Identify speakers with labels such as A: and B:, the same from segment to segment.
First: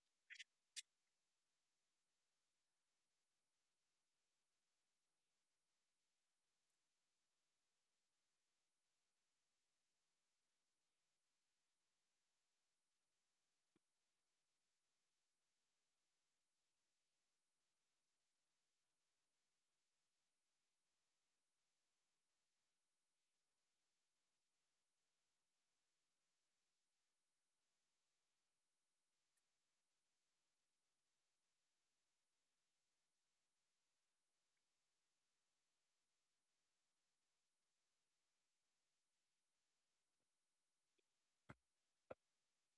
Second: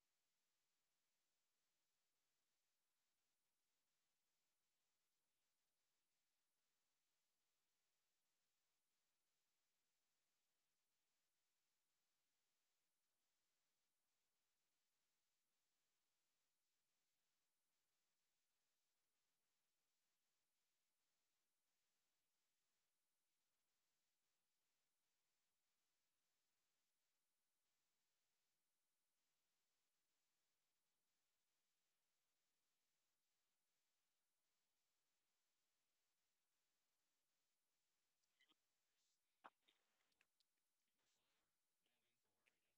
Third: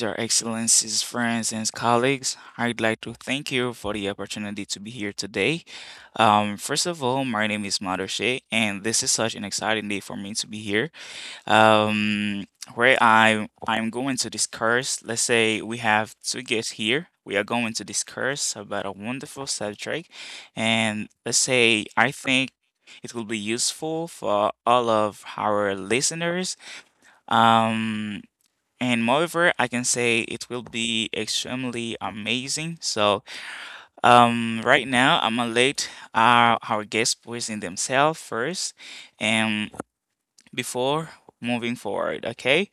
A: Your Excellencies, friends, and colleagues, I'd like to thank you for the opportunity to be here today. First of all, my name is Madoshe, and this is such an exciting day for me to be here. Um, where I I'm going to discuss. Let's say we have two guests here. We are going to discuss about a wonderful subject, and let's say I think it will be useful for all of our listeners. Um, and moreover, I can say it will be extremely amazing. So, right now, I'm gonna let our guests present themselves first and before moving forward, okay?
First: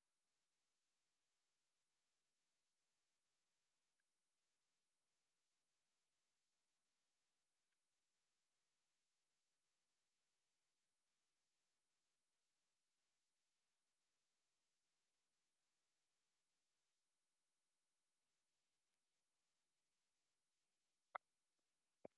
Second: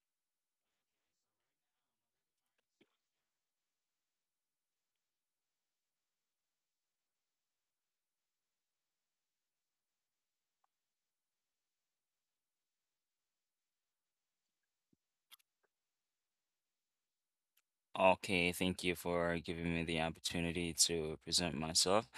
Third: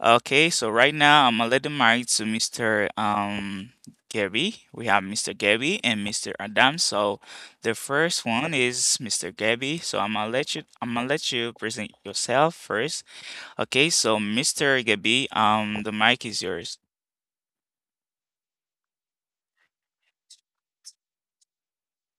A: Okay, so right now, I'm gonna let the mic to Mr. Gabby. We have Mr. Gabby and Mr. Adam. So, the first one is Mr. Gabby. So, I'm gonna let you present yourself first. Okay, so Mr. Gabby, the mic is yours.
B: Okay, thank you for giving me the opportunity to present myself.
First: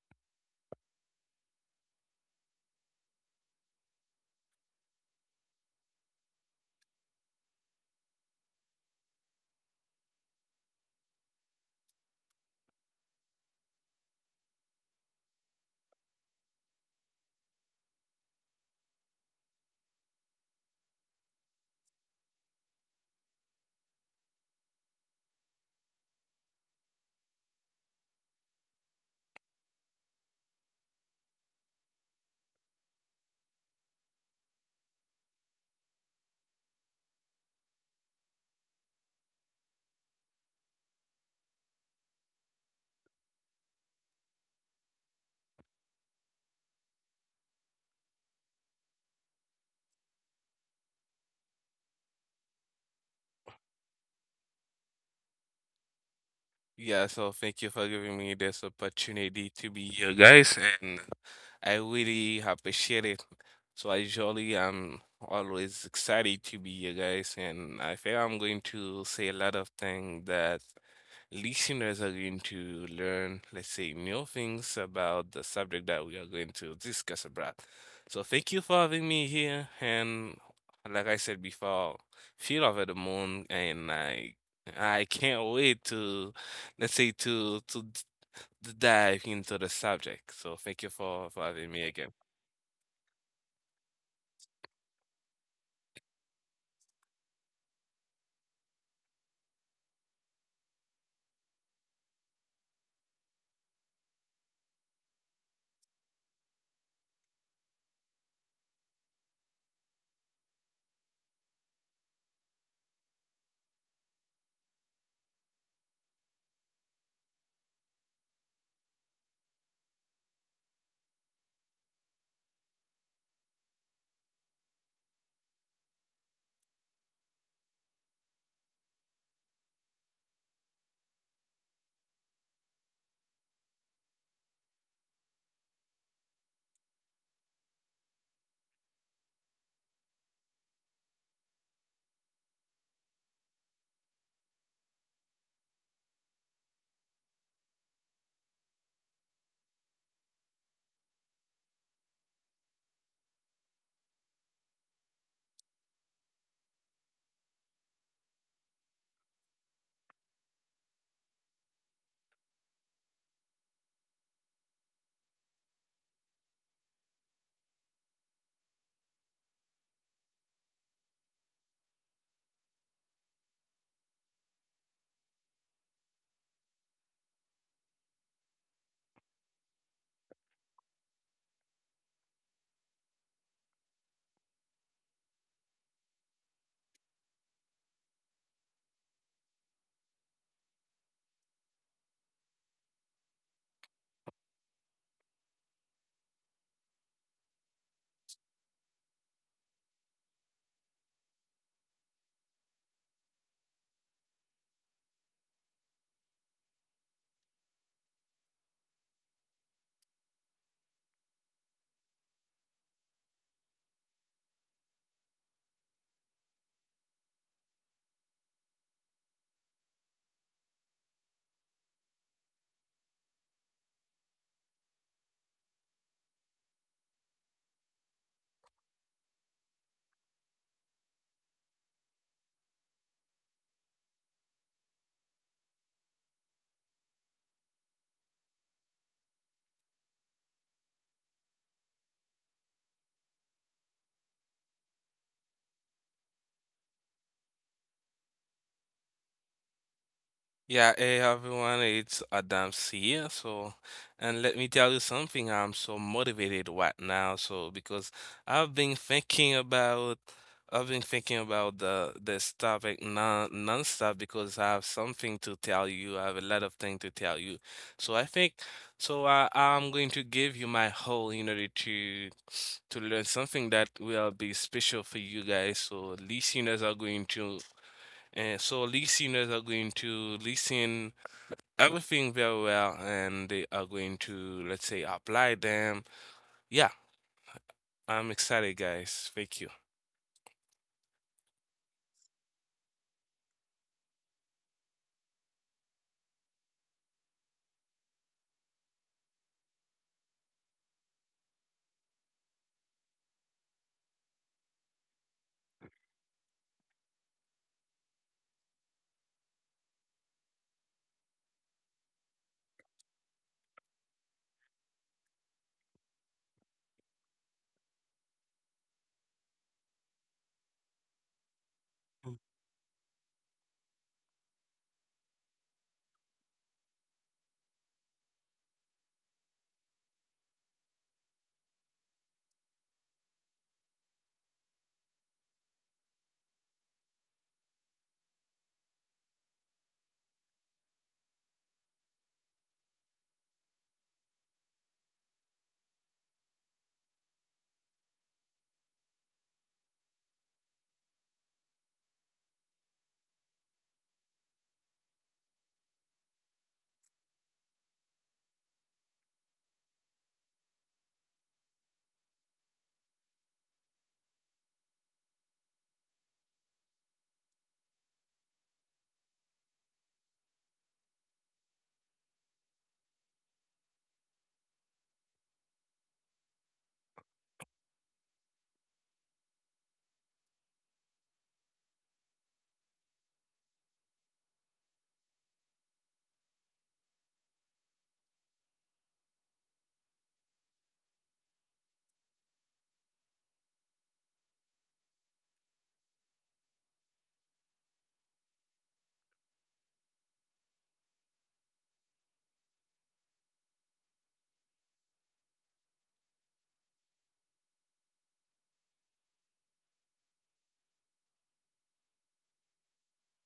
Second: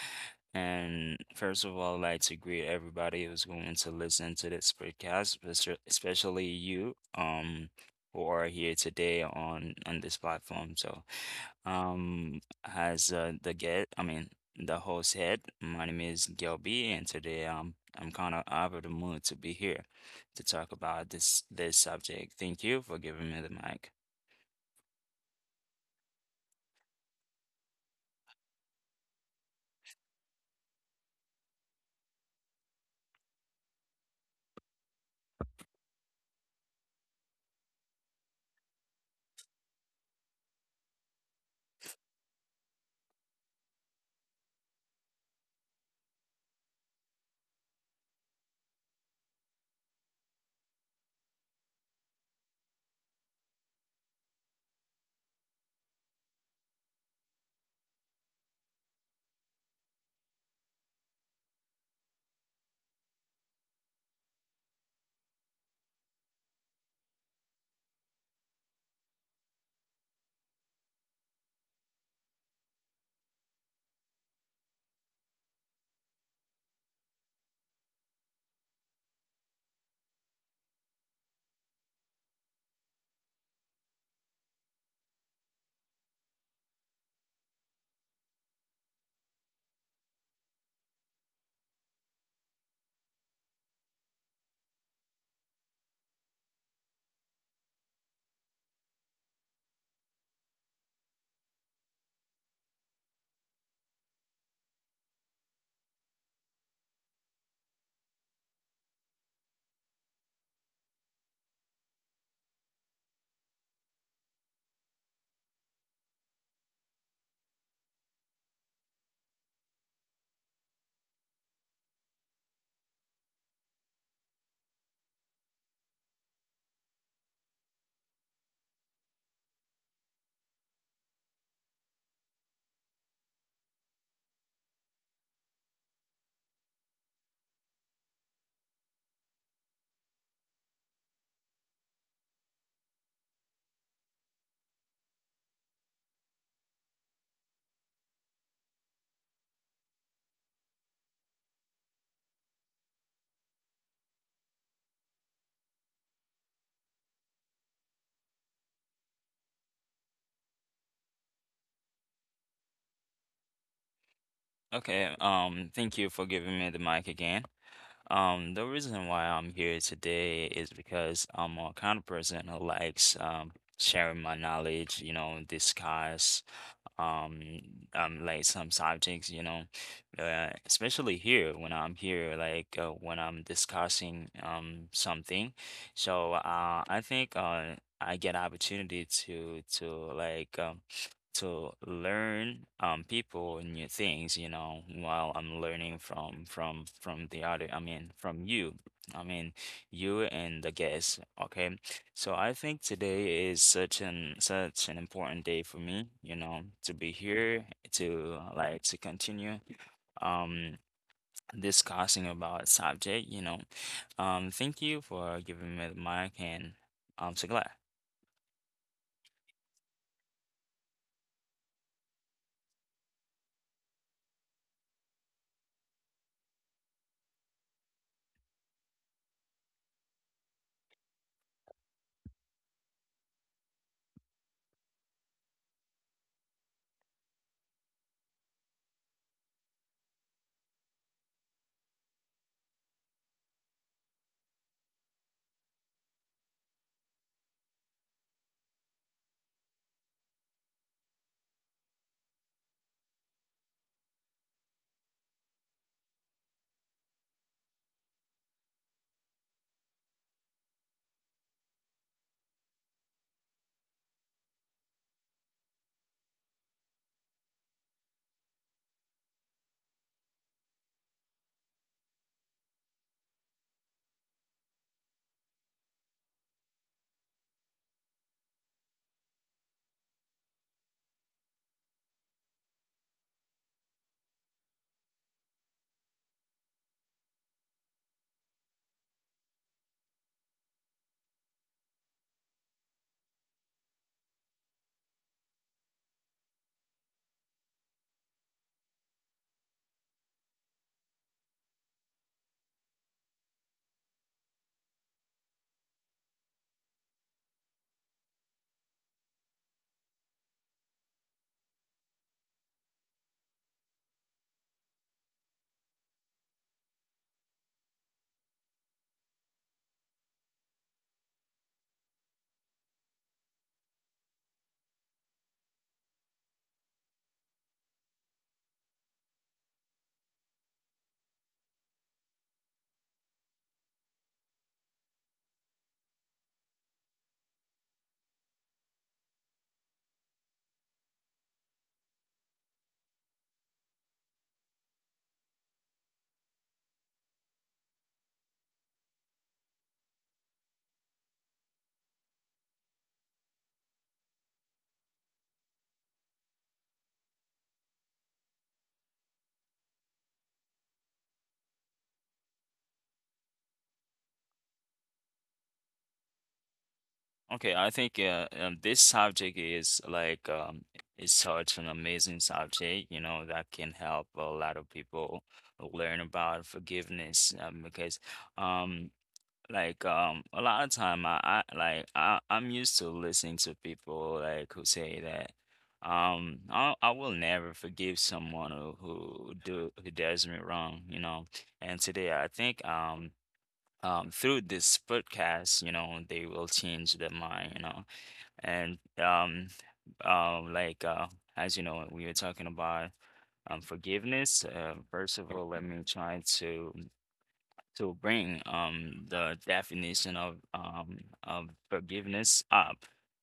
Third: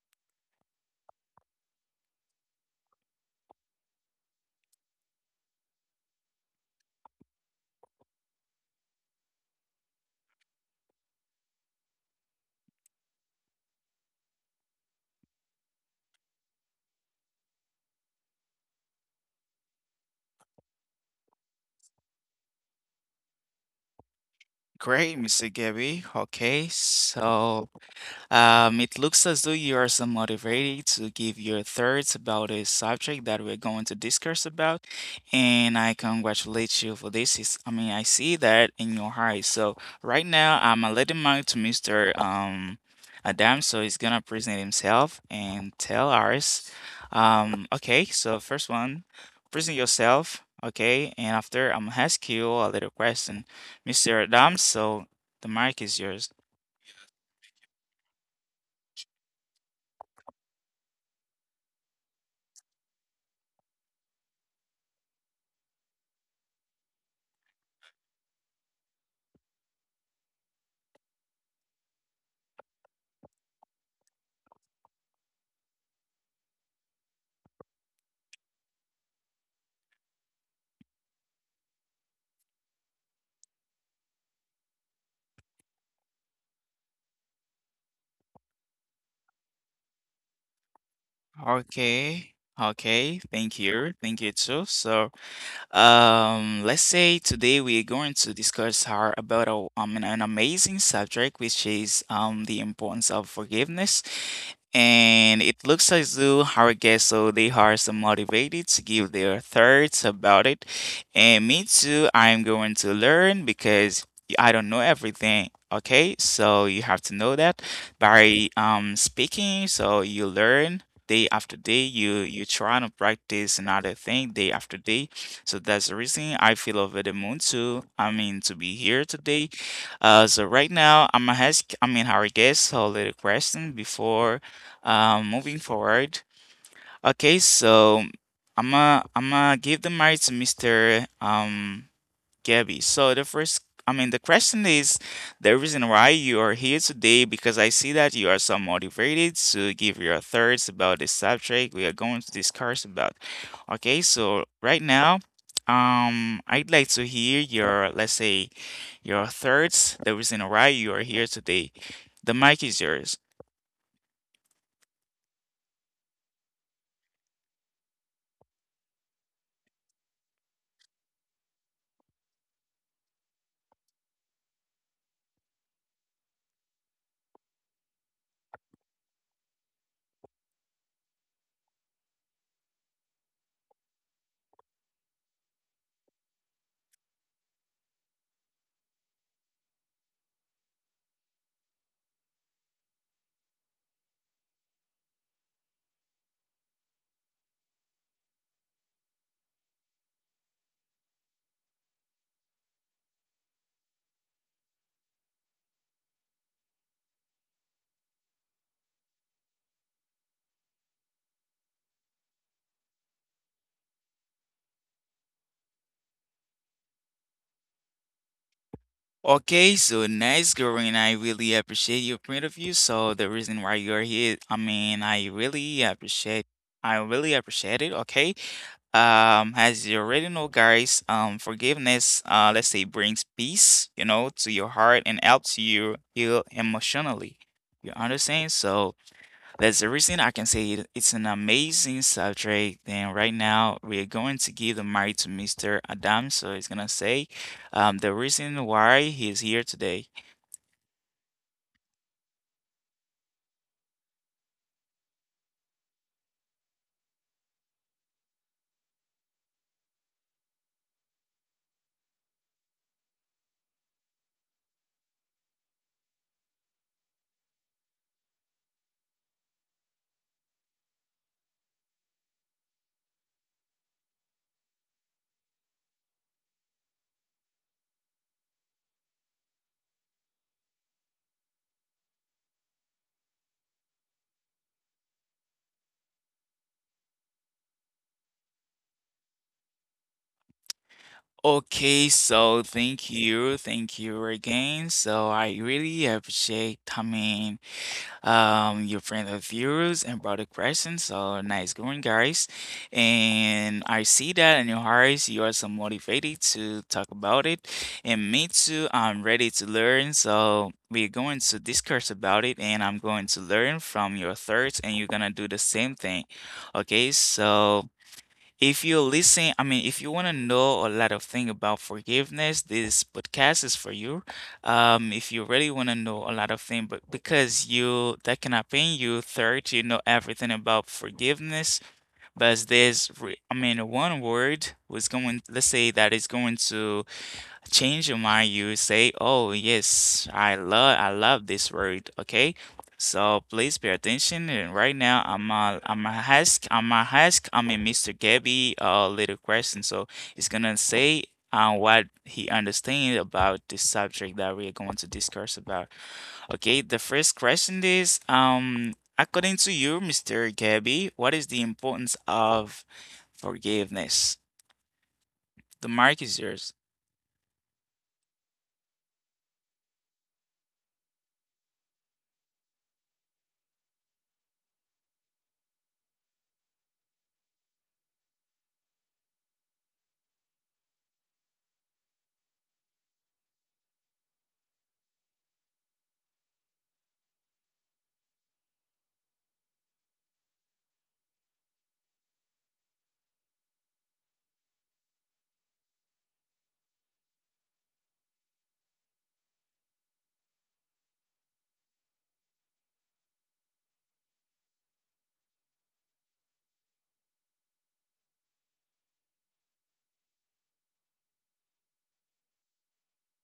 B: And first of all, I'd like to greet everybody who's going to listen to this podcast, especially you, who are here today on this platform. So, um, as I mean, the host head, my name is Gilby, and today I'm kind of out of the mood to be here to talk about this subject. Thank you for giving me the mic.
A: Great, Mr. Gabby. Okay, so it looks as though you are somewhat motivated to give your thoughts about a subject that we're going to discuss about, and I congratulate you for this. I see that in your eyes. So right now, I'm letting mic to Mr. Adam, so he's gonna present himself and tell us. Okay, so first one, present yourself. Okay, and after I'm gonna ask you a little question, Mr. Adam. So the mic is yours.
C: Yeah, so thank you for giving me this opportunity to be here, guys, and I really appreciate it. So I usually am always excited to be here, guys, and I think I'm going to say a lot of things that listeners are going to learn, let's say, new things about the subject that we are going to discuss about. So thank you for having me here. And like I said before, feel over the moon, and I can't wait to, let's say, to dive into the subject. So thank you for having me again.
A: Okay. Okay, thank you. Thank you too. So, let's say today we're going to discuss our about an amazing subject, which is the importance of forgiveness. And it looks as though our guests, so they are so motivated to give their thoughts about it. And me too, I'm going to learn because I don't know everything. Okay, so you have to know that by speaking, so you learn day after day. You try to practice another thing day after day. So that's the reason I feel over the moon too, I mean, to be here today. So right now I'm gonna ask, I mean our guest a little question before moving forward. Okay, so I'm gonna give the mic to Mr. Gabby. So the first, I mean, the question is the reason why you are here today because I see that you are so motivated to give your thoughts about the subject we are going to discuss about. Okay, so right now. I'd like to hear your, let's say, your thoughts, the reason why you are here today. The mic is yours.
B: Okay, thank you for giving me the mic again. The reason why I'm here today is because I'm a kind of person who likes sharing my knowledge, discuss um like some subjects, especially here when I'm here like when I'm discussing something. So I think I get opportunity to like to learn people new things, while I'm learning from the other, I mean, from you. I mean, you and the guests. Okay, so I think today is such an important day for me, you know, to be here to like to continue um discussing about subject, you know. Thank you for giving me the mic, and I'm so glad.
A: Okay, so nice, Corinne. I really appreciate your point of view. So the reason why you're here, I really appreciate it. Okay, as you already know, guys, forgiveness, let's say, brings peace, you know, to your heart and helps you heal emotionally. You understand? So that's the reason I can say it, it's an amazing subject. And right now, we're going to give the mic to Mr. Adam. So he's going to say the reason why he's here today.
C: Yeah, hey everyone, it's Adams here. So, and let me tell you something, I'm so motivated right now. So, because I've been thinking about, I've been thinking about the this topic nonstop because I have something to tell you. I have a lot of things to tell you. So I think, so I'm going to give you my whole in order to learn something that will be special for you guys. So listeners are going to listen everything very well and they are going to, let's say, apply them. Yeah, I'm excited, guys. Thank you.
A: Okay, so thank you. Thank you again. So I really appreciate coming your friend of yours and brother Christian. So nice going, guys. And I see that in your hearts, you are so motivated to talk about it. And me too, I'm ready to learn. So we're going to discuss about it, and I'm going to learn from your thoughts, and you're gonna do the same thing. Okay, so. If you're listening, I mean, If you want to know a lot of things about forgiveness, this podcast is for you. If you really want to know a lot of things, but because you that can happen, you third, you know everything about forgiveness, but there's, re- I mean, one word was going, let's say, that is going to change your mind. You say, "Oh yes, I love this word." Okay, so please pay attention. And right now, I'm a ask I'm a ask I'm a mr gabby a little question. So he's gonna say what he understands about this subject that we are going to discuss about. Okay, the first question is, according to you, mr gabby, what is the importance of forgiveness? The mic is yours.
B: Okay, I think this subject is like it's such an amazing subject, you know, that can help a lot of people learn about forgiveness, because um, like a lot of time I'm used to listening to people like who say that I will never forgive someone who do who does me wrong, you know. And today I think through this podcast, you know, they will change their mind, you know. And uh, like uh, as you know, we were talking about forgiveness. First of all, let me try to bring the definition of forgiveness up.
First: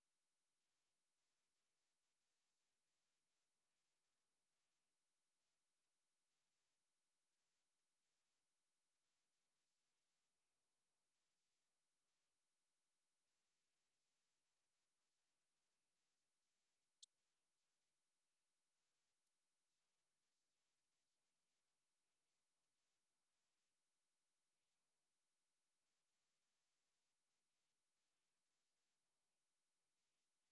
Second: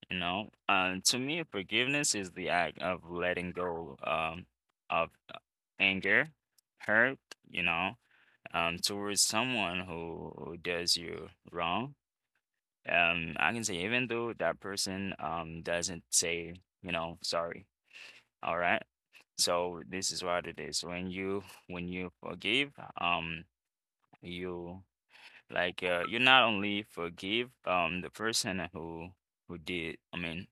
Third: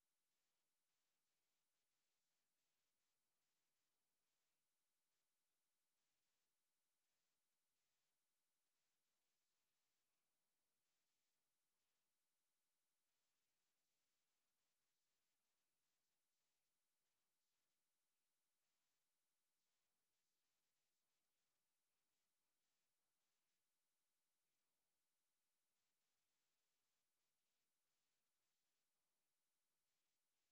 B: You know, to me, forgiveness is the act of letting go of anger, hurt. You know, towards someone who does you wrong, I can say even though that person doesn't say, you know, sorry. All right. So this is what it is. When you forgive, um, you like you not only forgive the person who who did, I mean,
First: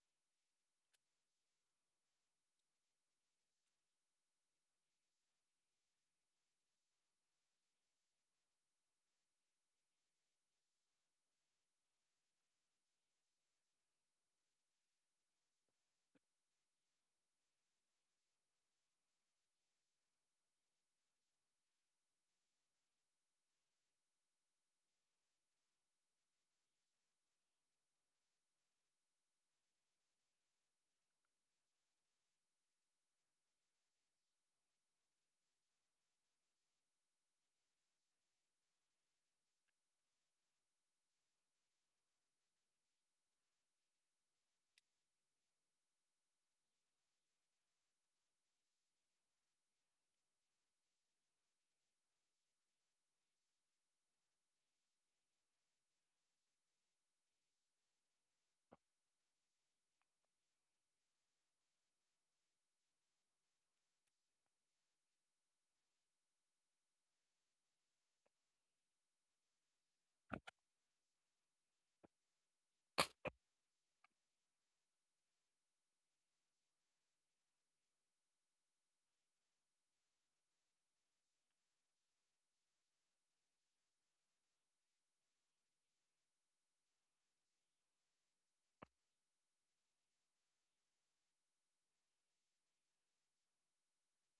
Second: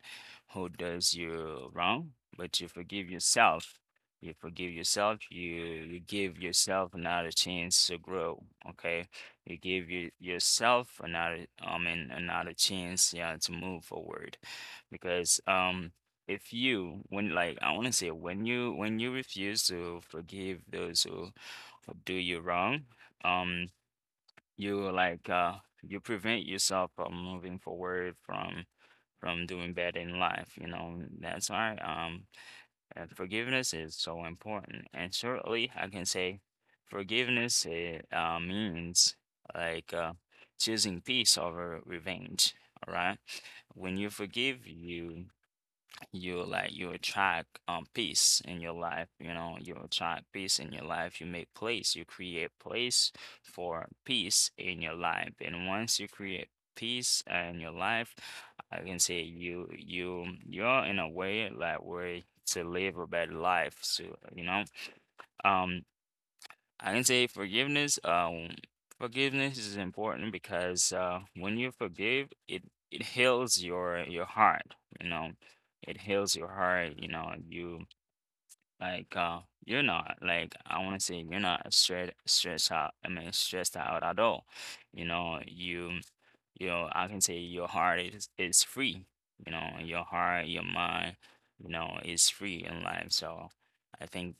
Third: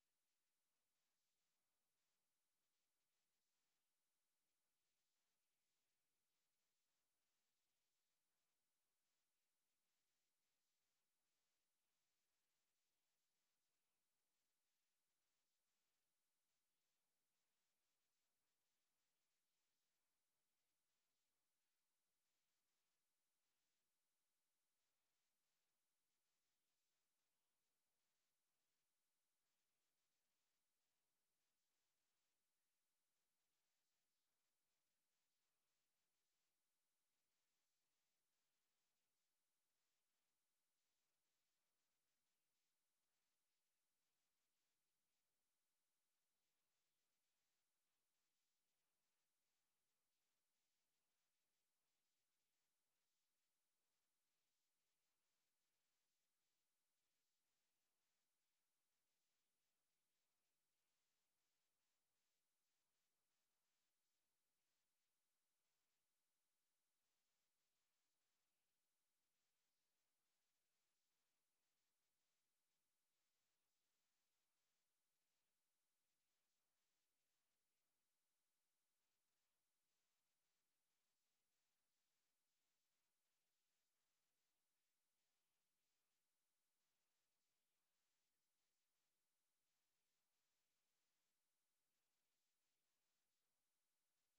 B: who does you wrong, but you forgive yourself. You forgive yourself. You give yourself another chance to grow. Okay, you give you, yourself another, I mean, another chance, yeah, to move forward, because if you when like I want to say when you refuse to forgive those who do you wrong, um you like you prevent yourself from moving forward from doing better in life, you know. That's why forgiveness is so important, and shortly I can say forgiveness means like choosing peace over revenge. All right. When you forgive, you like you attract peace in your life, you know. You attract peace in your life. You make place. You create place for peace in your life, and once you create peace in your life, I can say you're in a way like way to live a better life. So, you know, um I can say forgiveness. Forgiveness is important because when you forgive, it heals your heart. You know, it heals your heart. You know, you like, you're not like I want to say you're not stressed out. I mean, stressed out at all. You know, you know, I can say your heart is free. You know, your heart, your mind, you know, is free in life. So I think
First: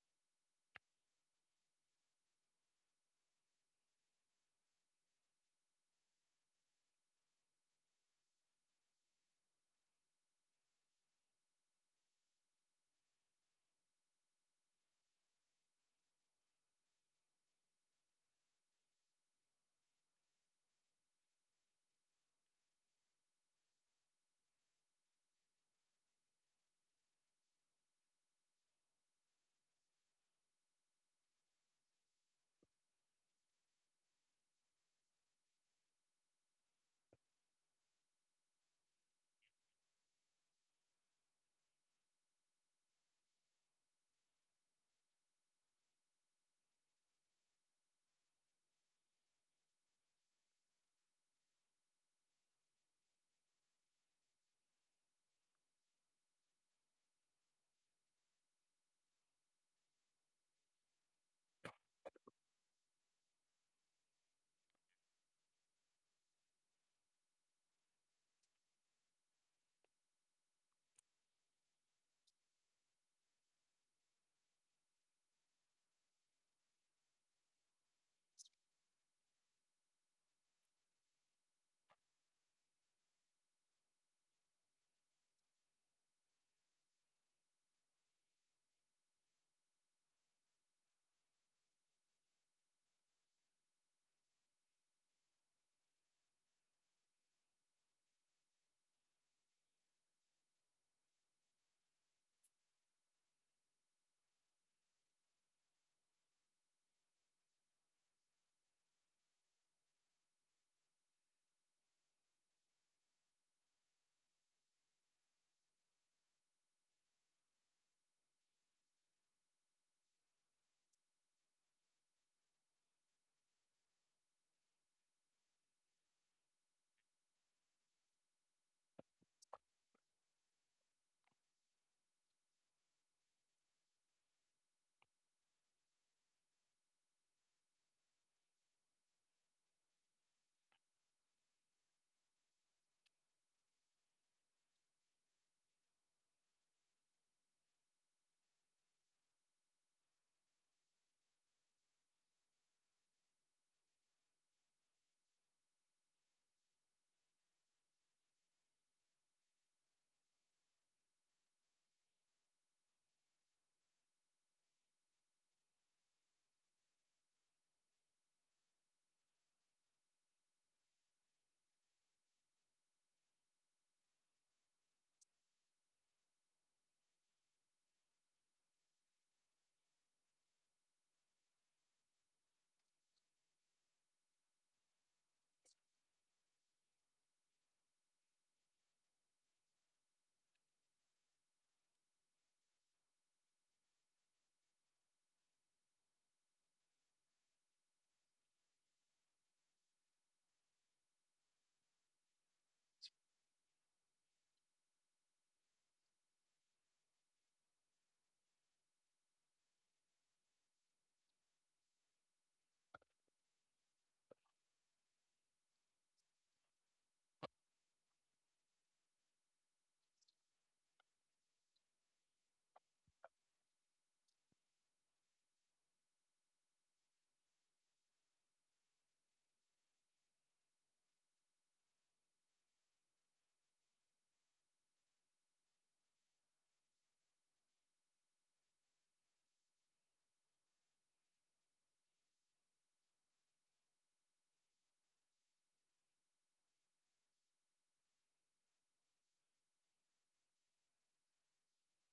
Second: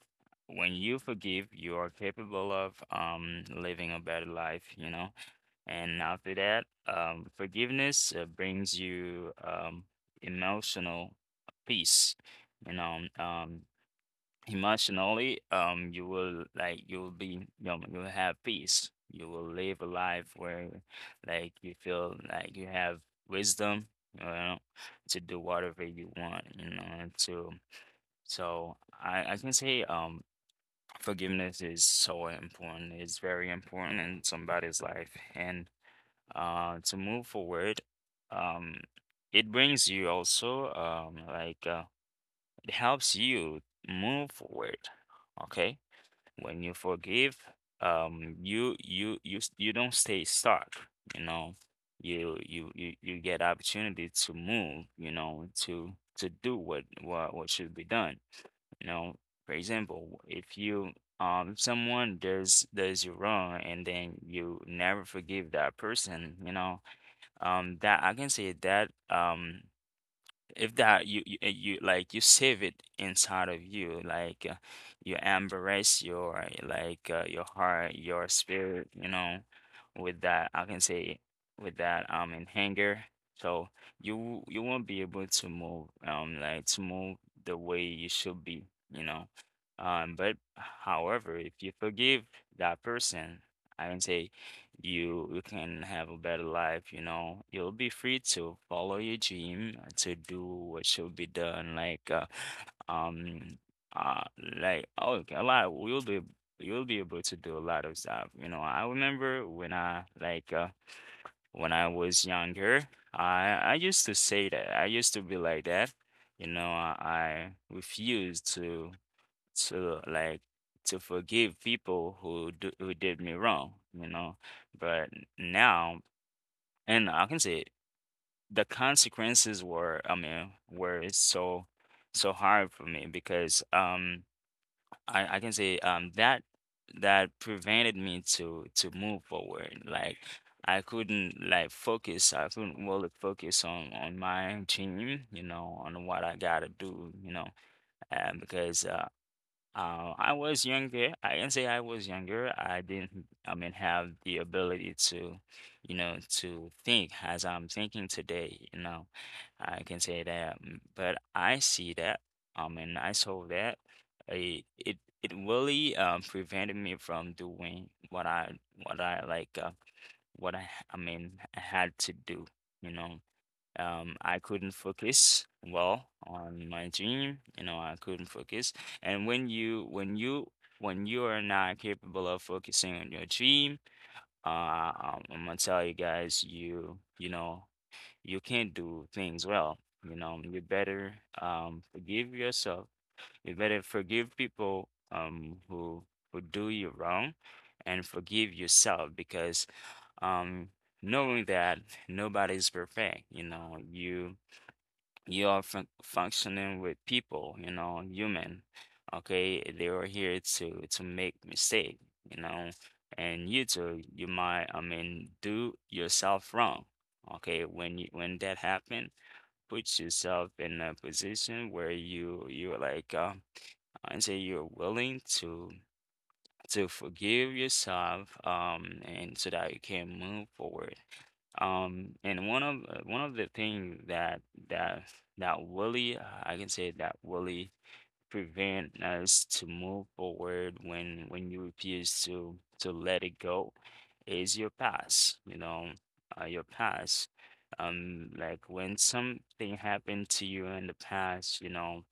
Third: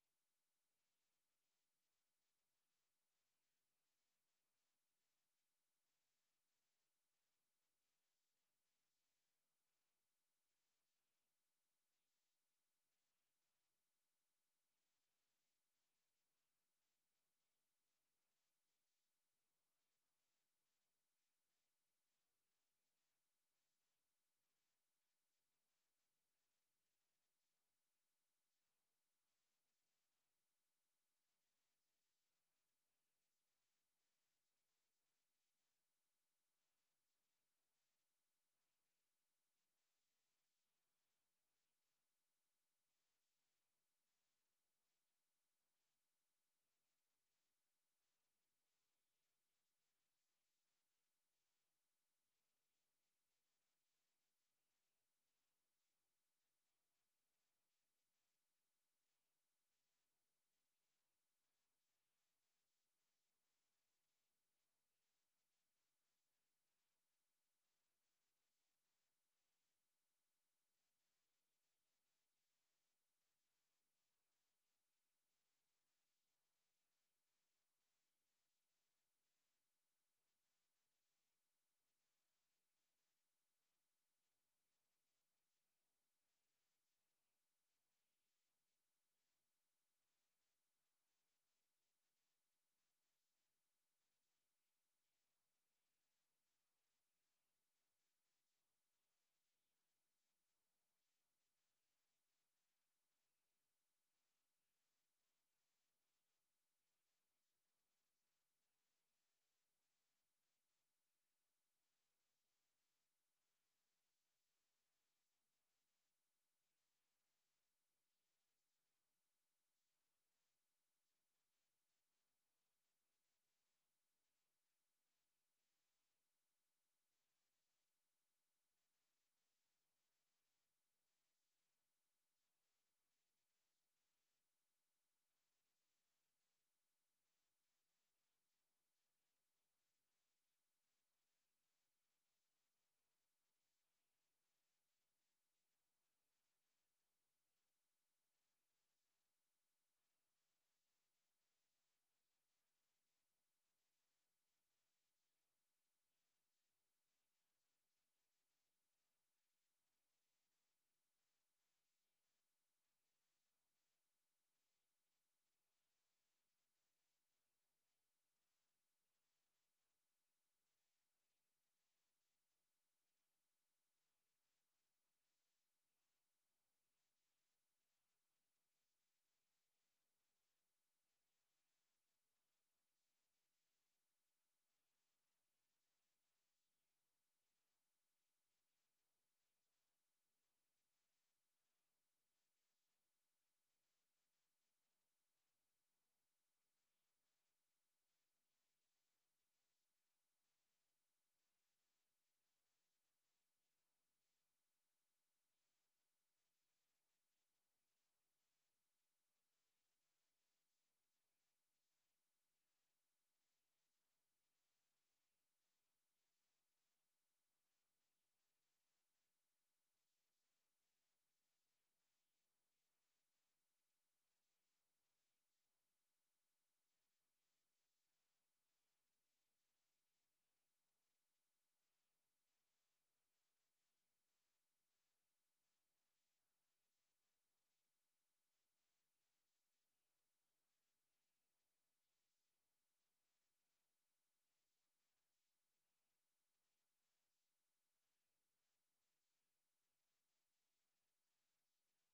B: when you forgive, you are capable of living a better life. You know, and after that, forgiveness brings you emotional peace, you know. Emotionally you will like you will be, you know, you'll have peace. You will live a life where like you feel like you have wisdom, you know, to do whatever you want, you know, and to, so I can say forgiveness is so important, it's very important in somebody's life. And to move forward, um it brings you also it helps you move forward. Okay, when you forgive, you you don't stay stuck, you know. You get opportunity to move, you know, to do what should be done. You know, for example, if you someone does you wrong and then you never forgive that person, you know, that I can say that if that you like you save it inside of you like you embrace your like your heart, your spirit, you know, with that I can say, with that in anger. So you won't be able to move like to move the way you should be, you know. But however, if you forgive that person, I can say you can have a better life, you know. You'll be free to follow your dream, to do what should be done, like um uh a lot, you'll be able to do a lot of stuff. You know, I remember when I like when I was younger, I used to say that. I used to be like that. You know, I refused to to like forgive people who did me wrong, you know. But now, and I can say the consequences were, I mean, were so hard for me because I can say that prevented me to move forward. Like I couldn't like focus. I couldn't really focus on my dream, you know, on what I gotta do, you know, because I was younger. I can say I was younger. I didn't, I mean, have the ability to, you know, to think as I'm thinking today. You know, I can say that, but I see that, and I saw that it it, it really prevented me from doing what I what I like uh, what I mean had to do. You know, I couldn't focus well on my dream. You know, I couldn't focus. And when you are not capable of focusing on your dream, I'm gonna tell you guys, you know, you can't do things well. You know, you better forgive yourself. You better forgive people who do you wrong, and forgive yourself because um knowing that nobody's perfect. You know, you are functioning with people, you know, human. Okay, they are here to make mistake, you know, and you too, you might, I mean, do yourself wrong. Okay, when you when that happen, put yourself in a position where you're like, I say you're willing to forgive yourself and so that you can move forward. And one of the things that that really I can say that really prevent us to move forward, when you refuse to let it go, is your past, you know. Your past, like when something happened to you in the past, you know,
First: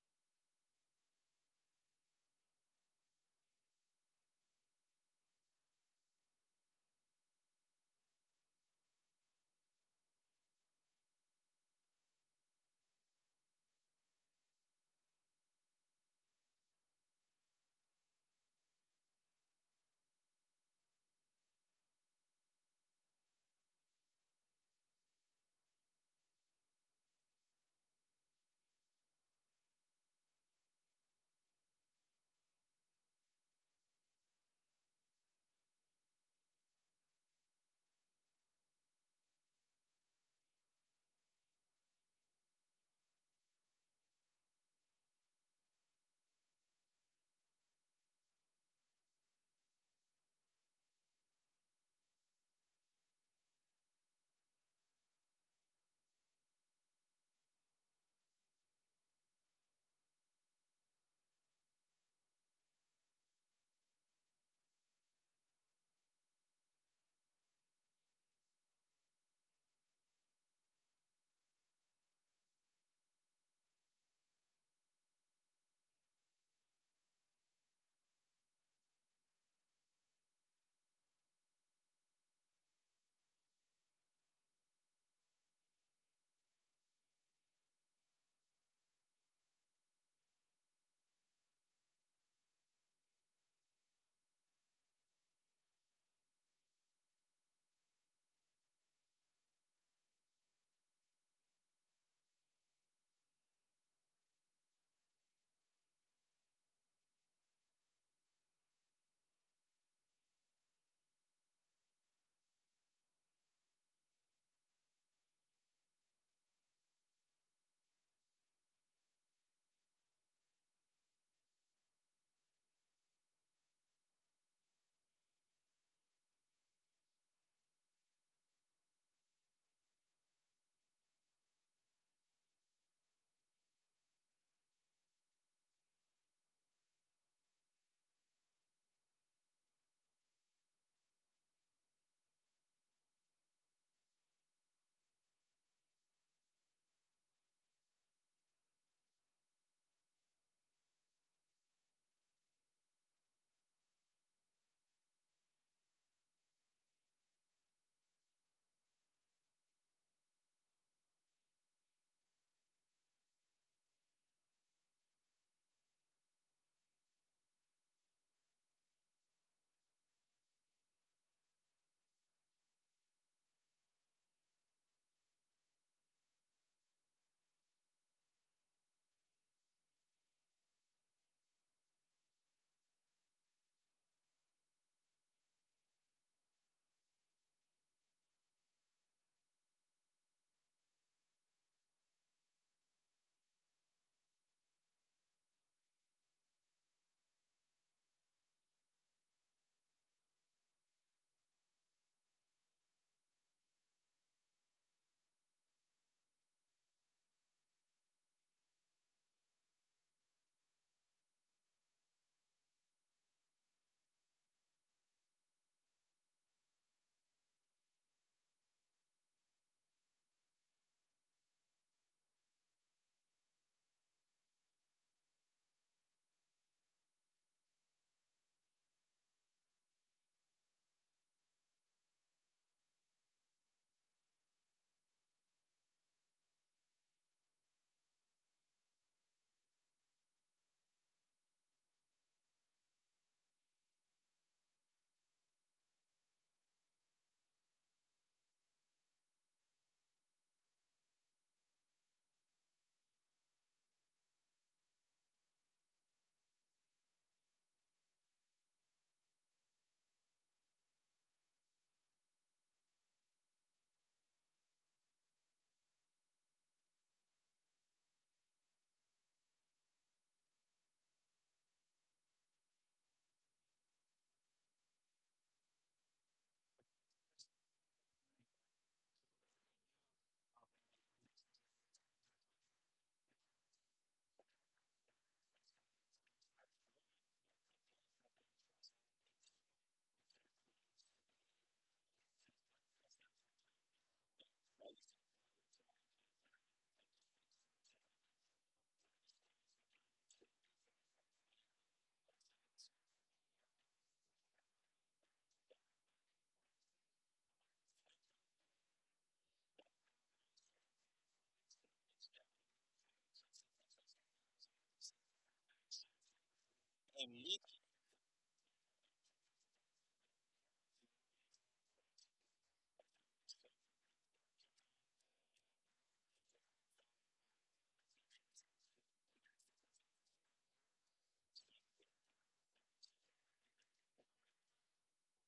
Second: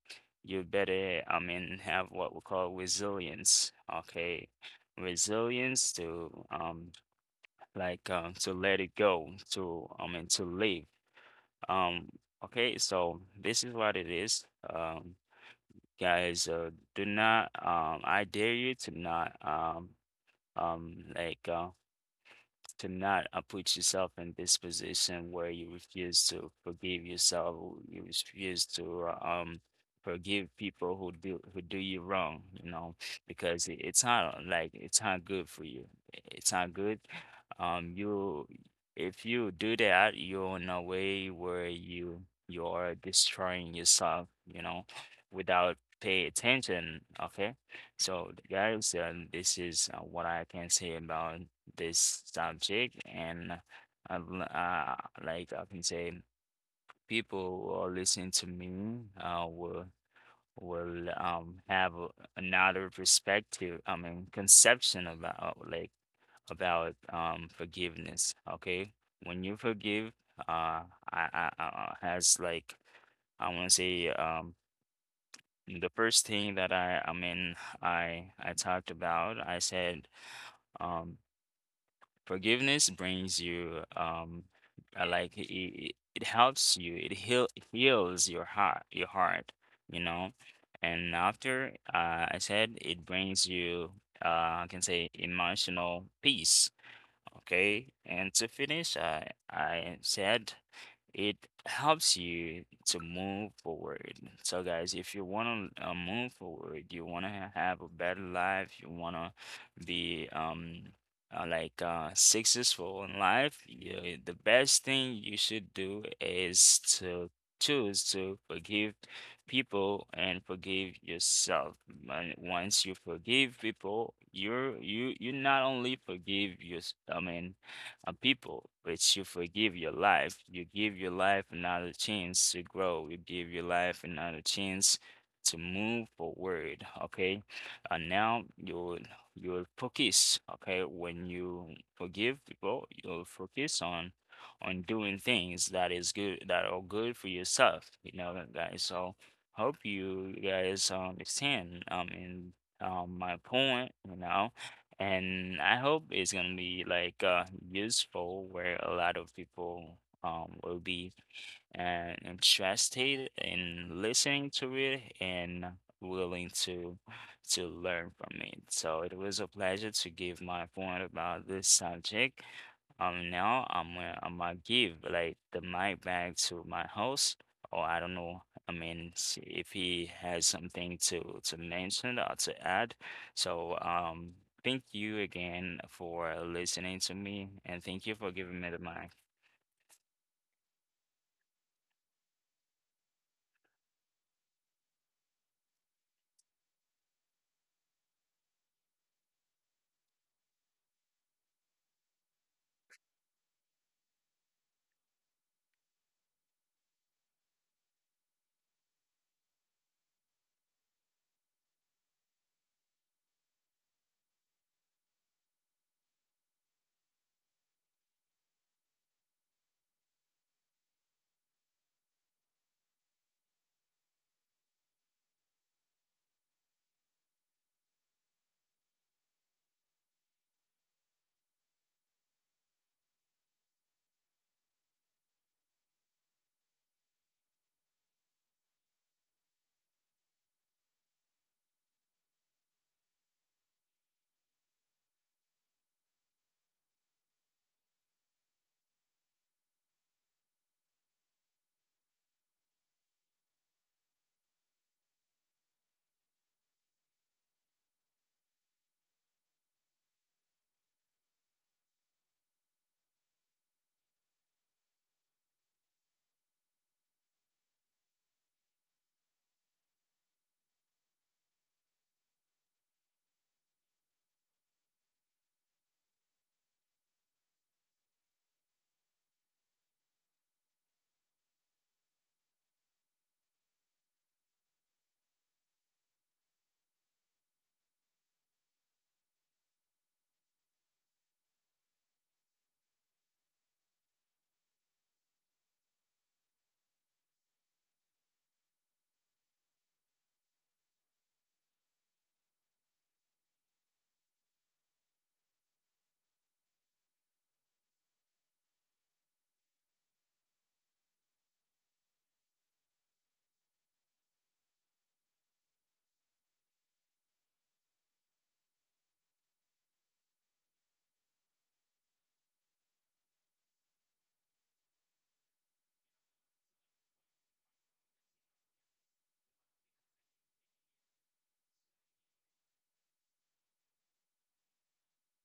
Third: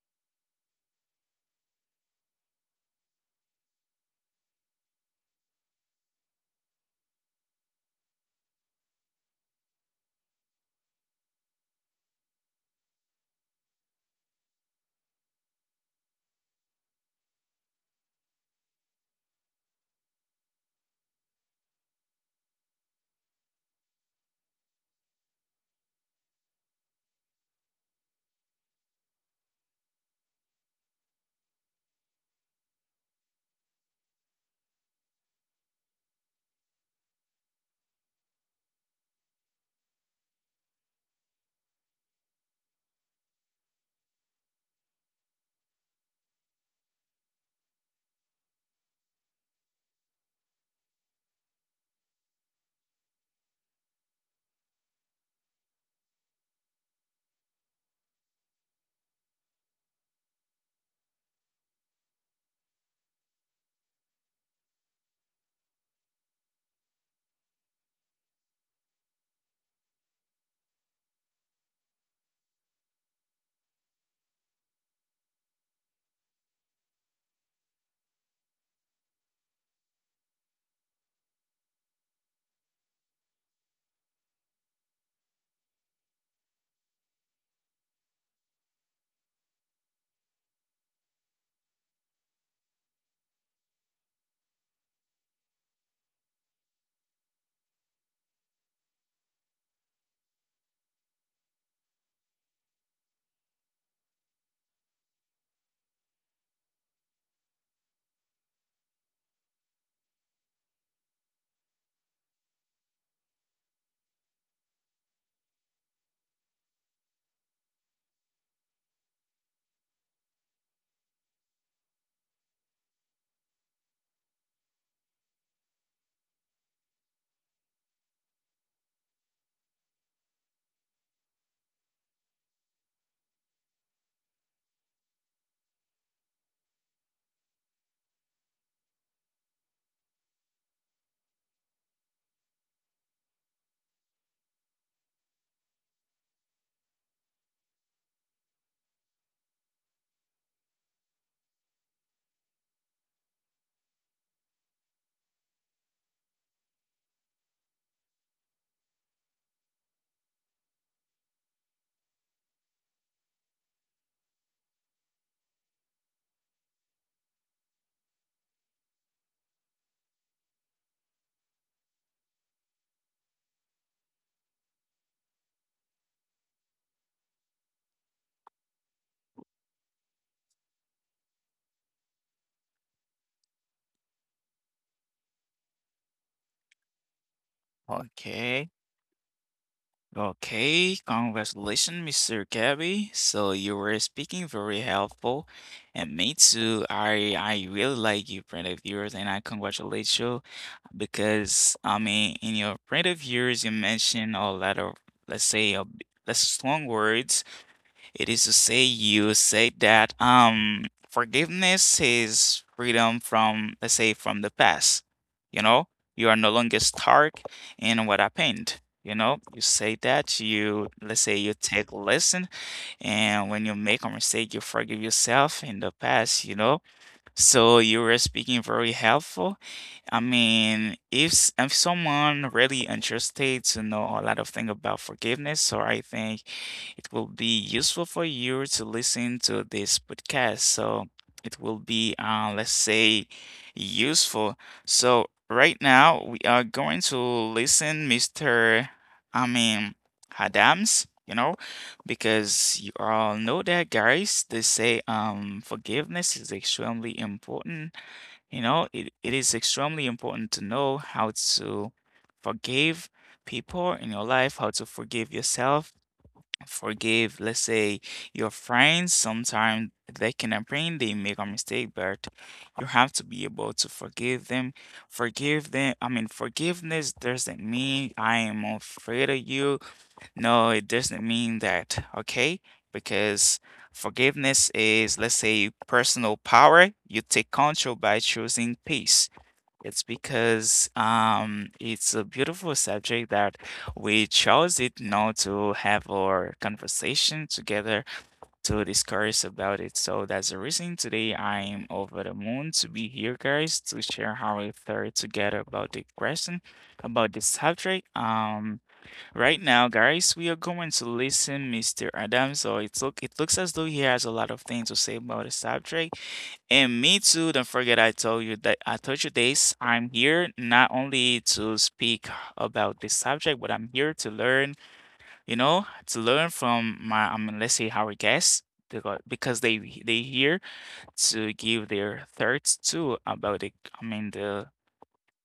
B: you better, I mean, have what we call resilience. Okay, resilience to to let it go, to, I mean, to live, um okay. So this is what it is. um Guys, do not I dare you to not um like uh to not, put yourself in this position where you refuse to forgive yourself, you refuse to forgive people who do you wrong, you know, because it's not like it's not good for you. It's not good. You, if you do that, you're in a way where you are destroying yourself, you know, without pay attention. Okay, so guys, this is what I can say about this subject. And uh, l- uh, like I can say people who are listening to me will have another perspective, I mean, conception about like about forgiveness. Okay, when you forgive, uh I has like I want to say the first thing that I talked about, I said, um forgiveness brings you, like it, it helps you. It heal it heals your heart, you know. And after, I said it brings you, uh, I can say emotional peace. Okay. And to finish, I said it helps you to move forward. So, guys, if you want to move forward, you want to have a better life, you want to be like successful in life, the best thing you should do is to choose to forgive people and forgive yourself. And once you forgive people, you not only forgive your, I mean people, which you forgive your life. You give your life another chance to grow. You give your life another chance to move forward. Okay, and now you'll focus. Okay, when you forgive people, you'll focus on doing things that is good that are good for yourself. You know, guys. So hope you guys understand. In My point. You know, and I hope it's gonna be like useful where a lot of people will be interested in listening to it and willing to learn from it. So it was a pleasure to give my point about this subject. Now I'm gonna give like the mic back to my host, or I don't know. If he has something to mention or to add. So, thank you again for listening to me, and thank you for giving
A: okay
B: me the mic.
A: Okay, congratulations, Mr. Gabby. So you were speaking very helpful, and me too. I really like your print of yours, and I congratulate you because, in your print of yours, you mentioned a lot of, let's say a, b- less strong words. It is to say, you say that forgiveness is freedom from, let's say, from the past. You know, you are no longer stuck in what happened. You know, you say that you, let's say, you take lesson, and when you make a mistake, you forgive yourself in the past, you know. So you were speaking very helpful. If someone really interested to know a lot of things about forgiveness, so I think it will be useful for you to listen to this podcast. So it will be, let's say, useful. So right now we are going to listen, Mr. I mean, Adams, you know, because you all know that, guys. They say forgiveness is extremely important. You know, it is extremely important to know how to forgive people in your life, how to forgive yourself, forgive, let's say, your friends. Sometimes they can apprehend they make a mistake, but you have to be able to forgive them. Forgive them. I mean, forgiveness doesn't mean I am afraid of you. No, it doesn't mean that, okay? Because forgiveness is, let's say, personal power. You take control by choosing peace. It's a beautiful subject that we chose it now to have our conversation together to discuss about it. So that's the reason today I'm over the moon to be here, guys, to share how we thought together about the question, about the subject. Right now, guys, we are going to listen Mr. Adam. So it looks as though he has a lot of things to say about the subject. And me too, don't forget I told you that, I told you this. I'm here not only to speak about this subject, but I'm here to learn, you know, to learn from let's say, our guests. They got Because they here to give their thoughts too about the I mean the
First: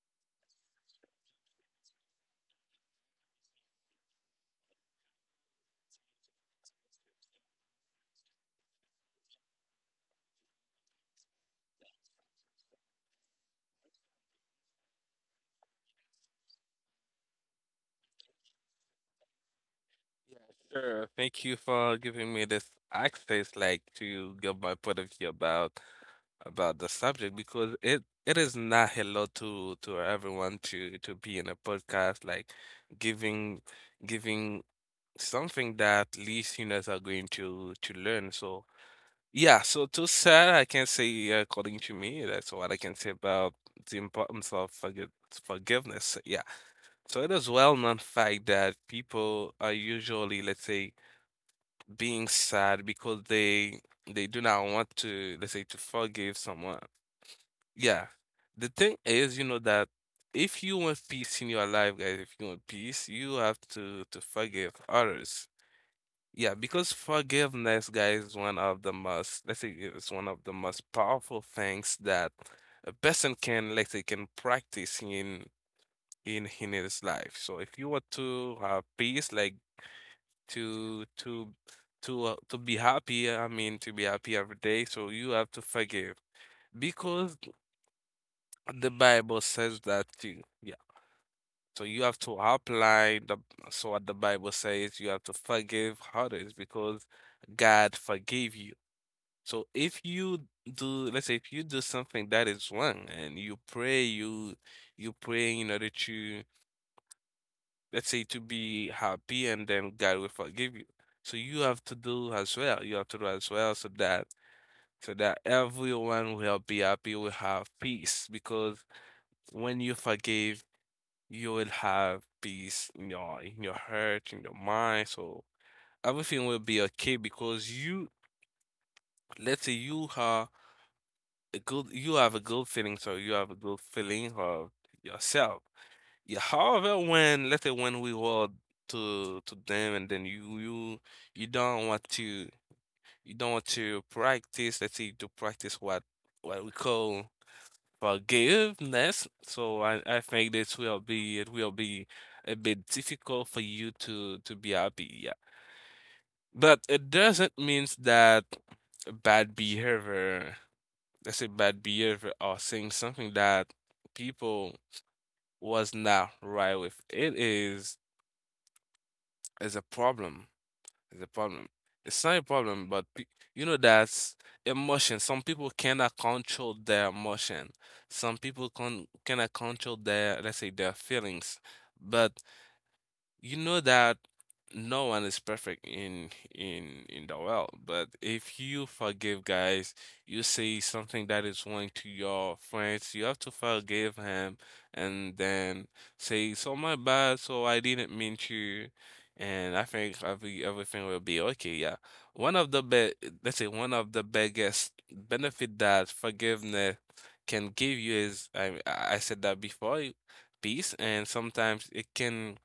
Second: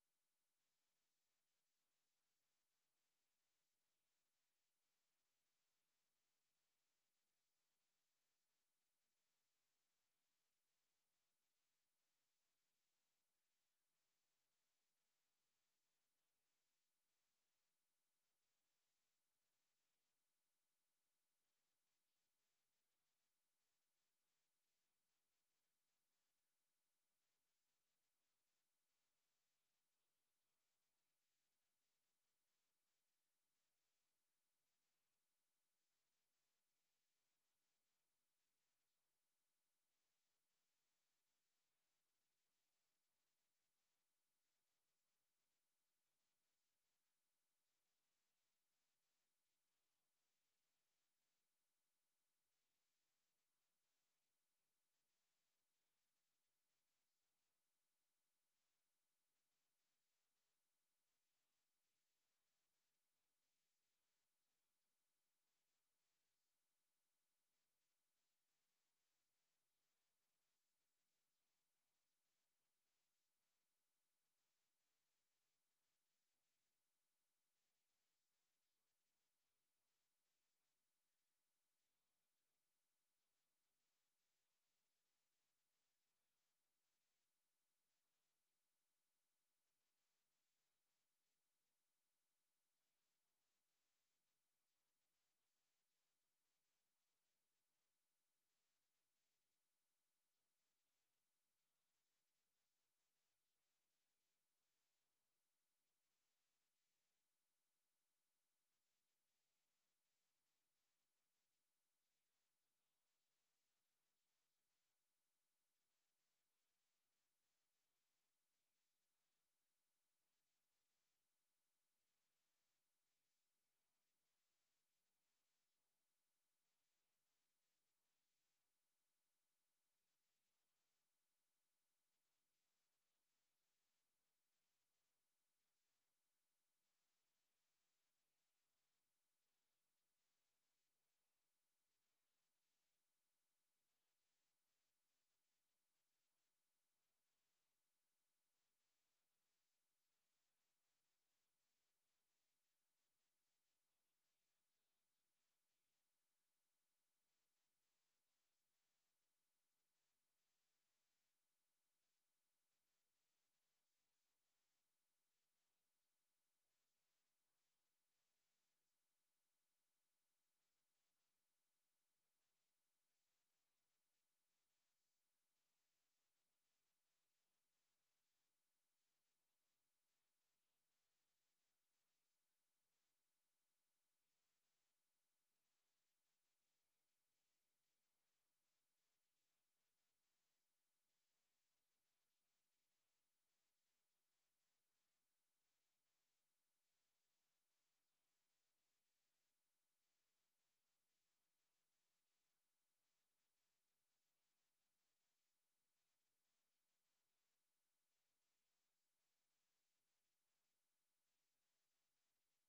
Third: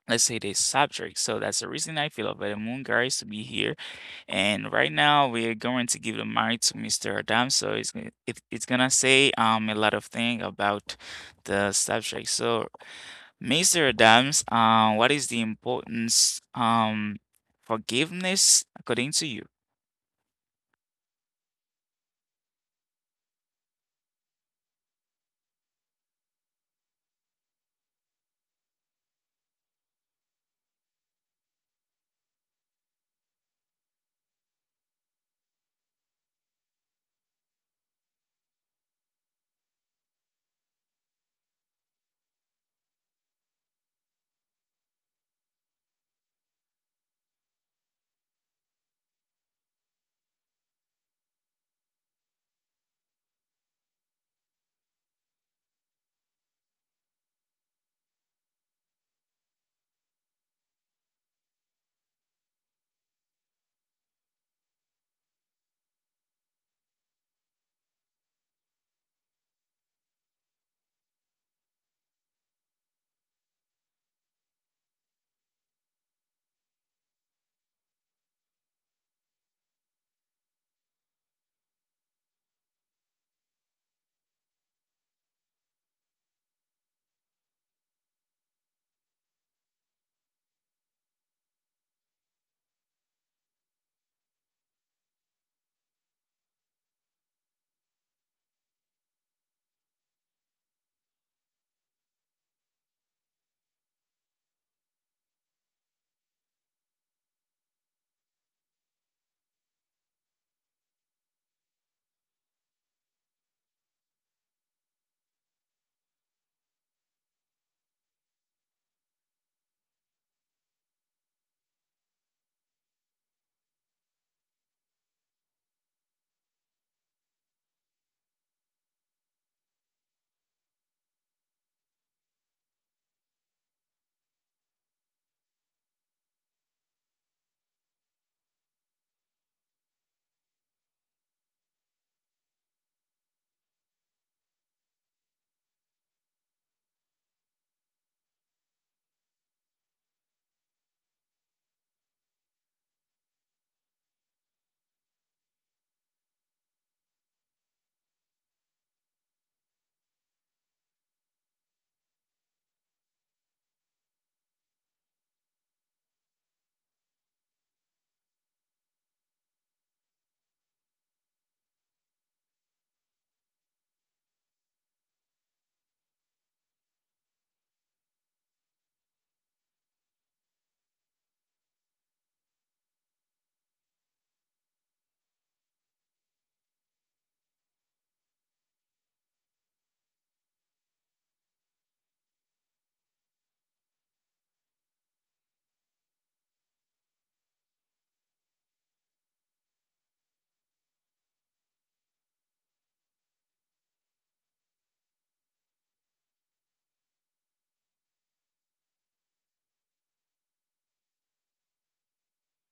A: let's say, this subject. So that's the reason I feel about the moon, guys, to be here. And right now we're going to give the mic to Mr. Adam. So it's gonna say a lot of thing about the subject. So Mr. Adams, what is the importance forgiveness according to you?
C: Sure. Thank you for giving me this access, like to give my point of view about the subject because it is not hello to everyone to be in a podcast like giving giving something that listeners are going to learn. So yeah, so to sad, I can say according to me, that's what I can say about the importance of forgiveness. Yeah. So it is well known fact that people are usually, let's say, being sad because they do not want to, let's say, to forgive someone. Yeah. The thing is, you know, that if you want peace in your life, guys, if you want peace, you have to forgive others. Yeah, because forgiveness, guys, is one of the most, let's say it's one of the most powerful things that a person can, let's say, can practice in in his life. So if you want to have peace, like to to to be happy, I mean, to be happy every day, so you have to forgive because the Bible says that too. Yeah. So you have to apply the so what the Bible says, you have to forgive others because God forgave you. So if you do, let's say if you do something that is wrong and you pray, you pray in order to, let's say to be happy and then God will forgive you. So you have to do as well. You have to do as well so that so that everyone will be happy, will have peace. Because when you forgive, you will have peace in your heart, in your mind. So everything will be okay because you, let's say you are a good you have a good feeling, so you have a good feeling of yourself. Yeah, however, when let's say when we were to them and then you don't want to you don't want to practice, let's say to practice what we call forgiveness. So I think this will be it will be a bit difficult for you to be happy, yeah. But it doesn't mean that bad behavior let's say bad behavior or saying something that people was not right with it is a problem is a problem. It's not a problem, but you know that's emotion, some people cannot control their emotion, some people cannot control their, let's say, their feelings. But you know that no one is perfect in in the world. But if you forgive, guys, you say something that is wrong to your friends, you have to forgive him, and then say so my bad, so I didn't mean to, and I think everything will be okay. Yeah, one of the be let's say one of the biggest benefit that forgiveness can give you is I said that before, peace. And sometimes it can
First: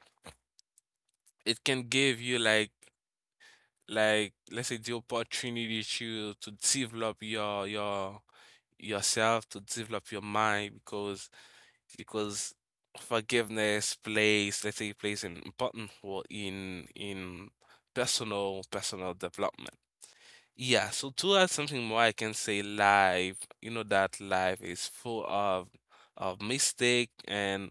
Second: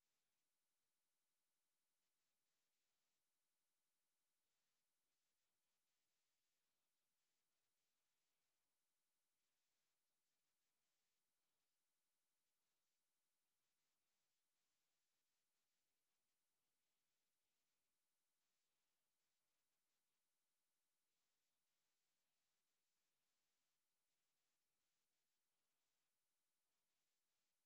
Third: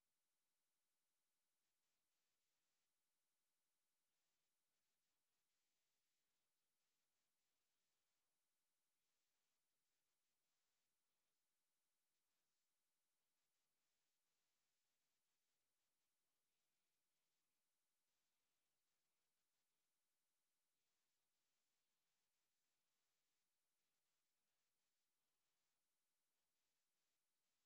C: it can give you like, let's say, the opportunity to develop your yourself, to develop your mind, because forgiveness plays, let's say, plays an important role in personal personal development. Yeah, so to add something more, I can say life, you know that life is full of mistake,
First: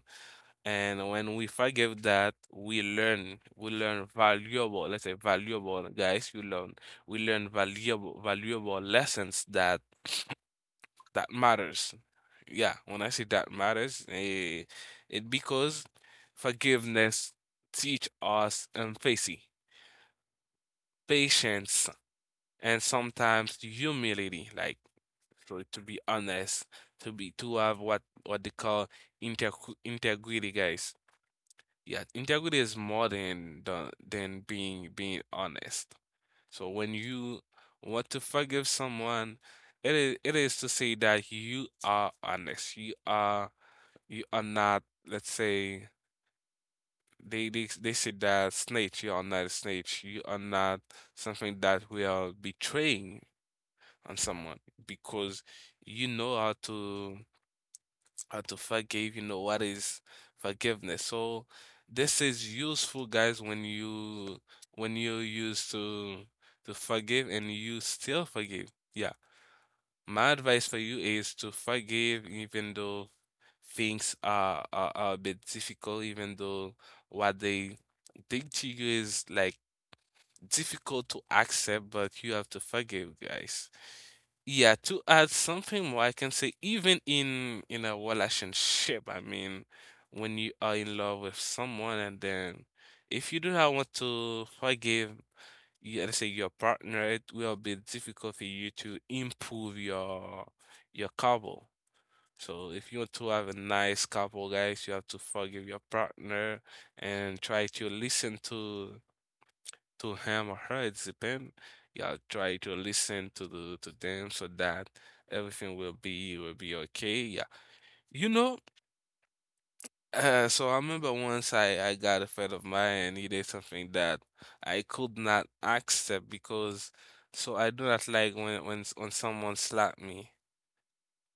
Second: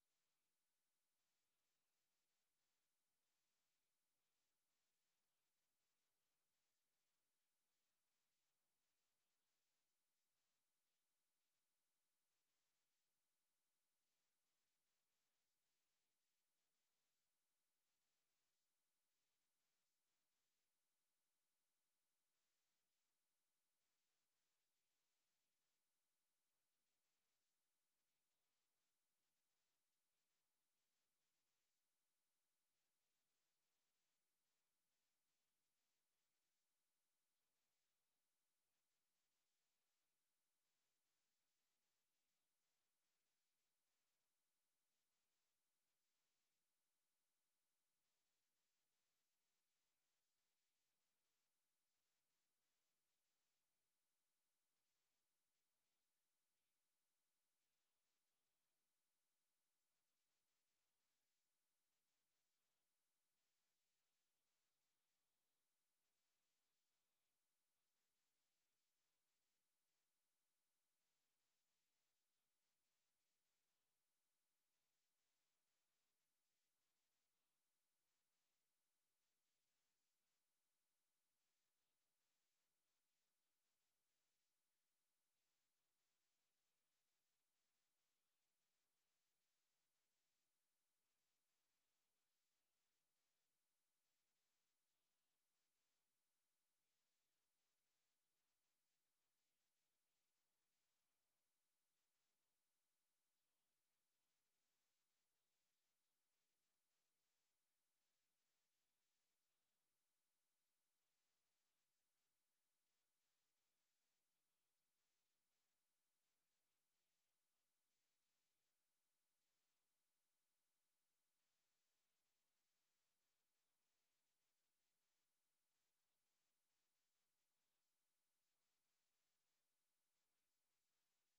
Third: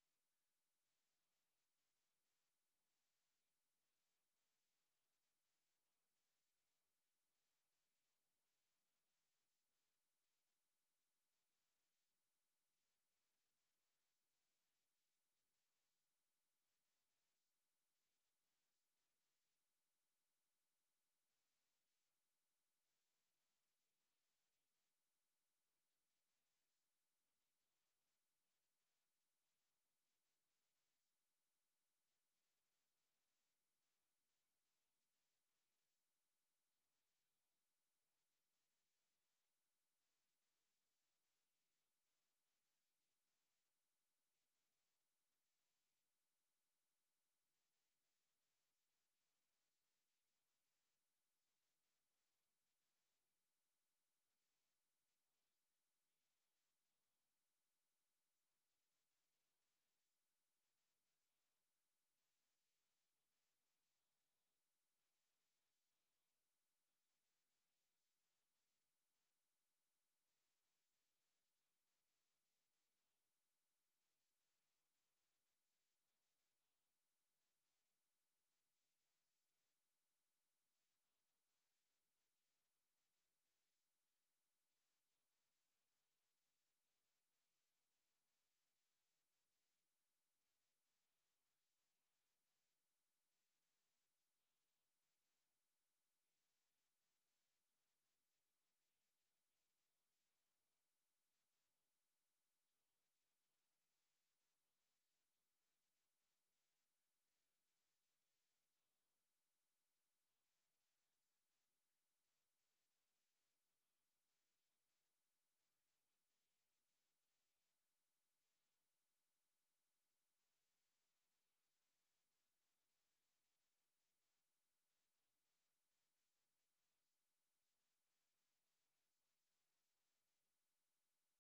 C: and when we forgive that, we learn valuable, let's say valuable, guys, you learn, we learn valuable, valuable lessons that that matters. Yeah, when I say that matters, it because forgiveness teach us empathy, patience, and sometimes humility. Like, so to be honest, to be to have what they call inter integrity, guys. Yeah, integrity is more than the, than being being honest. So when you want to forgive someone, it is to say that you are honest. You are not, let's say they say that snitch, you are not a snitch. You are not something that we are betraying on someone because you know how to how to forgive, you know, what is forgiveness. So this is useful, guys, when you used to forgive and you still forgive. Yeah. My advice for you is to forgive even though things are a bit difficult, even though what they think to you is like difficult to accept, but you have to forgive, guys. Yeah, to add something more, I can say even in a relationship, I mean, when you are in love with someone and then if you do not want to forgive, you, let's say your partner, it will be difficult for you to improve your couple. So if you want to have a nice couple, guys, you have to forgive your partner and try to listen to him or her. It depends. Yeah, try to listen to the to them so that everything will be okay. Yeah, you know. So I remember once I got a friend of mine and he did something that I could not accept because so I do not like when when someone slap me.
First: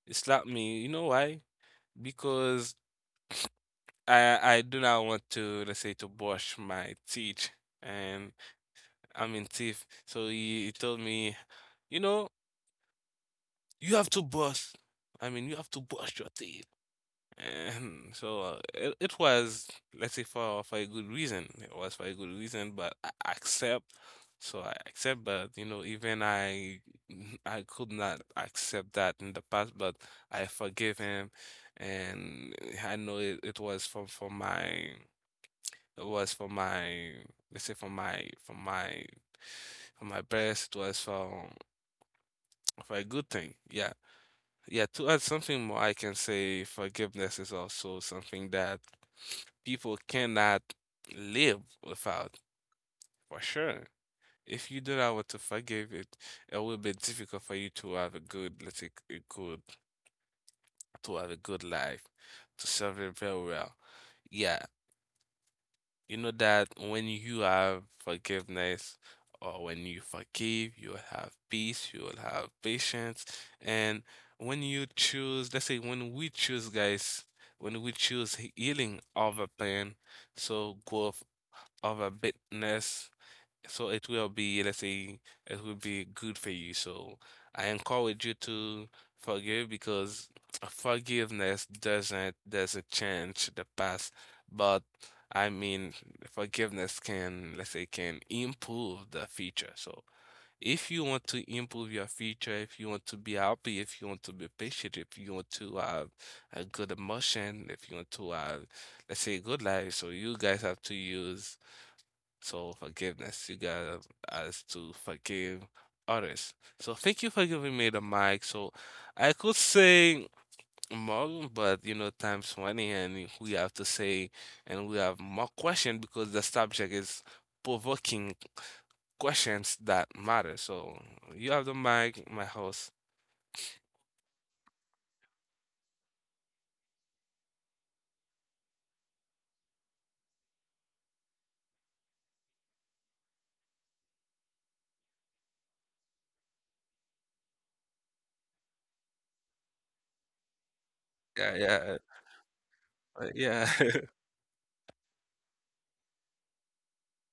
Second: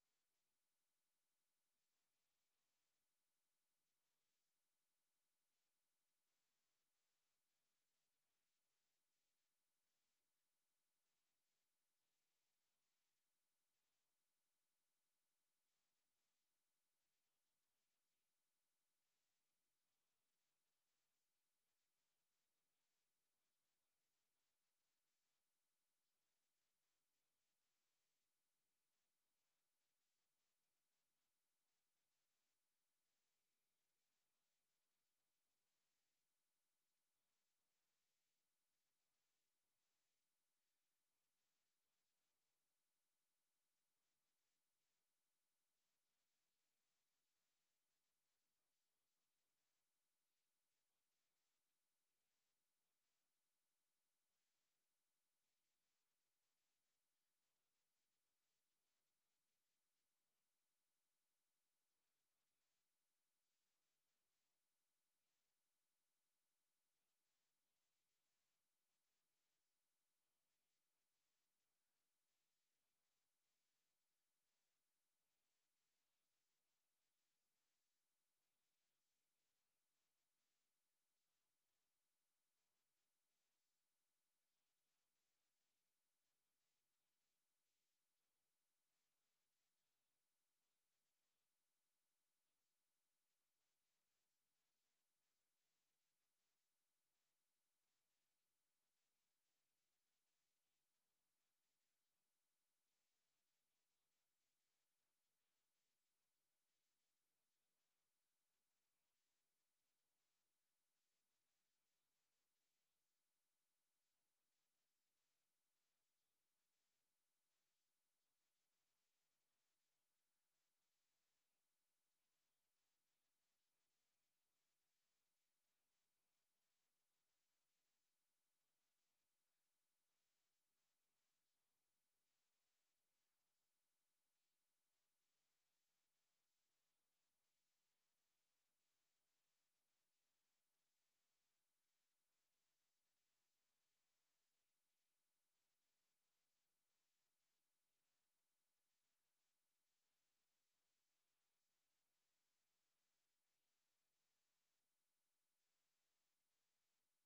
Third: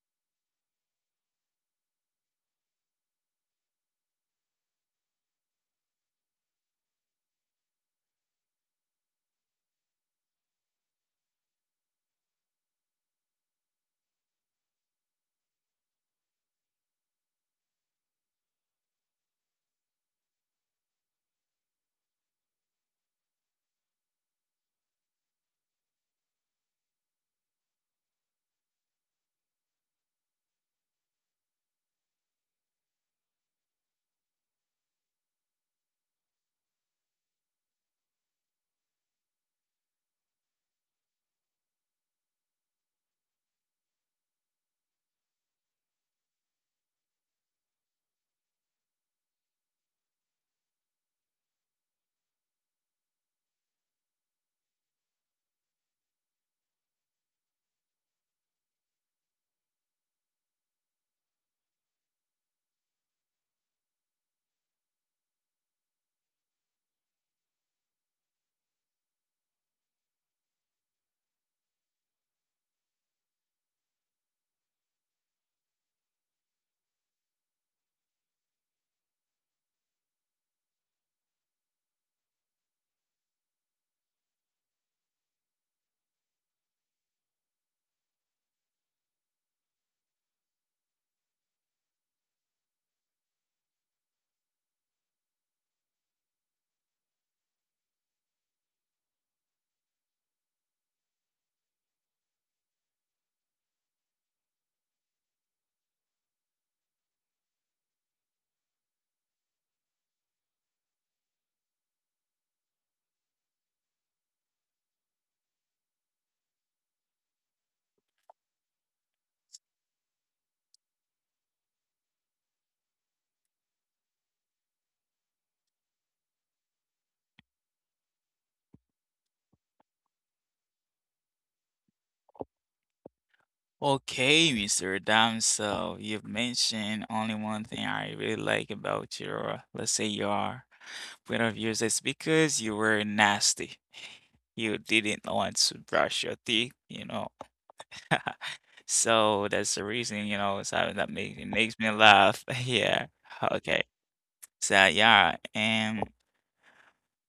C: They slap me. You know why? Because I do not want to, let's say, to brush my teeth and I mean teeth. So he told me, you know, you have to brush. I mean, you have to brush your teeth. And so it was, let's say, for a good reason. It was for a good reason, but I accept. So I accept, but you know, even I could not accept that in the past, but I forgive him, and I know it was for my, let's say, for my best. It was for a good thing. Yeah. Yeah, to add something more, I can say forgiveness is also something that people cannot live without, for sure. If you do not want to forgive it, it will be difficult for you to have a good, let's say, a good, to have a good life, to serve it very well. Yeah, you know that when you have forgiveness or when you forgive, you will have peace, you will have patience. And when you choose, let's say when we choose, guys, when we choose healing over pain, so growth over bitterness, so it will be, let's say, it will be good for you. So I encourage you to forgive, because forgiveness doesn't change the past, but I mean, forgiveness can, let's say, can improve the future. So if you want to improve your future, if you want to be happy, if you want to be patient, if you want to have a good emotion, if you want to have, let's say, a good life, so you guys have to use. So forgiveness, you got us to forgive others. So thank you for giving me the mic. So I could say more, but you know, times 20 and we have to say, and we have more questions because the subject is provoking questions that matter. So you have the mic, my host.
A: Okay, Mr. Adam, so you've mentioned only one thing I really like about your, let's say, your point of views is because you were nasty. You didn't want to brush your teeth, you know. So that's the reason, you know, so that
C: Yeah,
A: makes me
C: yeah,
A: laugh. Yeah.
C: yeah.
A: Okay. So yeah, and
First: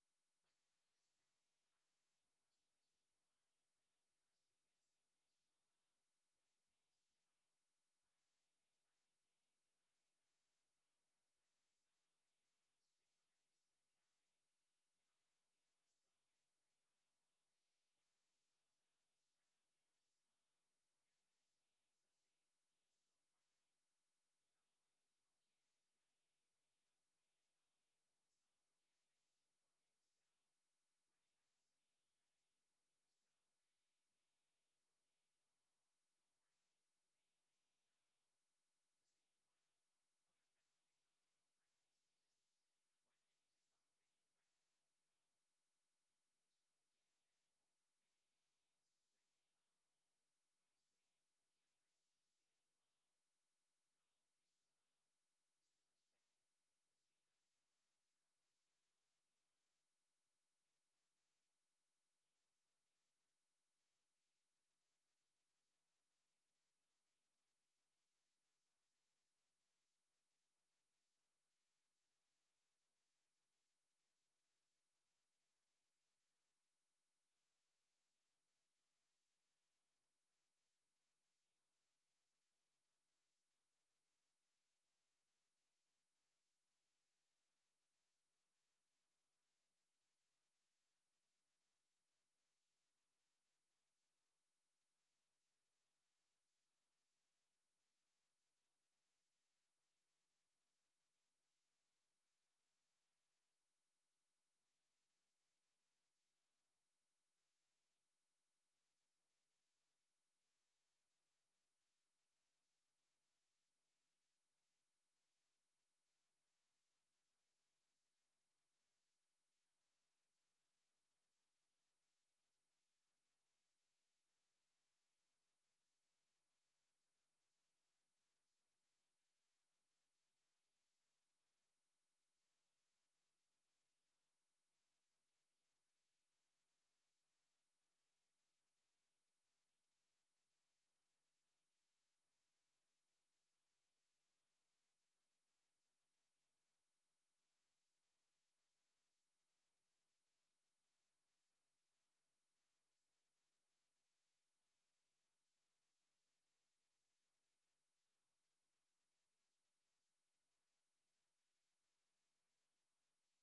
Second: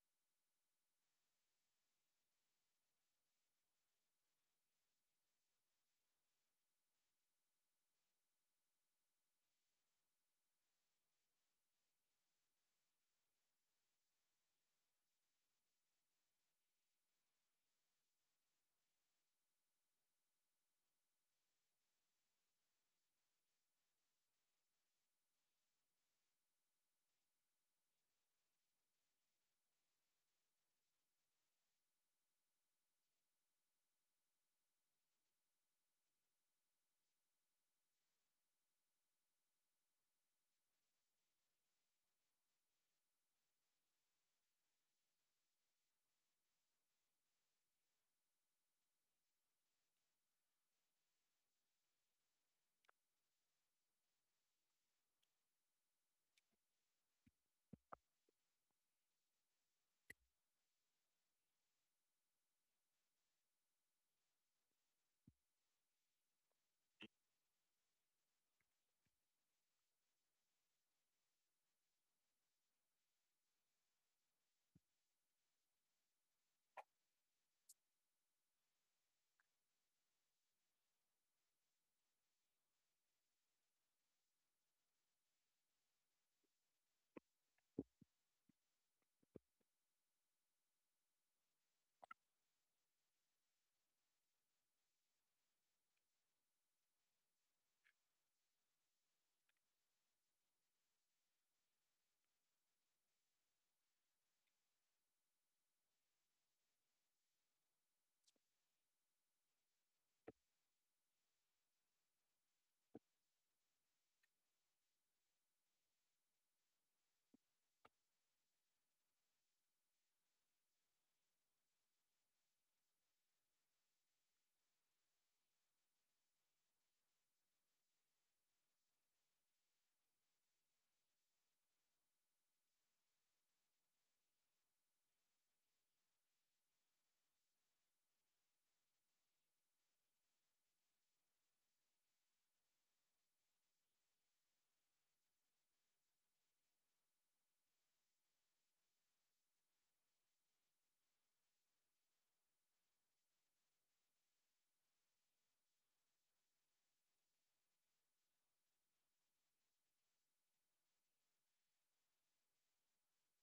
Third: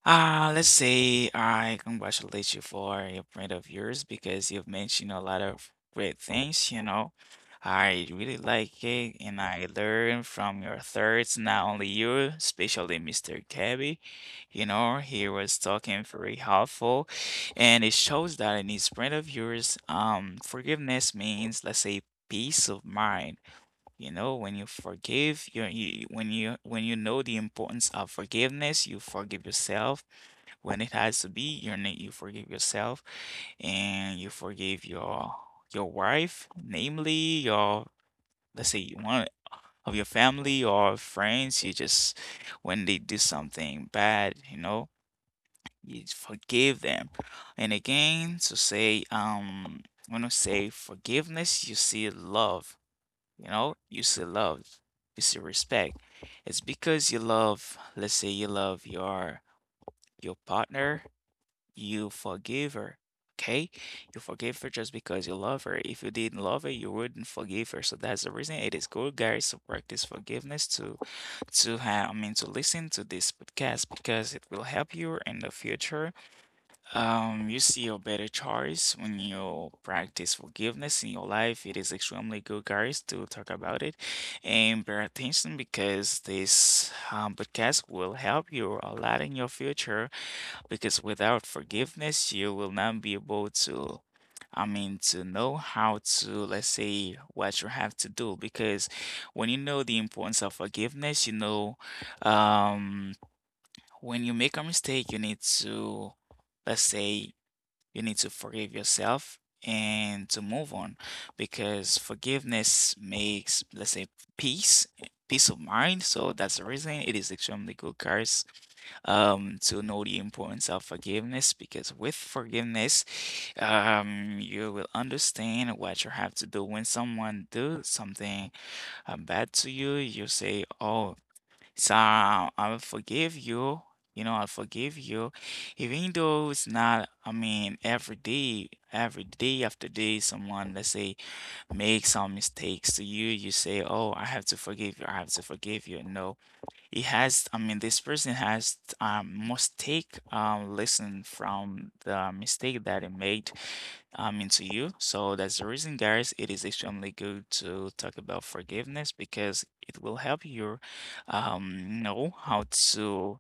A: let's say I congratulate you for your print of yours because you've mentioned a lot of great things, you know. I really like it and I learn from your thoughts, not only you, especially Mr. Gabby. You know, he was talking very helpful, and it shows that in his print of yours, forgiveness means, let's say, peace of mind. You know, when you forgive, you when you when you know the importance of forgiveness, you forgive yourself when it has to be. You forgive yourself and you forgive your wife, namely your, let's say, you want of your family or friends. You just when they do something bad, you know, you forgive them. And again, to say, when I say forgiveness, you see love, you know, you see love, you see respect. It's because you love, let's say, you love your partner, you forgive her. Okay? You forgive her just because you love her. If you didn't love her, you wouldn't forgive her. So that's the reason it is good, guys, to practice forgiveness, to to listen to this podcast because it will help you in the future. You see a better choice when you practice forgiveness in your life. It is extremely good, guys, to talk about it and pay attention because this podcast will help you a lot in your future because without forgiveness, you will not be able to, to know how to, let's say, what you have to do. Because when you know the importance of forgiveness, you know, um, when you make a mistake, you need to, let's say, you need to forgive yourself. And to move on because forgiveness makes, let's say, peace, peace of mind. So that's the reason it is extremely good, guys, to know the importance of forgiveness. Because with forgiveness, you will understand what you have to do when someone do something bad to you. You say, "Oh, so I will forgive you." You know, I forgive you, even though it's not. I mean, every day after day, someone, let's say, make some mistakes to you. You say, "Oh, I have to forgive you. I have to forgive you." No, he has, I mean, this person has mistake, lesson from the mistake that he made into you. So that's the reason, guys, it is extremely good to talk about forgiveness because it will help you know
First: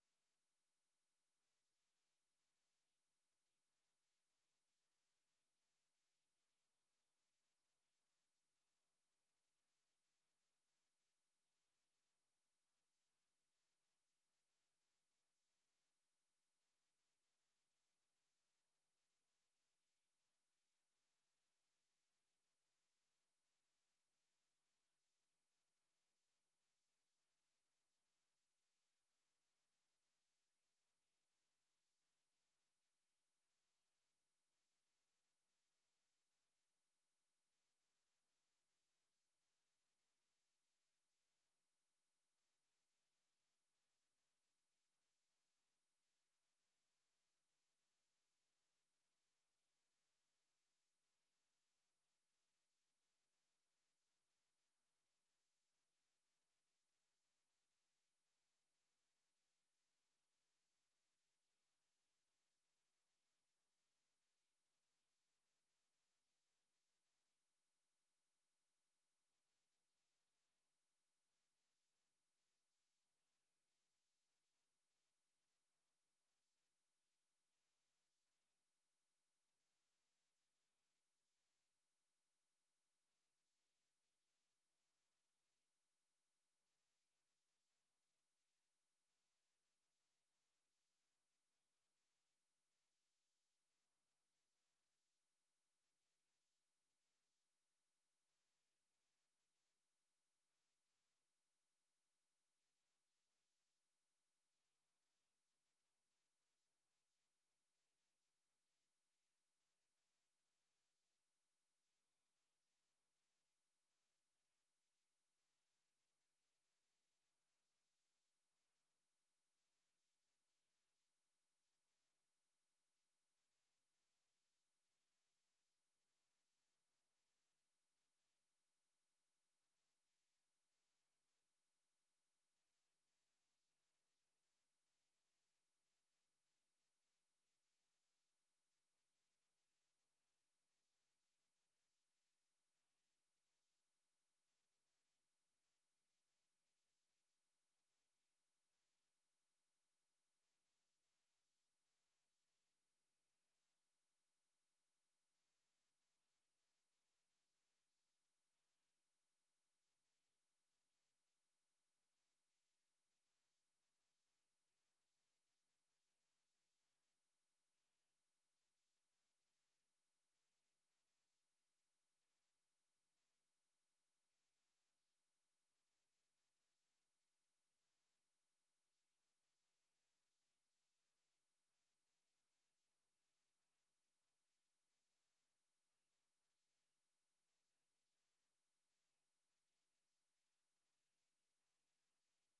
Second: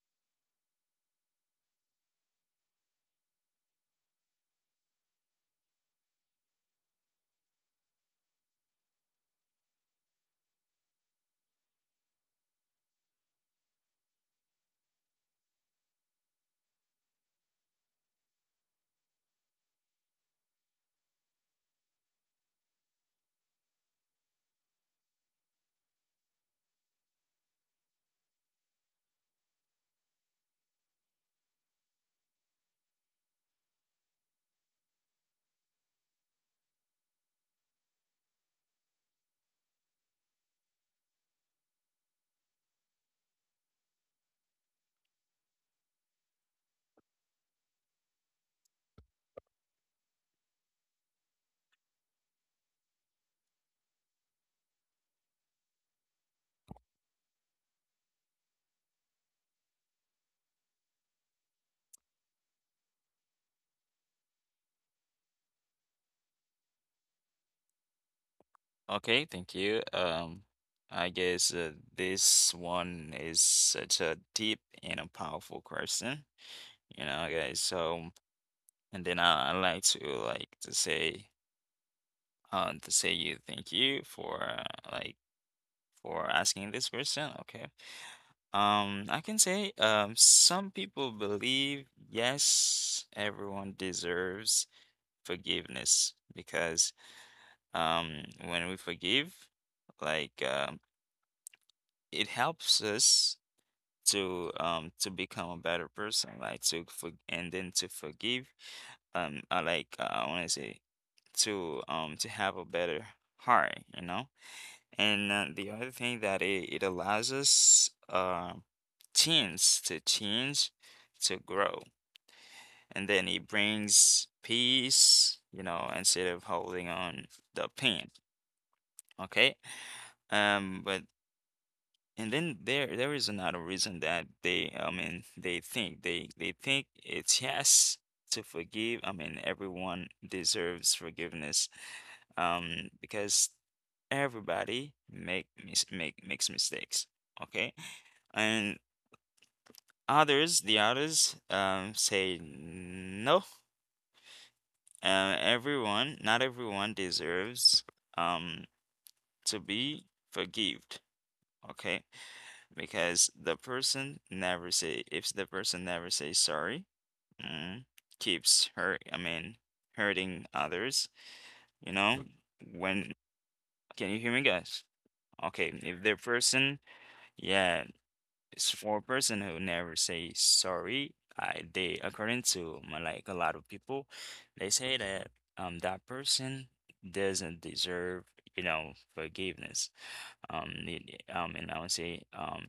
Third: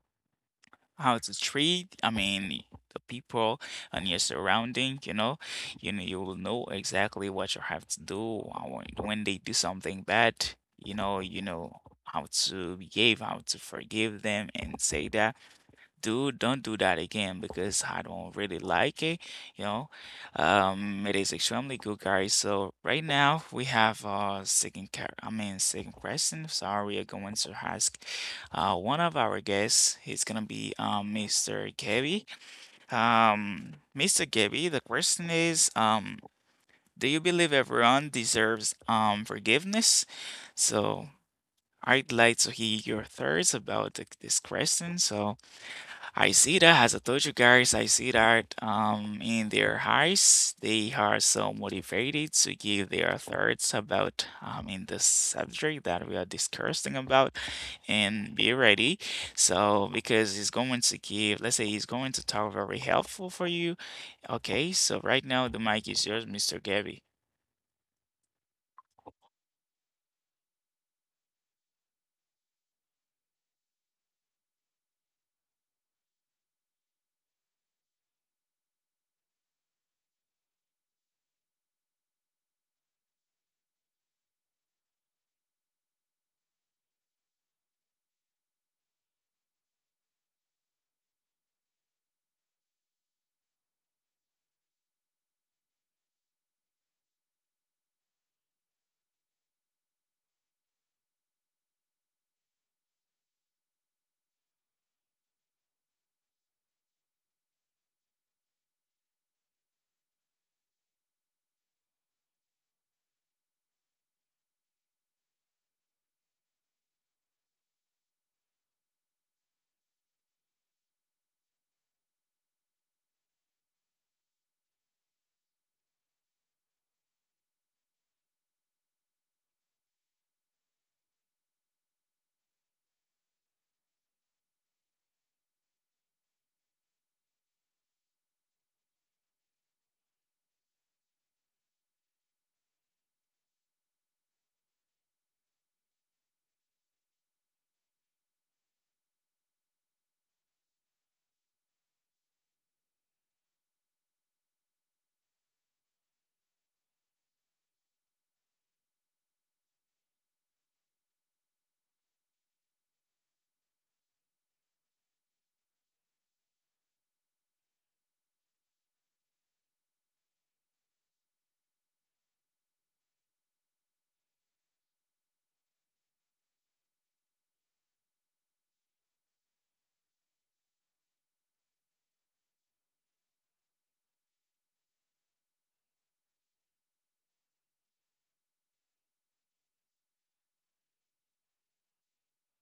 A: how to treat, I mean, the people and your surrounding, you know, you know, you will know exactly what you have to do, when they do something bad, you know. You know how to behave, how to forgive them, and say that, "Dude, don't do that again because I don't really like it, you know." It is extremely good, guys. So right now we have second car, I mean, second question. Sorry, we are going to ask one of our guests. He's gonna be Mr. Gabby. Mr. Gabby, the question is, do you believe everyone deserves forgiveness? So I'd like to hear your thoughts about this question. So I see that, as I told you guys, I see that, in their hearts, they are so motivated to give their thoughts about, in the subject that we are discussing about, and be ready. So, because he's going to give, let's say, he's going to talk very helpful for you. Okay, so right now the mic is yours, Mr. Gabby.
B: Okay, thank you. I guess this one is such a deep and a powerful question, you know, guys. So, and then I like to say you thank you for like for asking this question. Okay. Some people believe yes, everyone deserves forgiveness because um when we forgive like um it helps us to become a better person like to for- and then to forgive I like I want to say to have a better heart, you know. And the other thing that it allows us teens to change, to grow, and then it brings peace, you know, instead of holding on the pain. Okay. But and then there is another reason that they I mean they think it's yes to forgive. I mean everyone deserves forgiveness. Because everybody makes mistakes. Okay. And the others, say no. Not everyone deserves um to be forgived. Okay. Because the person never say, if the person never says sorry, mm, keeps hurting others. You know, when, can you hear me, guys? Okay, if the person, yeah, it's for a person who never say sorry. I They, according to my, like a lot of people, they say that that person doesn't deserve, you know, forgiveness. And I would say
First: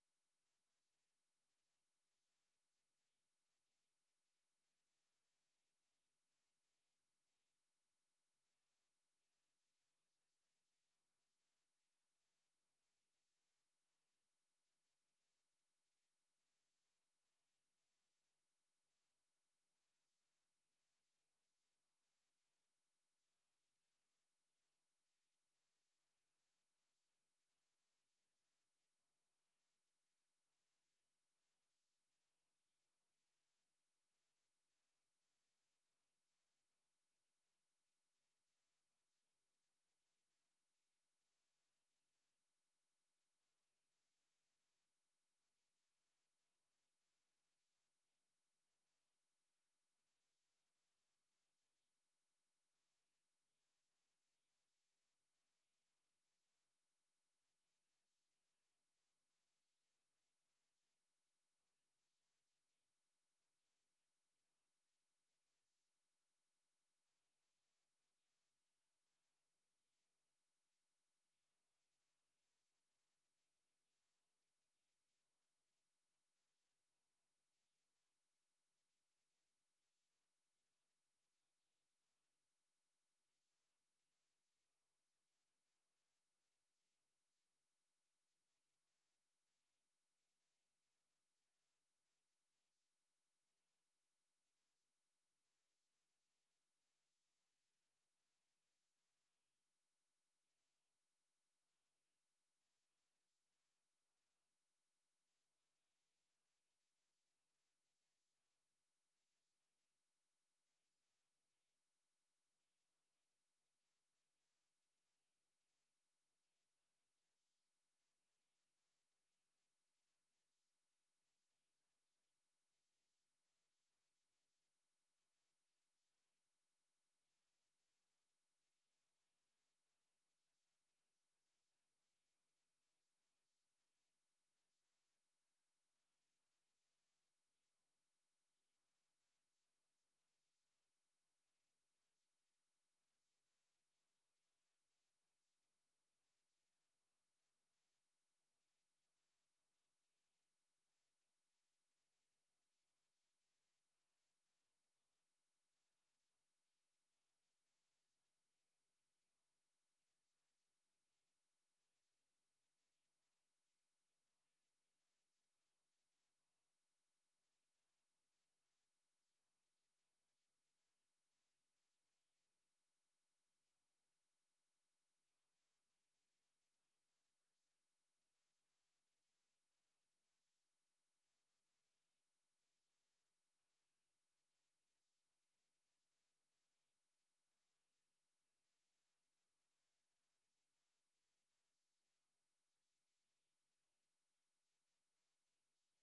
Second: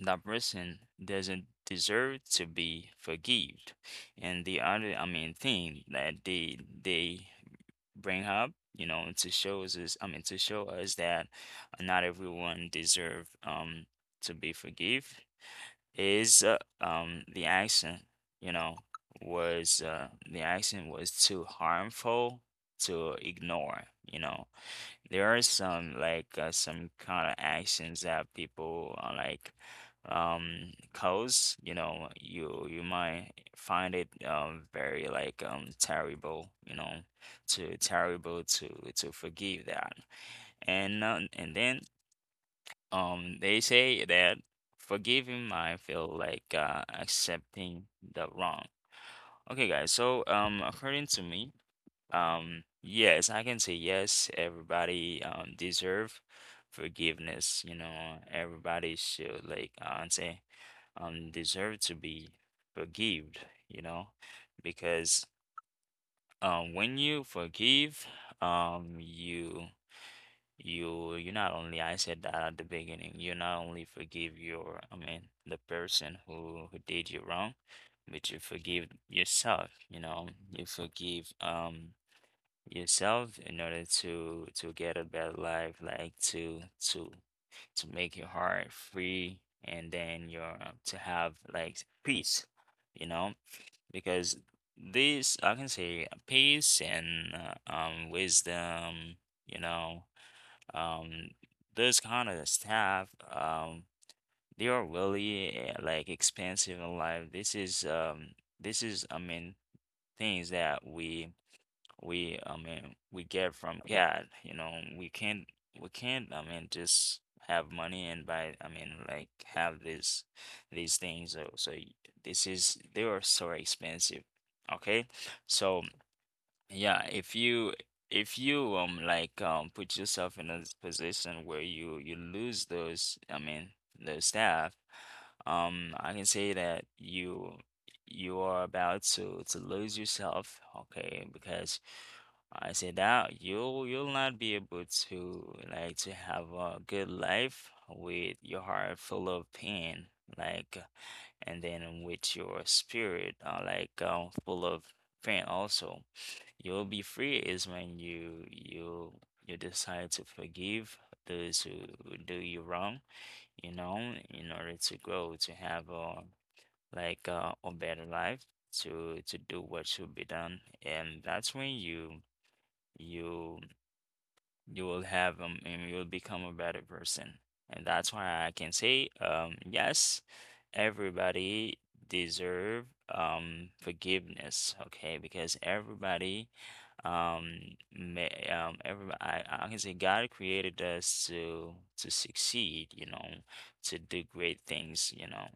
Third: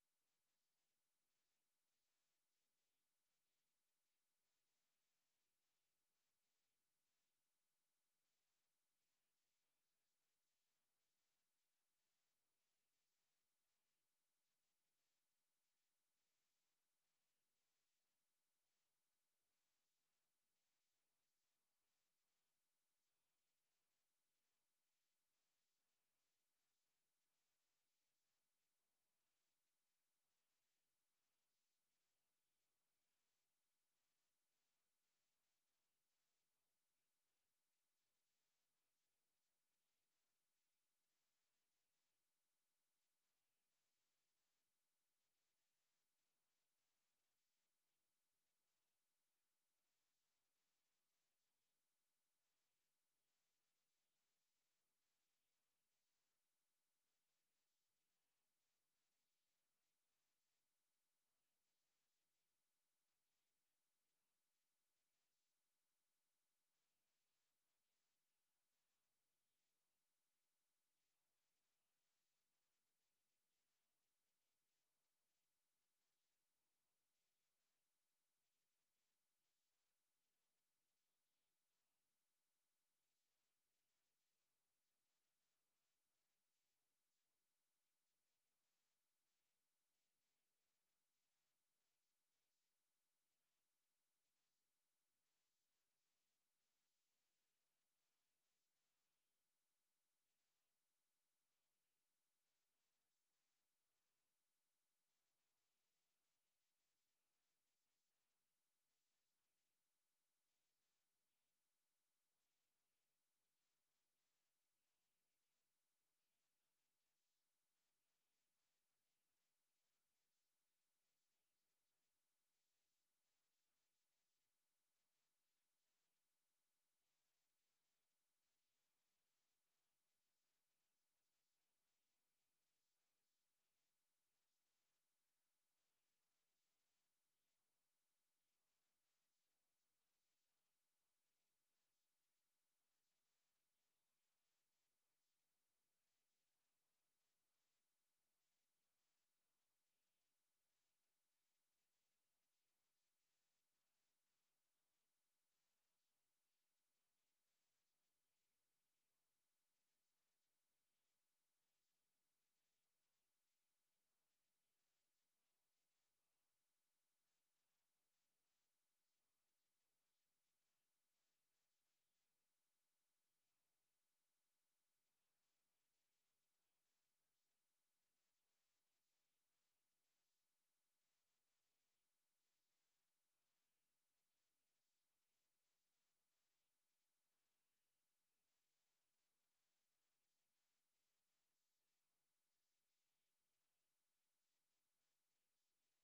B: that person doesn't deserve to be forgived. And the other thing that they bring up, you know, to show us that not everyone deserve to be forgive is the action, you know, was the action was too harmful to ignore, you know. There are some kind of actions that people cause, you know, you might find it very terrible, you know, to terrible to forgive that. And then they say that forgiving might feel like accepting the wrong. Okay, guys, so according to me, yes, I can say yes, everybody deserve forgiveness. You know, everybody should, like I would say, deserve to be forgived, you know, because when you forgive, you you not only, I said that at the beginning, you not only forgive your I mean the person who did you wrong, but you forgive yourself, you know. You forgive yourself in order to get a better life, like to make your heart free, and then your, to have like peace, you know, because this I can say peace and wisdom, you know, um those kind of stuff, they are really like expensive in life. This is this is, I mean, things that we I mean we get from God, you know. we can't we can't, I mean, just have money and buy, I mean like have this these things, so this is, they are so expensive. Okay? So yeah, if you, if you like put yourself in a position where you lose those, I mean, those staff, I can say that you are about to lose yourself. Okay? Because I say that you'll not be able to like to have a good life with your heart full of pain, like, and then with your spirit full of pain also. You'll be free is when you decide to forgive those who do you wrong, you know, in order to grow, to have a better life, to do what should be done, and that's when you you will have and you will become a better person, and that's why I can say yes, everybody deserve forgiveness. Okay, because everybody um, I can say God created us to succeed, you know, to do great things, you know.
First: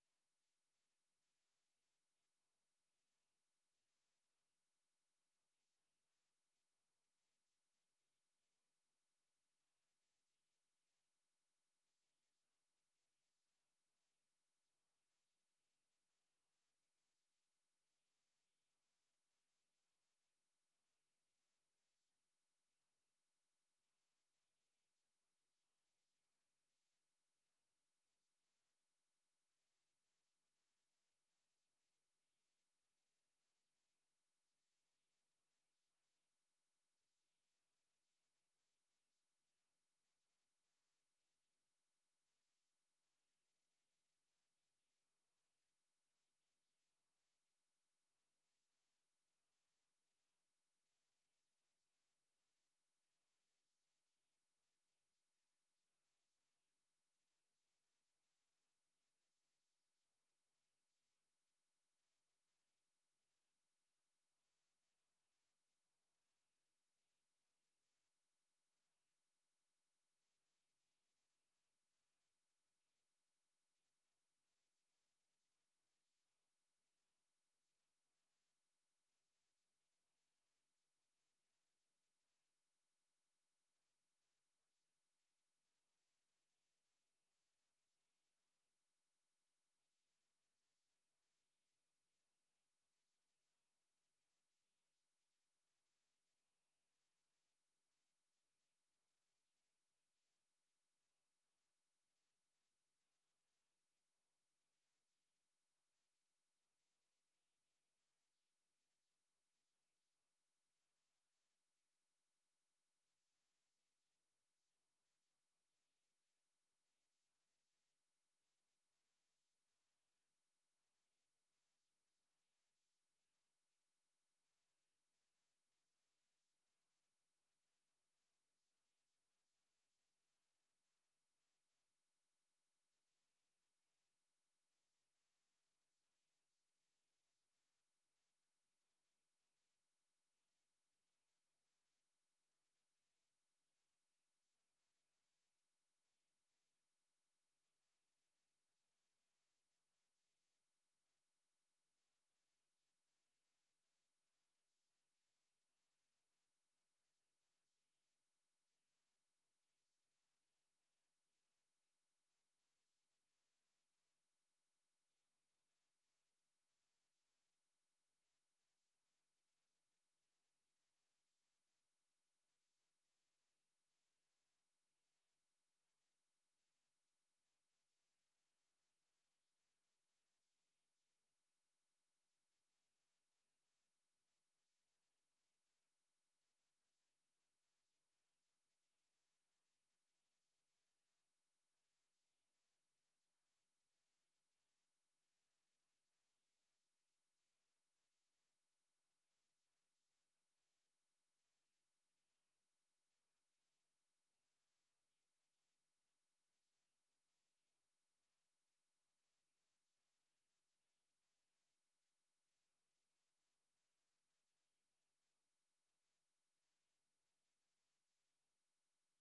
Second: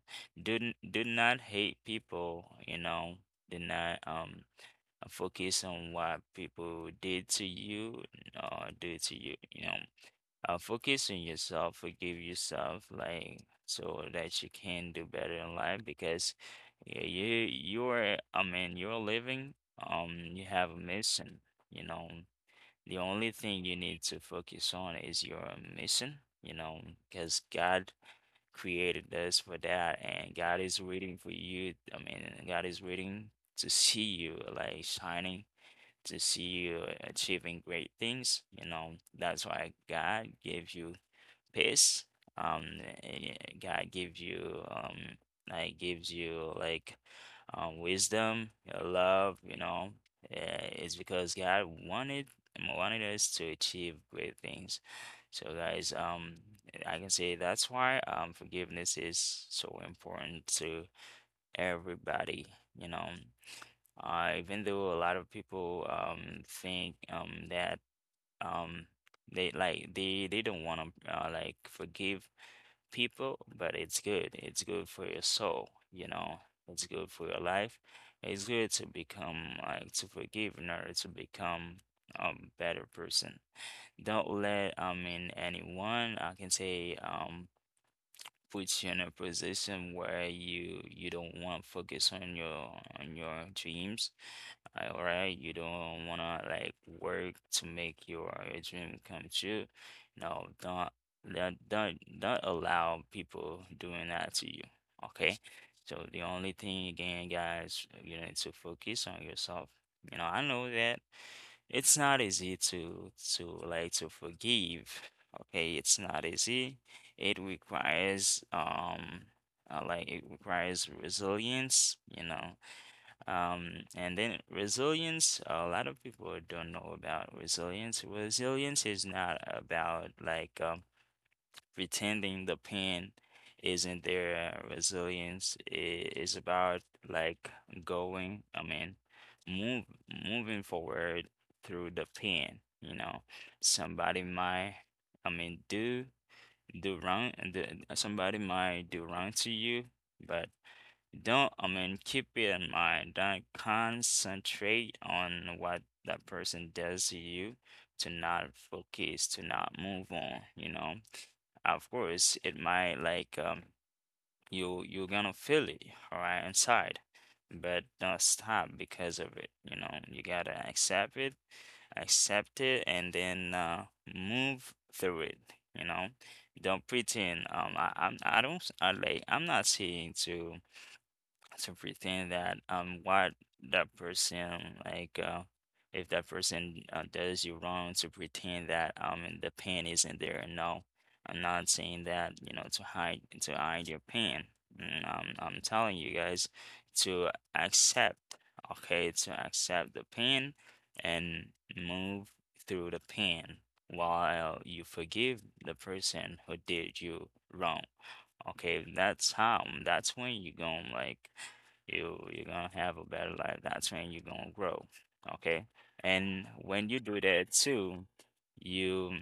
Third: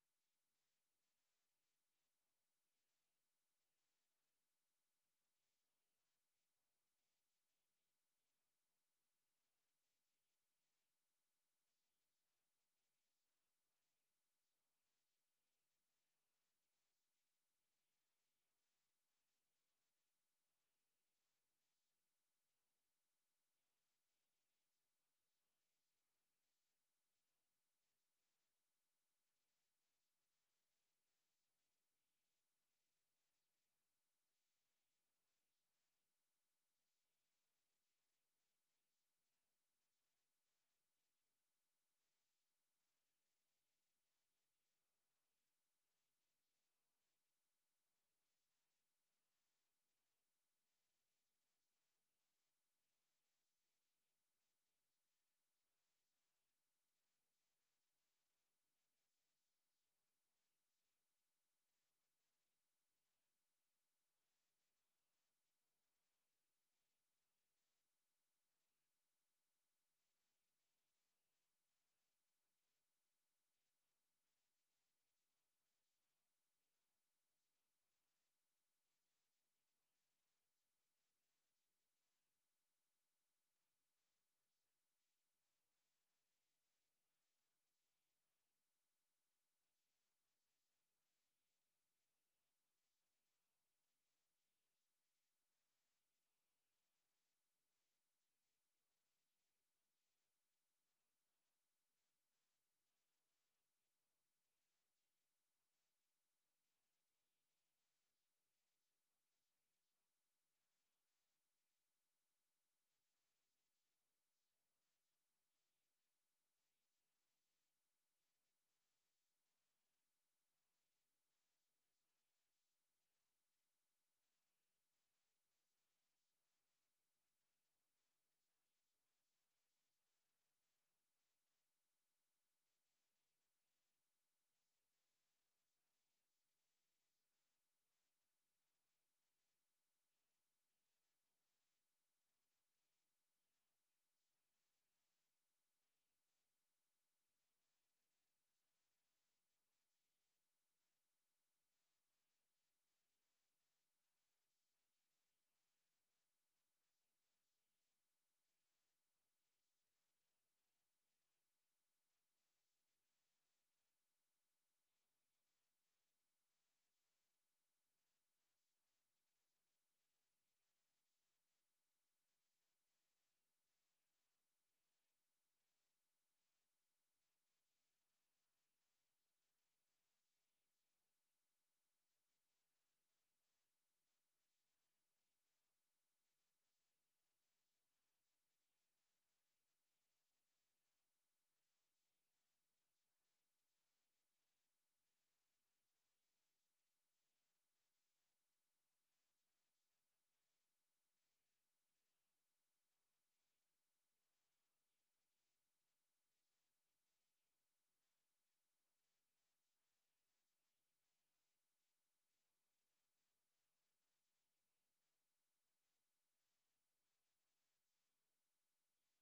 B: Do not hate people, you know. Do not focus on what people did to you, or do to you, you know. Focus on yourself, forgive yourself, like, so that you can do better in life, because yeah, you're living, you have a mission, you know. The only thing you need to focus on is your mission, you know, because God created us for that, and God is waiting for you. I mean, God is waiting to see you like shining, to see you achieving great things. You know, that's why God gave you pace. God gives you gives you like wisdom, your love. You know, it's because God wanted us to achieve great things. So, guys, I can say that's why forgiveness is so important to everybody. You know, even though a lot of people think that um they they don't want to like forgive people, but it's good. It's good for your soul, you know. It's good for your life. It's good to become, like, to forgive in order to become a better person. Don't let, I mean, anyone, I can say, put you in a position where you don't want to focus on your, on your dreams. All right, you don't wanna like work to make your dream come true. No, don't allow people doing that to you. Okay, so the only thing again, guys, you need to focus on yourself. You know, I know that. It's not easy to like to forgive. Okay, it's not easy. It requires it requires resilience, you know. And then resilience, a lot of people don't know about resilience. Resilience is not about like pretending the pen isn't their resilience. It is about like going, I mean, move moving forward through the pen. You know, somebody might, I mean, do do wrong. Do, somebody might do wrong to you, but don't. I mean, keep it in mind. Don't concentrate on what that person does to you to not focus, to not move on, you know. Of course, it might you you're gonna feel it, all right, inside. But don't stop because of it. You know, you gotta accept accept it, and then move through it. You know, don't pretend. I I'm I don't s- I Like I'm not saying to pretend that what that person if that person does you wrong to pretend that the pain isn't there. No, I'm not saying that. You know, to hide, to hide your pain. Mm, am, I'm telling you guys to accept, okay, to accept the pain and move through the pain while you forgive the person who did you wrong. Okay, that's how. Mm, that's when you're gonna like you you're gonna have a better life. That's when you're gonna grow. Okay? And when you do that too, you mm,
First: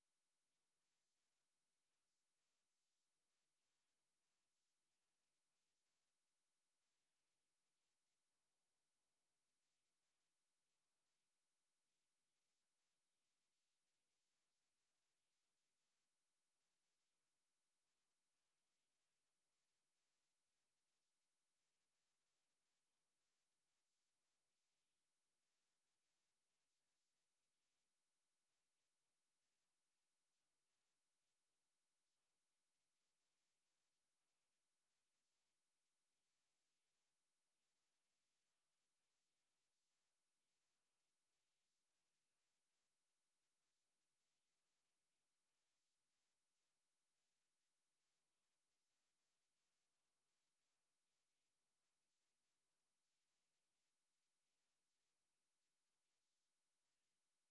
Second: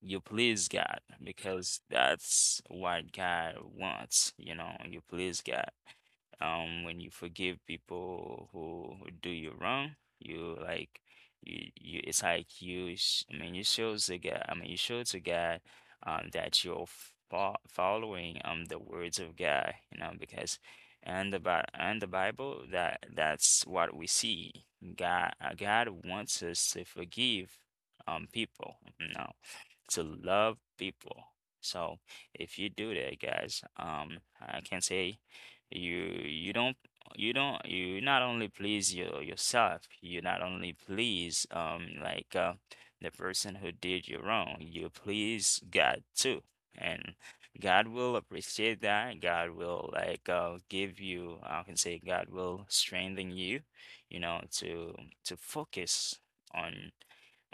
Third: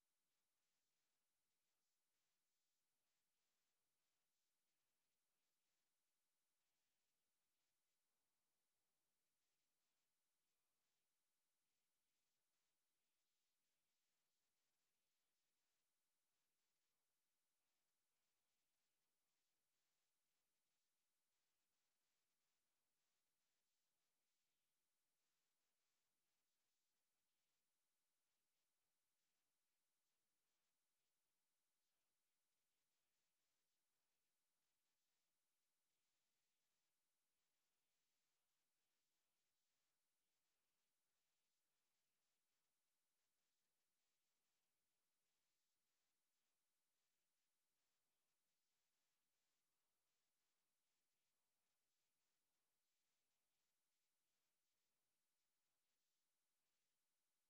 B: you please God because that's what God wants, you please God when you forgive people who do you wrong you like you it's like you show to God. You show to God that you're following the words of God, you know. Because and the bible, that's what we see. God wants us to forgive people, you know, to love people. So if you do that, guys, I can say you you don't you don't you not only please yourself, you not only please the person who did you wrong, you please God too. And God will appreciate that. God will give you, I can say God will strengthen you, you know, to focus on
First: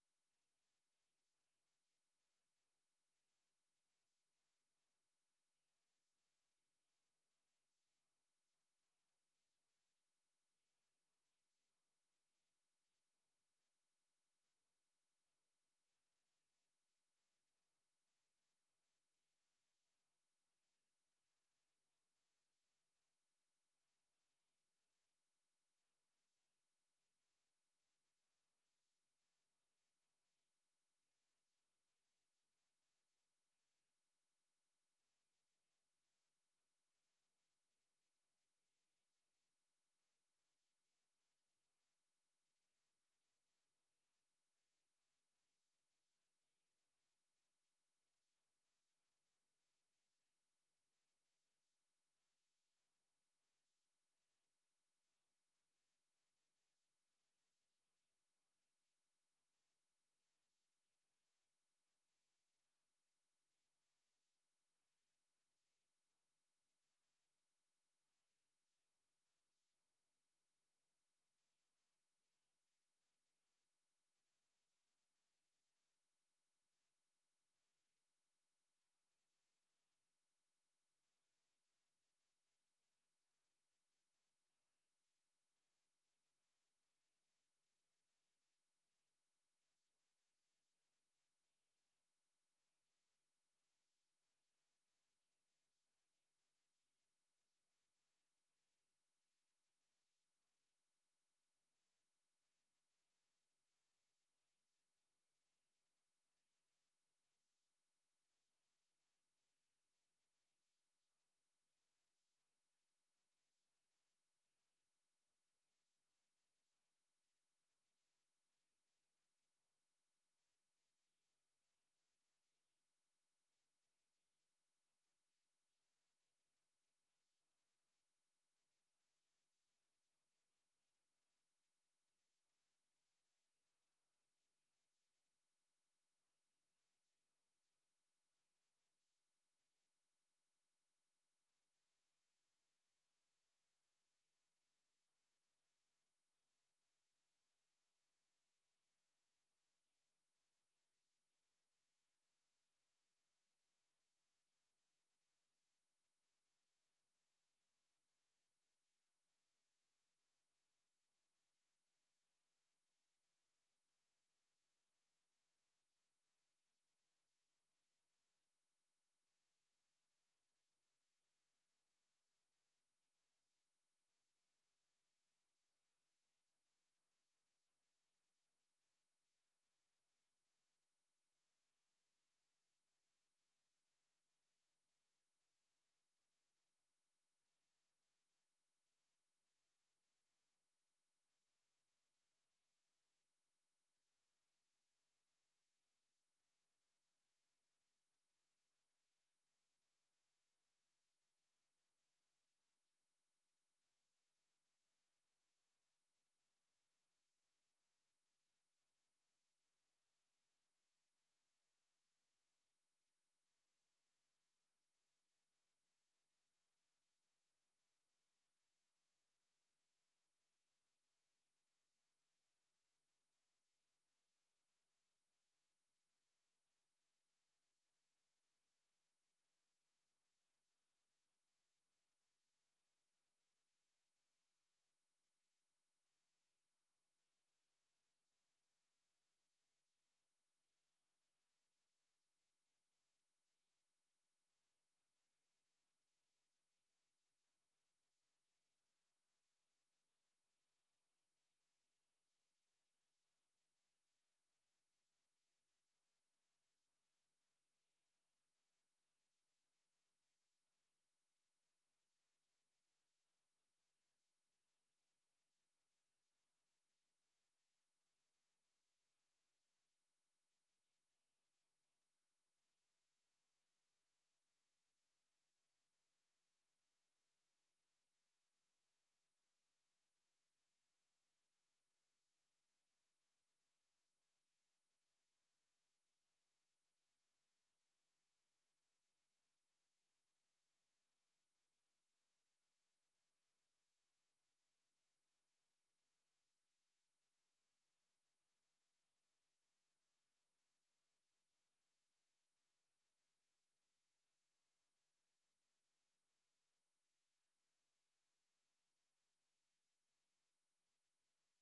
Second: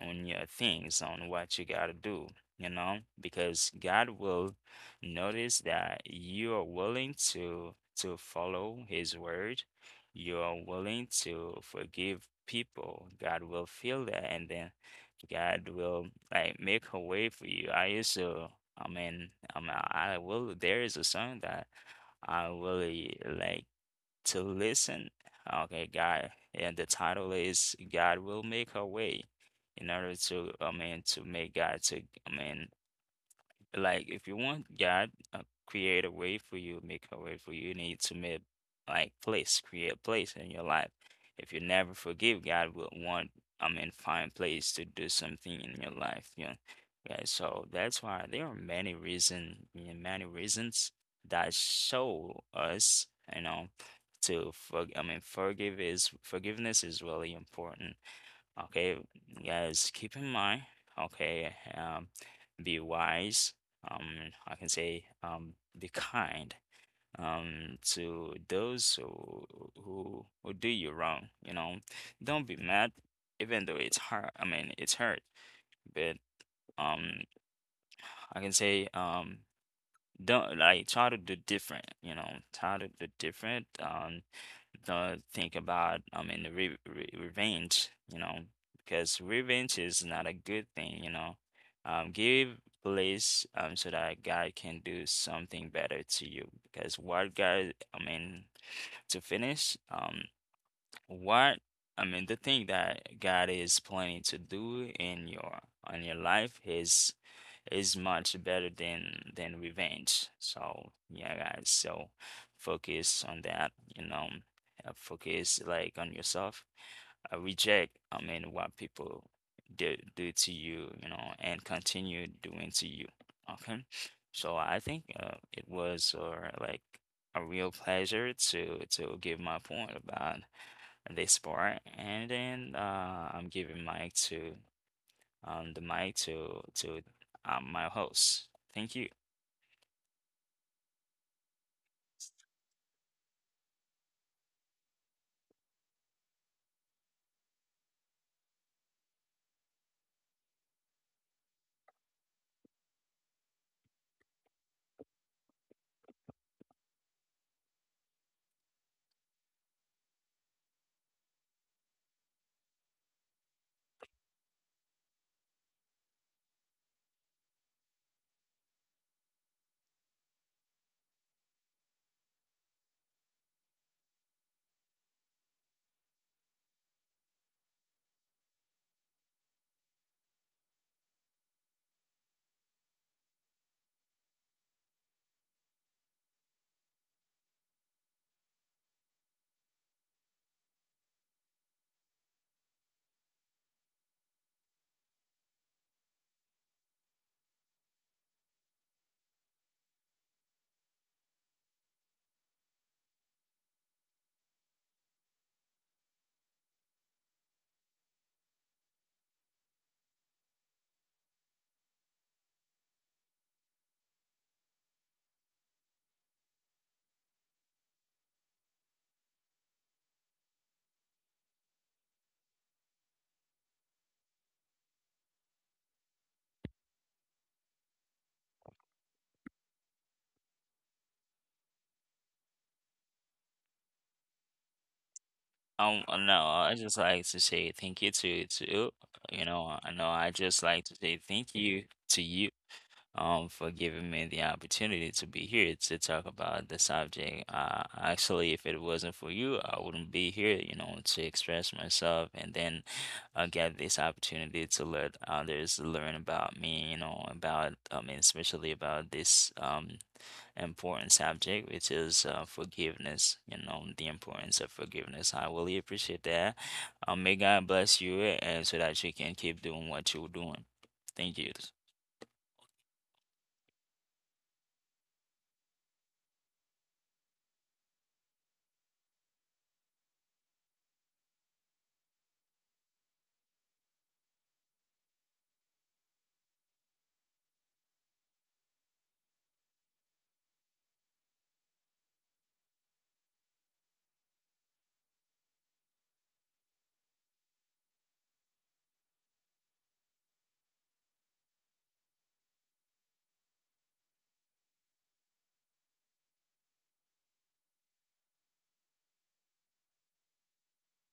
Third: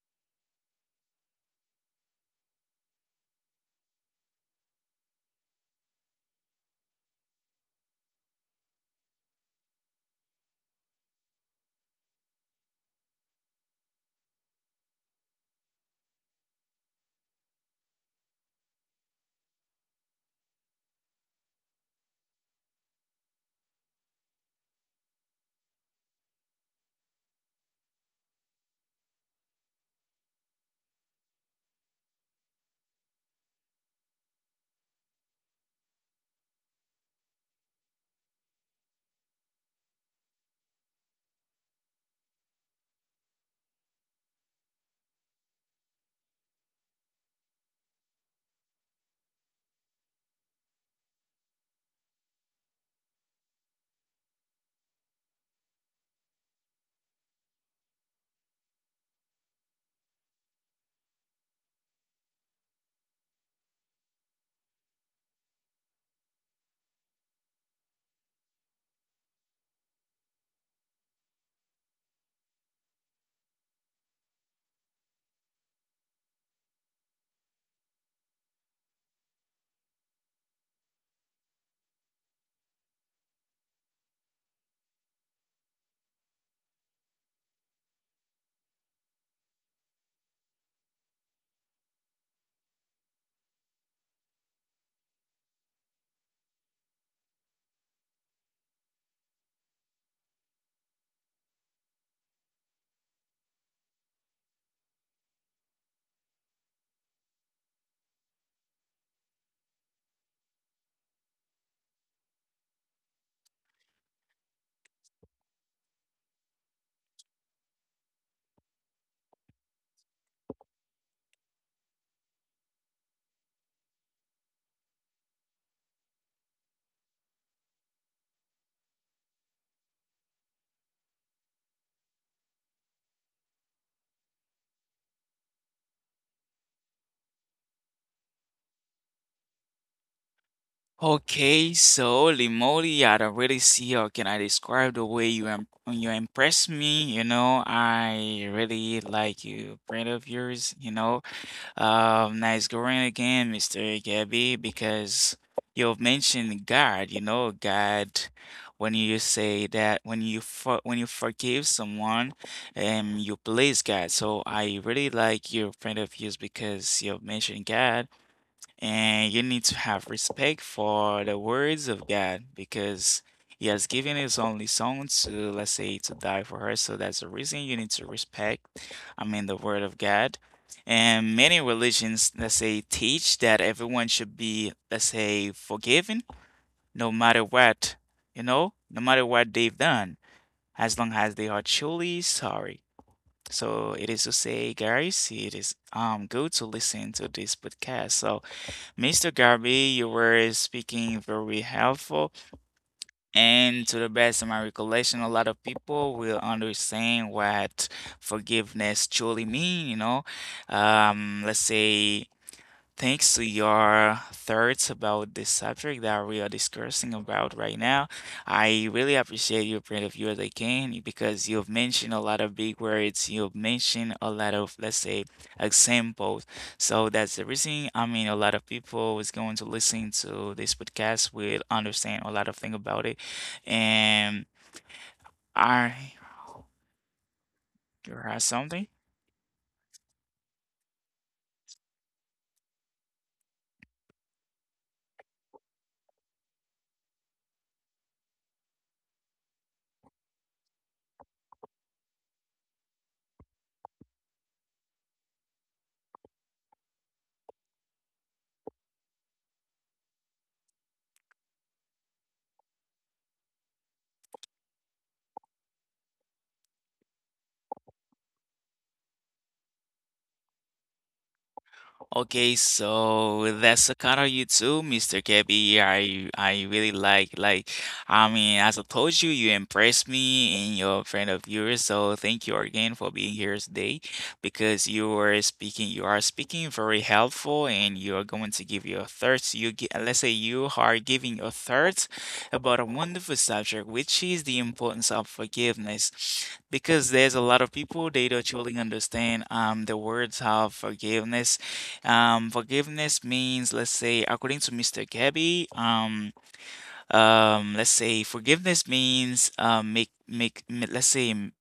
B: on your things, on what you gotta do, you know, because God will notice that you are willing to follow His word, you are willing to forgive people. God will feel that, and then God will make a way for you. I used to, I mean, I mean, I will. There is a song that I really like to listen. Okay, God, and the title is God Will Make A Way. In order to, to make God to, I mean, if you want God create a way for you, make a way for you, you need to make like place, create place in your life. If you never forgive, God will want, find place to do something in your life, you know. Yeah, so that's why there are many reason, yeah, many reasons that show us, you know, to forgive is forgiveness is really important. Okay, guys, keep in mind, okay, be wise. I can say, be kind, to those who do you wrong, you know. Don't be mad, even though it's hard. I mean, it's hurt, but um, I can say, don't try to do different, you know, try to do different. Don't think about, the re re revenge, you know, because revenge is not a good thing, you know. Give place, so that God can do something better to you. Because what God, I mean, to finish. What I mean, the thing that God is planning to do in your on your life is much better than revenge. So yeah, guys. So focus on that. You know, focus on yourself. What people do to you, you know, and continue doing to you. Okay. So I think it was or like a real pleasure to give my point about this part, and then I'm giving mic to the mic to my host. Thank you.
A: Okay, so holy, I don't really see how can I describe the way you you impress me, you know. I really like you brand of yours, you know. Nice going again, Mr. Gabby, because you've mentioned God, you know, God, when you say that when you for, when you forgive someone, you please God. So I really like your brand of yours because you've mentioned God and you need to have respect for the words of God because He has given His only Son to, let's say, to die for us. So that's the reason you need to respect, I mean, the word of God. And many religions, let's say, teach that everyone should be, let's say, forgiven, no matter what, you know, no matter what they've done, as long as they are truly sorry. So it is to say, guys, it is good to listen to this podcast. So Mr. Garby, you were speaking very helpful, and to the best of my recollection, a lot of people will understand what forgiveness truly mean. You know, let's say, thanks to your thoughts about this subject that we are discussing about right now. I really appreciate your point of view as I can because you've mentioned a lot of big words, you've mentioned a lot of, let's say, examples. So that's the reason, I mean, a lot of people is going to listen to this podcast will understand a lot of thing about it. And I,
B: No, I just
A: you
B: like to
A: have
B: say
A: something?
B: thank you to you. Know I just like to say thank you to you, for giving me the opportunity to be here to talk about the subject. Actually, if it wasn't for you, I wouldn't be here, you know, to express myself, and then get this opportunity to let others learn about me, you know, about, I mean, especially about this important subject, which is forgiveness, you know, the importance of forgiveness. I really appreciate that. May God bless you and so that you can keep doing what you're doing. Thank you.
A: Okay, so that's the kind of you too, Mr. Gabby. I really like, I mean, as I told you, you impressed me and your friend of yours. So thank you again for being here today because you were speaking, you are speaking very helpful, and you are going to give your thoughts. You gi- let's say, you are giving your thoughts about a wonderful subject, which is the importance of forgiveness because there's a lot of people they don't truly understand the words of forgiveness. Forgiveness means, let's say, according to Mr. Gabby, let's say forgiveness means, make make m-, let's say, m-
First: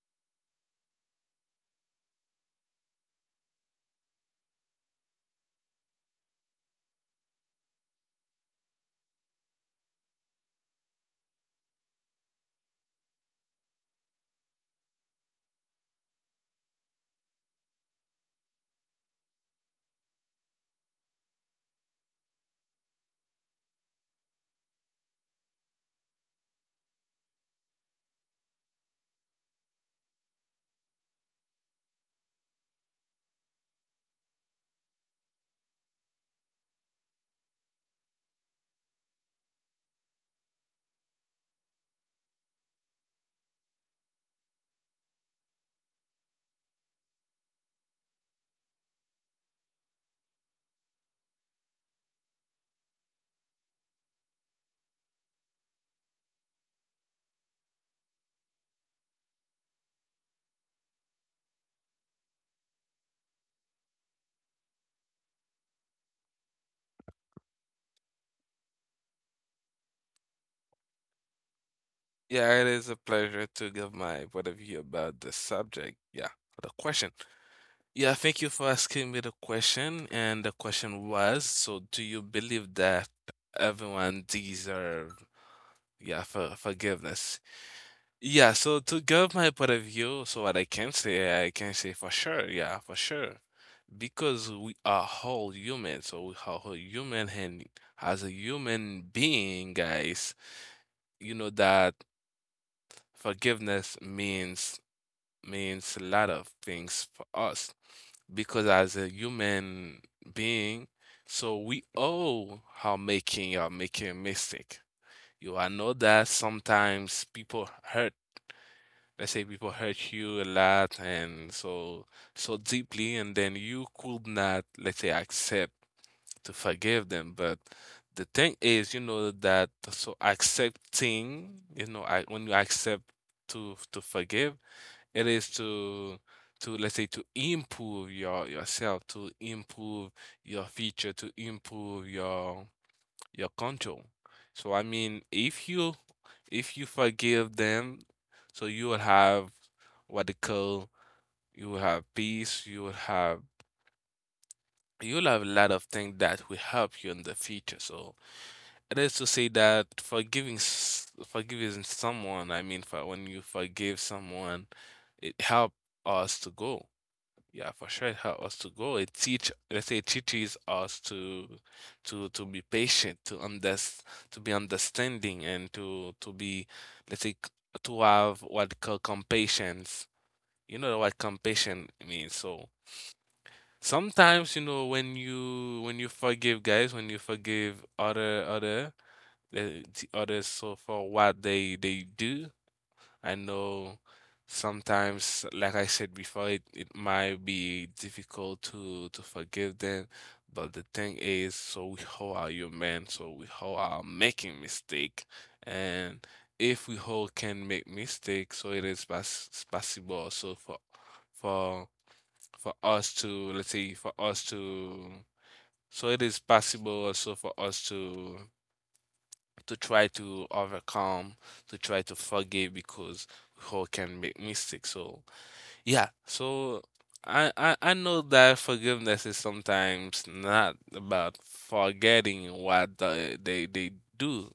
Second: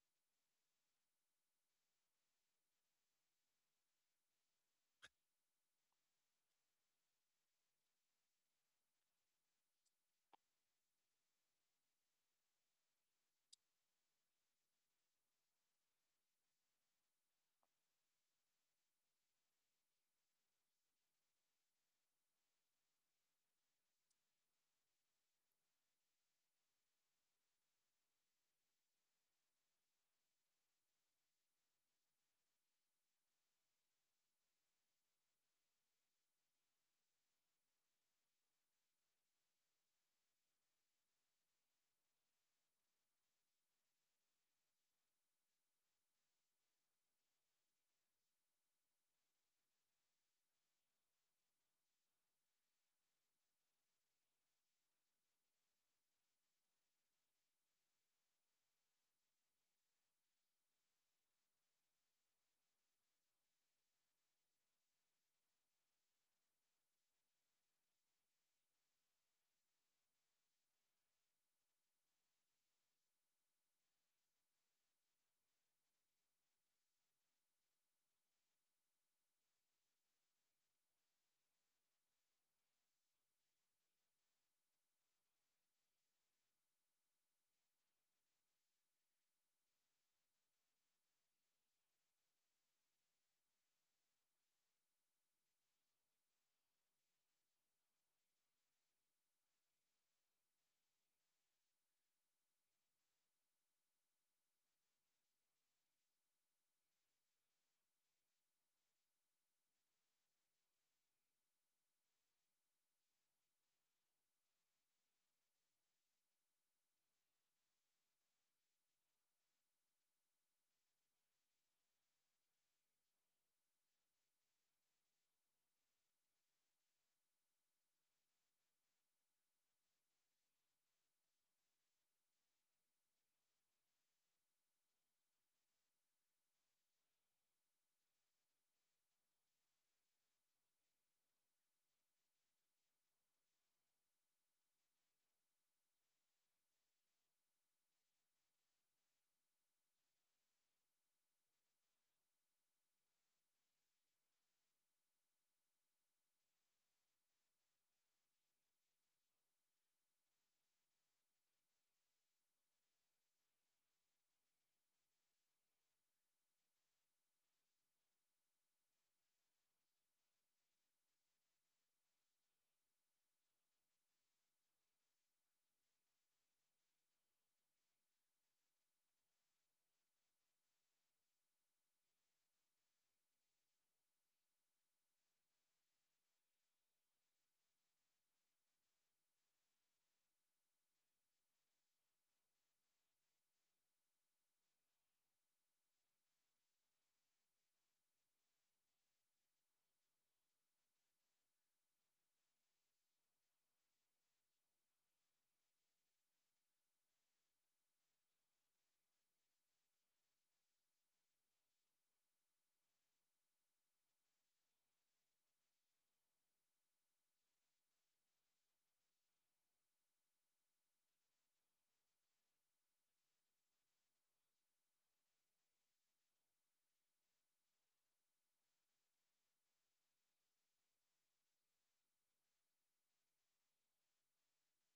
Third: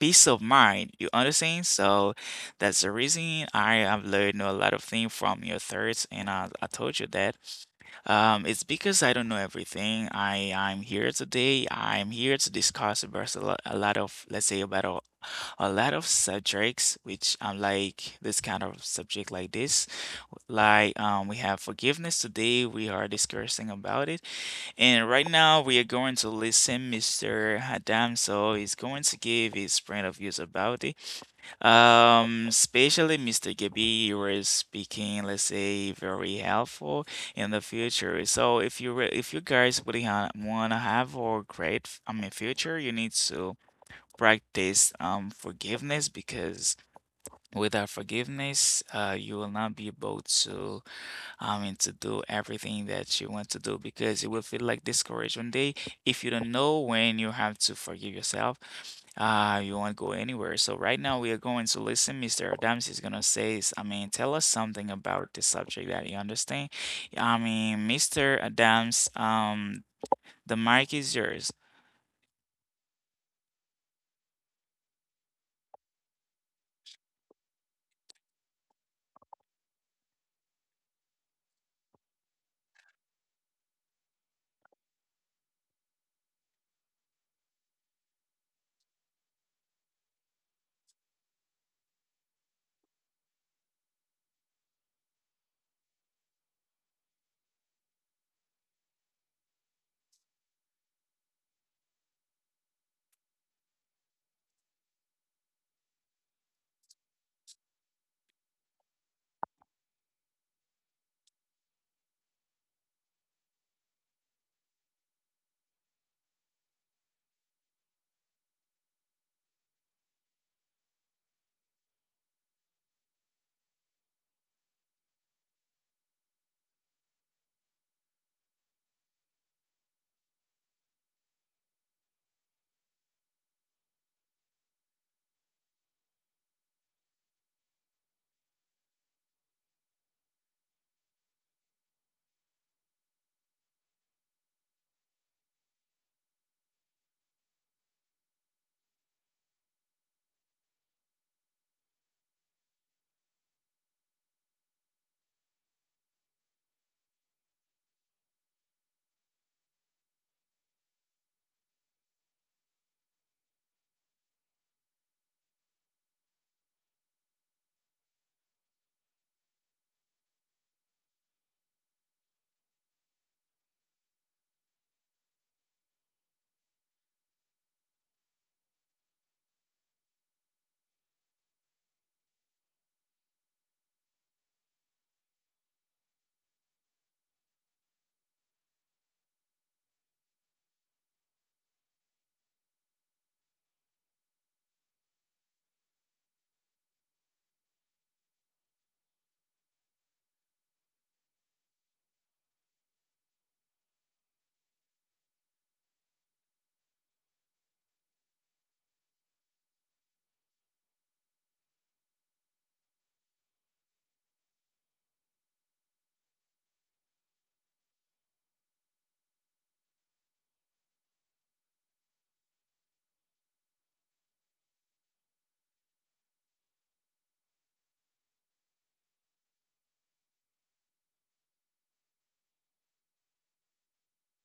A: peace of mind. You understand? So that's the reason I have learned a lot of things from your thirds, and I told you that. It's because I don't know everything. I, I'm here today. I'm here to discuss about a lot of, let's say, about a lot of subjects, which I'm like this kind of subject like this. Like, we have forgiveness today. We are discussing about it. And right now, we are going to listen Mr. Adam. Is going to give his point of views about it. Especially Mr. Gabi, you were speaking, let's say, very helpful in the future. So if you re, if you guys really ha want to have a great, I mean, future, you need to practice forgiveness, because without forgiveness, you will not be able to, I mean, to do everything that you want to do because it will feel like discouraged one day if you don't know when you have to forgive yourself. You won't go anywhere. So right now we are going to listen. Mr. Adams is gonna say, s- I mean, tell us something about the subject that you understand. I mean, Mr. Adams, the mic is yours.
C: Yeah, it is a pleasure to give my what of you about the subject. Yeah, the question. Yeah, thank you for asking me the question. And the question was, so do you believe that everyone deserve, yeah, for forgiveness? Yeah, so to give my point of view, so what I can say for sure, yeah, for sure. Because we are whole human, so we are whole human, and as a human being, guys, you know that forgiveness means means a lot of things for us because as a human being, so we all are making a mistake. You I know that sometimes people hurt. Let's say people hurt you a lot and so deeply, and then you could not, let's say, accept to forgive them. But the thing is, you know that so accepting, you know, I, when you accept to forgive, it is to let's say to improve yourself, to improve your feature, to improve your control. So I mean, if you forgive them, so you will have what they call, you will have peace, you will have, you'll have a lot of things that will help you in the future. So it is to say that forgiving someone, I mean, for when you forgive someone, it helps us to go. Yeah, for sure it helps us to grow. It teach, let's say, it teaches us to to be patient, to be understanding, and to be, let's say, c- to have what called compassion. You know what compassion means. So sometimes, you know, when you forgive guys, when you forgive other, the others, so for what they do, I know sometimes, like I said before, it might be difficult to forgive them, but the thing is, so we all are human, so we all are making mistake, and if we all can make mistakes, so it is pass possible also for for us to let's say for us to, so it is possible also for us to try to overcome, to try to forgive because we all can make mistakes. So yeah, so I know that forgiveness is sometimes not about forgetting what they do,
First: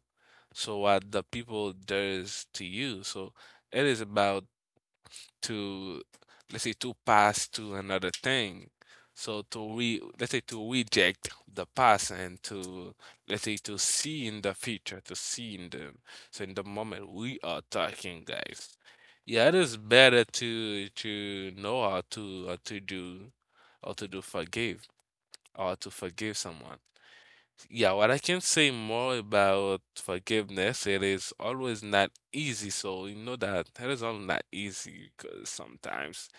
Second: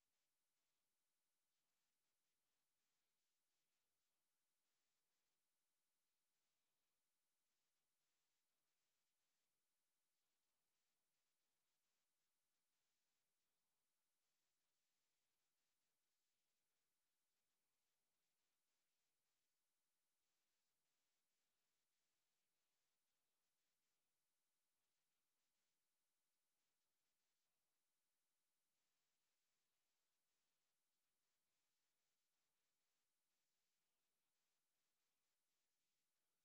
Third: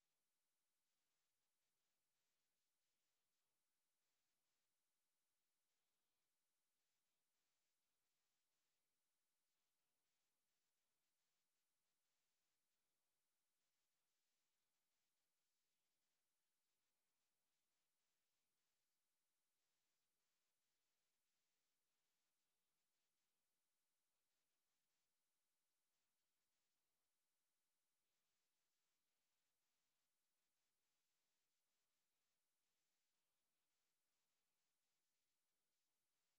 C: so what the people does to you. So it is about to let's say to pass to another thing. So to re let's say to reject the past and to let's say to see in the future, to see in the, so in the moment we are talking, guys. Yeah, it is better to know how to do forgive or to forgive someone. Yeah, what I can say more about forgiveness, it is always not easy. So you know that it is all not easy because sometimes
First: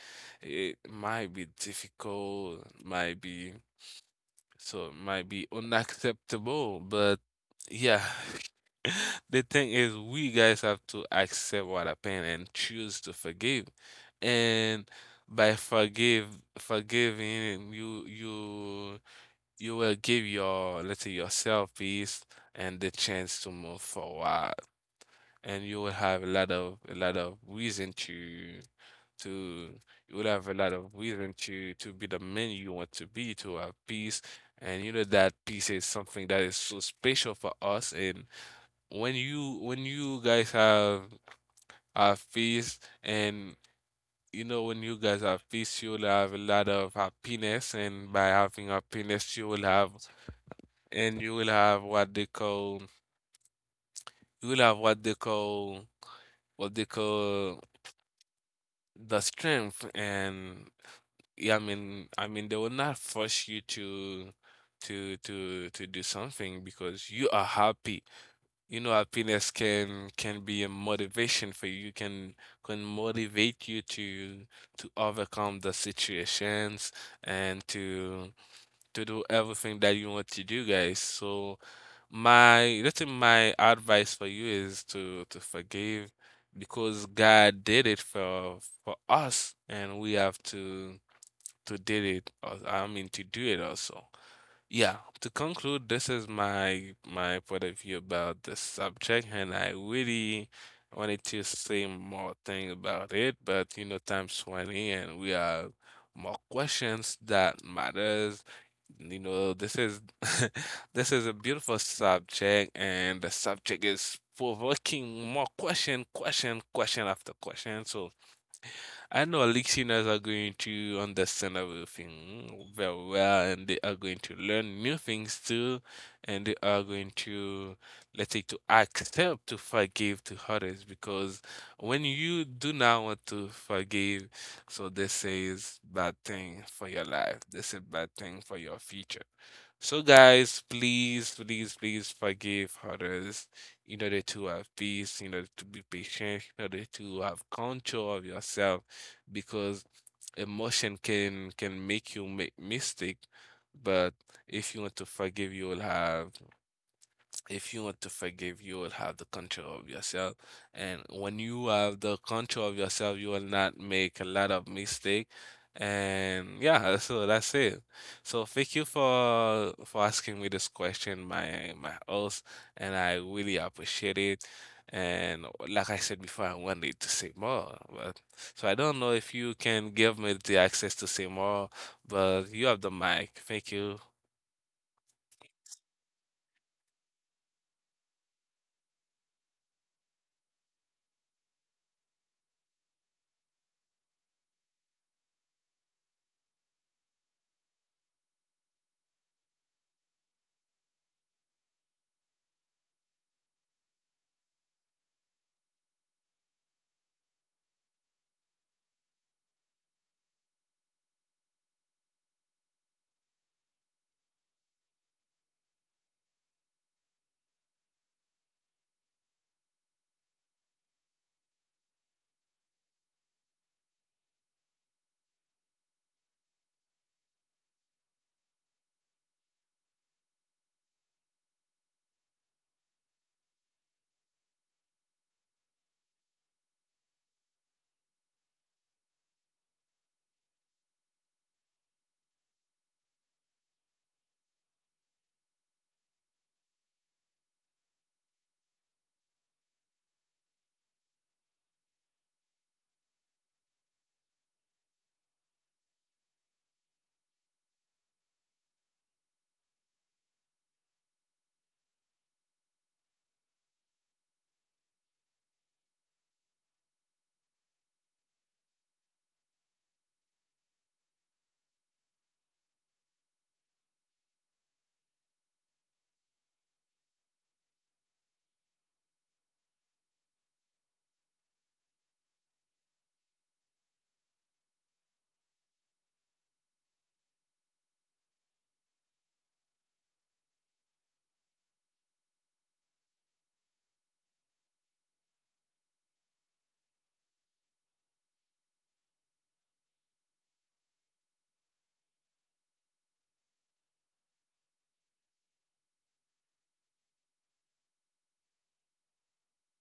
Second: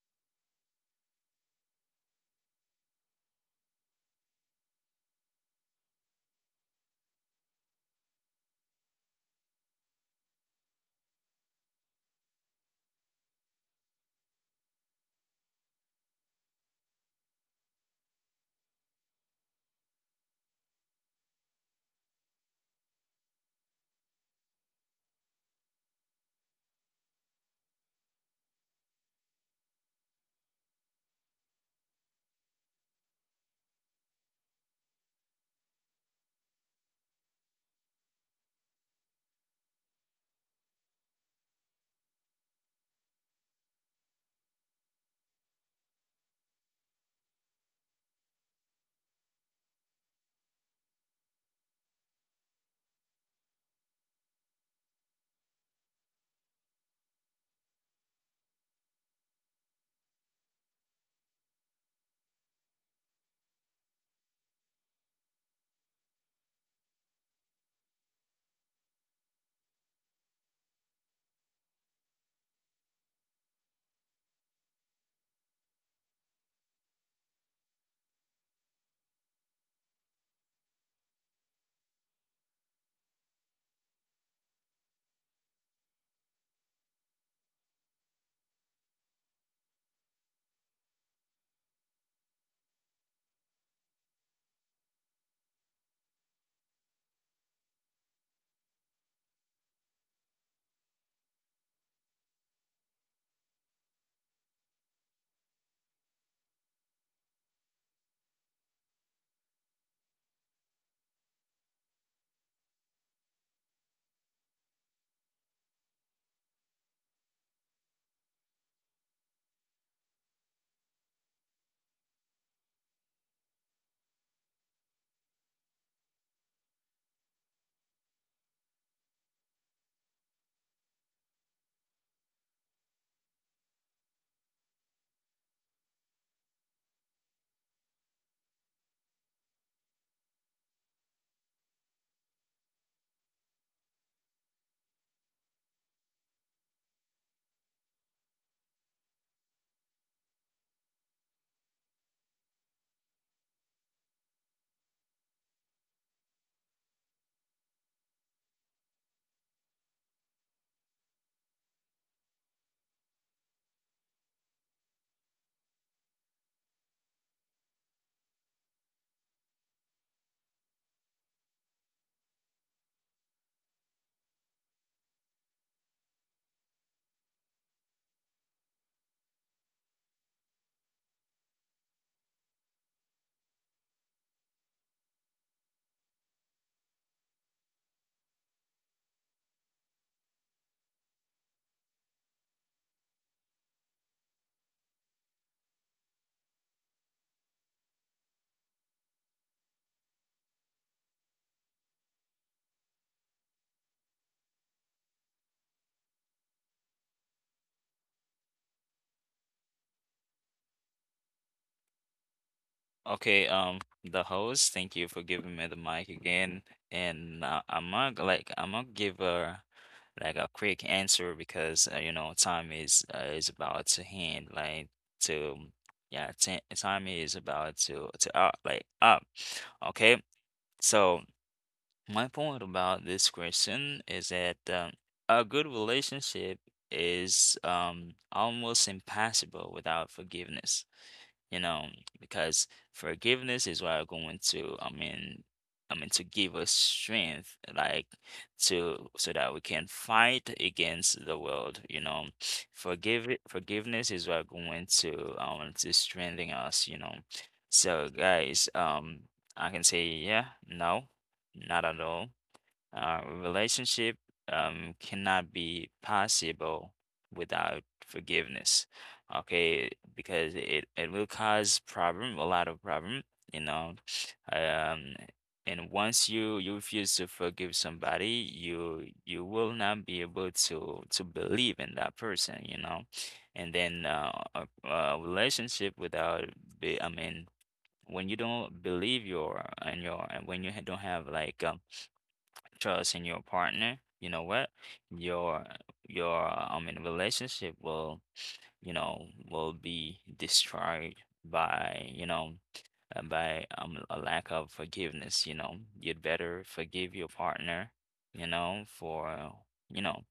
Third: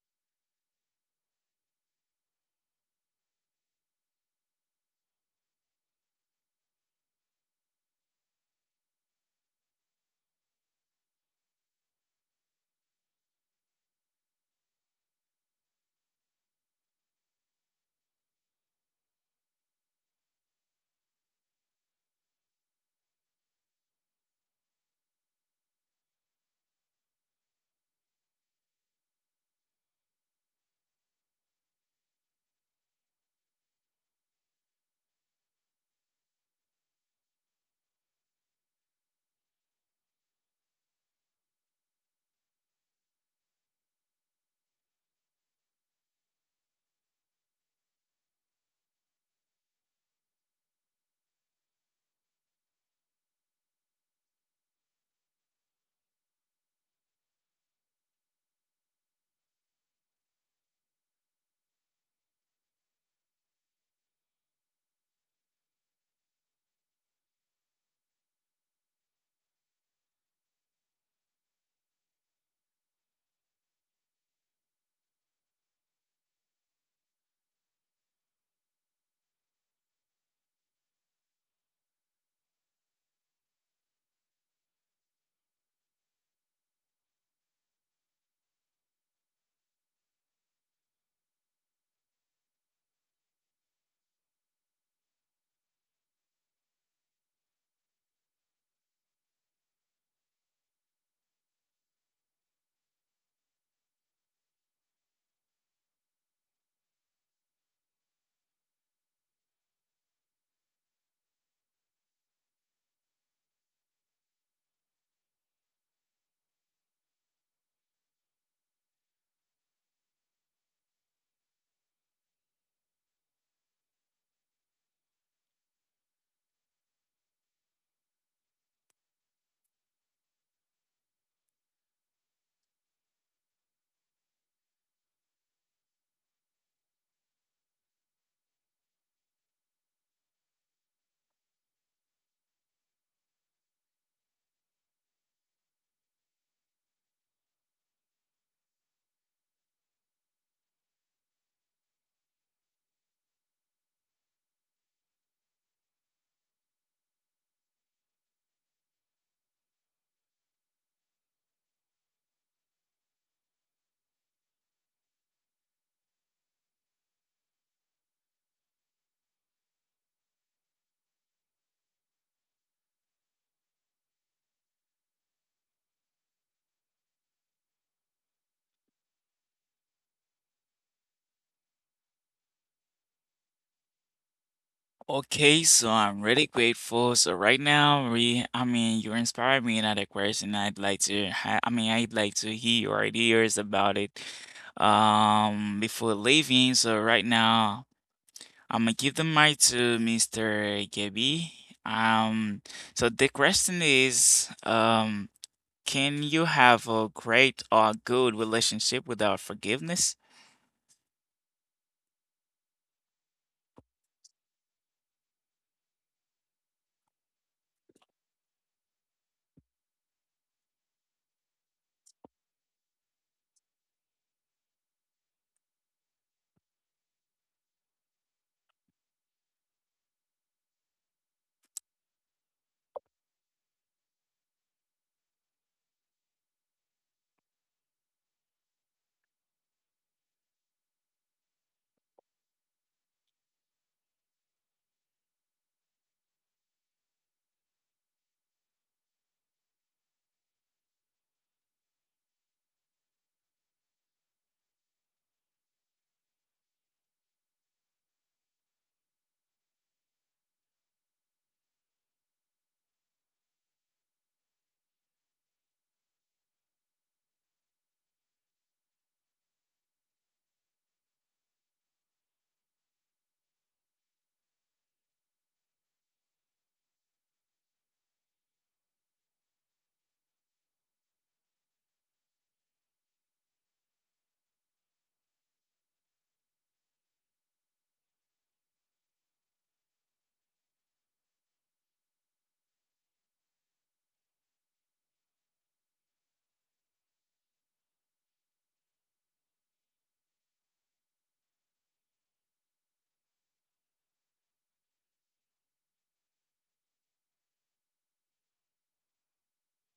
C: it might be difficult, might be, so it might be unacceptable. But yeah, the thing is, we guys have to accept what happened and choose to forgive. And by forgive forgiving, you will give your, let's say, yourself peace and the chance to move forward, and you will have a lot of reason to, you will have a lot of reason to be the man you want to be, to have peace, and you know that peace is something that is so special for us. And when you guys have peace, and, you know, when you guys have peace, you will have a lot of happiness, and by having happiness, you will have, and you will have what they call, you will have what they call the strength. And yeah, I mean they will not force you to to do something because you are happy. You know, happiness can be a motivation for you, can motivate you to overcome the situations, and to do everything that you want to do, guys. So My that's in my advice for you is to forgive because God did it for us, and we have to did it. I mean, to do it also. Yeah, to conclude, this is my my point of view about the subject, and I really wanted to say more thing about it, but you know, time's 20 and we have more questions that matters. You know, this is this is a beautiful subject, and the subject is provoking more question, question, question after question. So I know our listeners are going to understand everything very well, and they are going to learn new things too, and they are going to, let's say, to accept, to forgive to others, because when you do not want to forgive, so this is bad thing for your life. This is bad thing for your future. So guys, please, please, please forgive others in order to have peace, in order to be patient, in order to have control of yourself, because emotion can make you make mistake, but if you want to forgive, you will have, if you want to forgive, you will have the control of yourself. And when you have the control of yourself, you will not make a lot of mistake. And yeah, so that's it. So thank you for asking me this question, my host, and I really appreciate it. And like I said before, I wanted to say more, but so I don't know if you can give me the access to say more, but you have the mic. Thank you.
A: Okay, so I'm really grateful. So right now, we, I mean, you inspired me another question. I'd like to, ha I mean, I'd like to hear your ideas about it, before leaving. So right now, I'm gonna give the mic to Mr. Gabby. Um, so the question is, can you have a great or good relationship without forgiveness?
B: Okay, the host, thank you for giving me the mic again. And I'm not g- like I'm gonna give a quick answer because you know, time is about to hand like to yeah t time is about to up like up. Okay, so my point about this question is that a good relationship is almost impossible without forgiveness, you know, because forgiveness is what I'm going to, to give us strength, like to so that we can fight against the world. You know, forgiveness is what going to strengthen us. You know, so guys, I can say yeah, no, not at all. Relationship cannot be possible without forgiveness. Okay, because it will cause problem, a lot of problem, you know. Um, and once you refuse to forgive somebody, you will not be able to believe in that person, you know. And then a relationship without, be, I mean, when you don't believe your and when you don't have like trust in your partner, you know what? Your your in relationship will, you know, will be destroyed by, you know, by a lack of forgiveness, you know. You'd better forgive your partner, you know, for you know.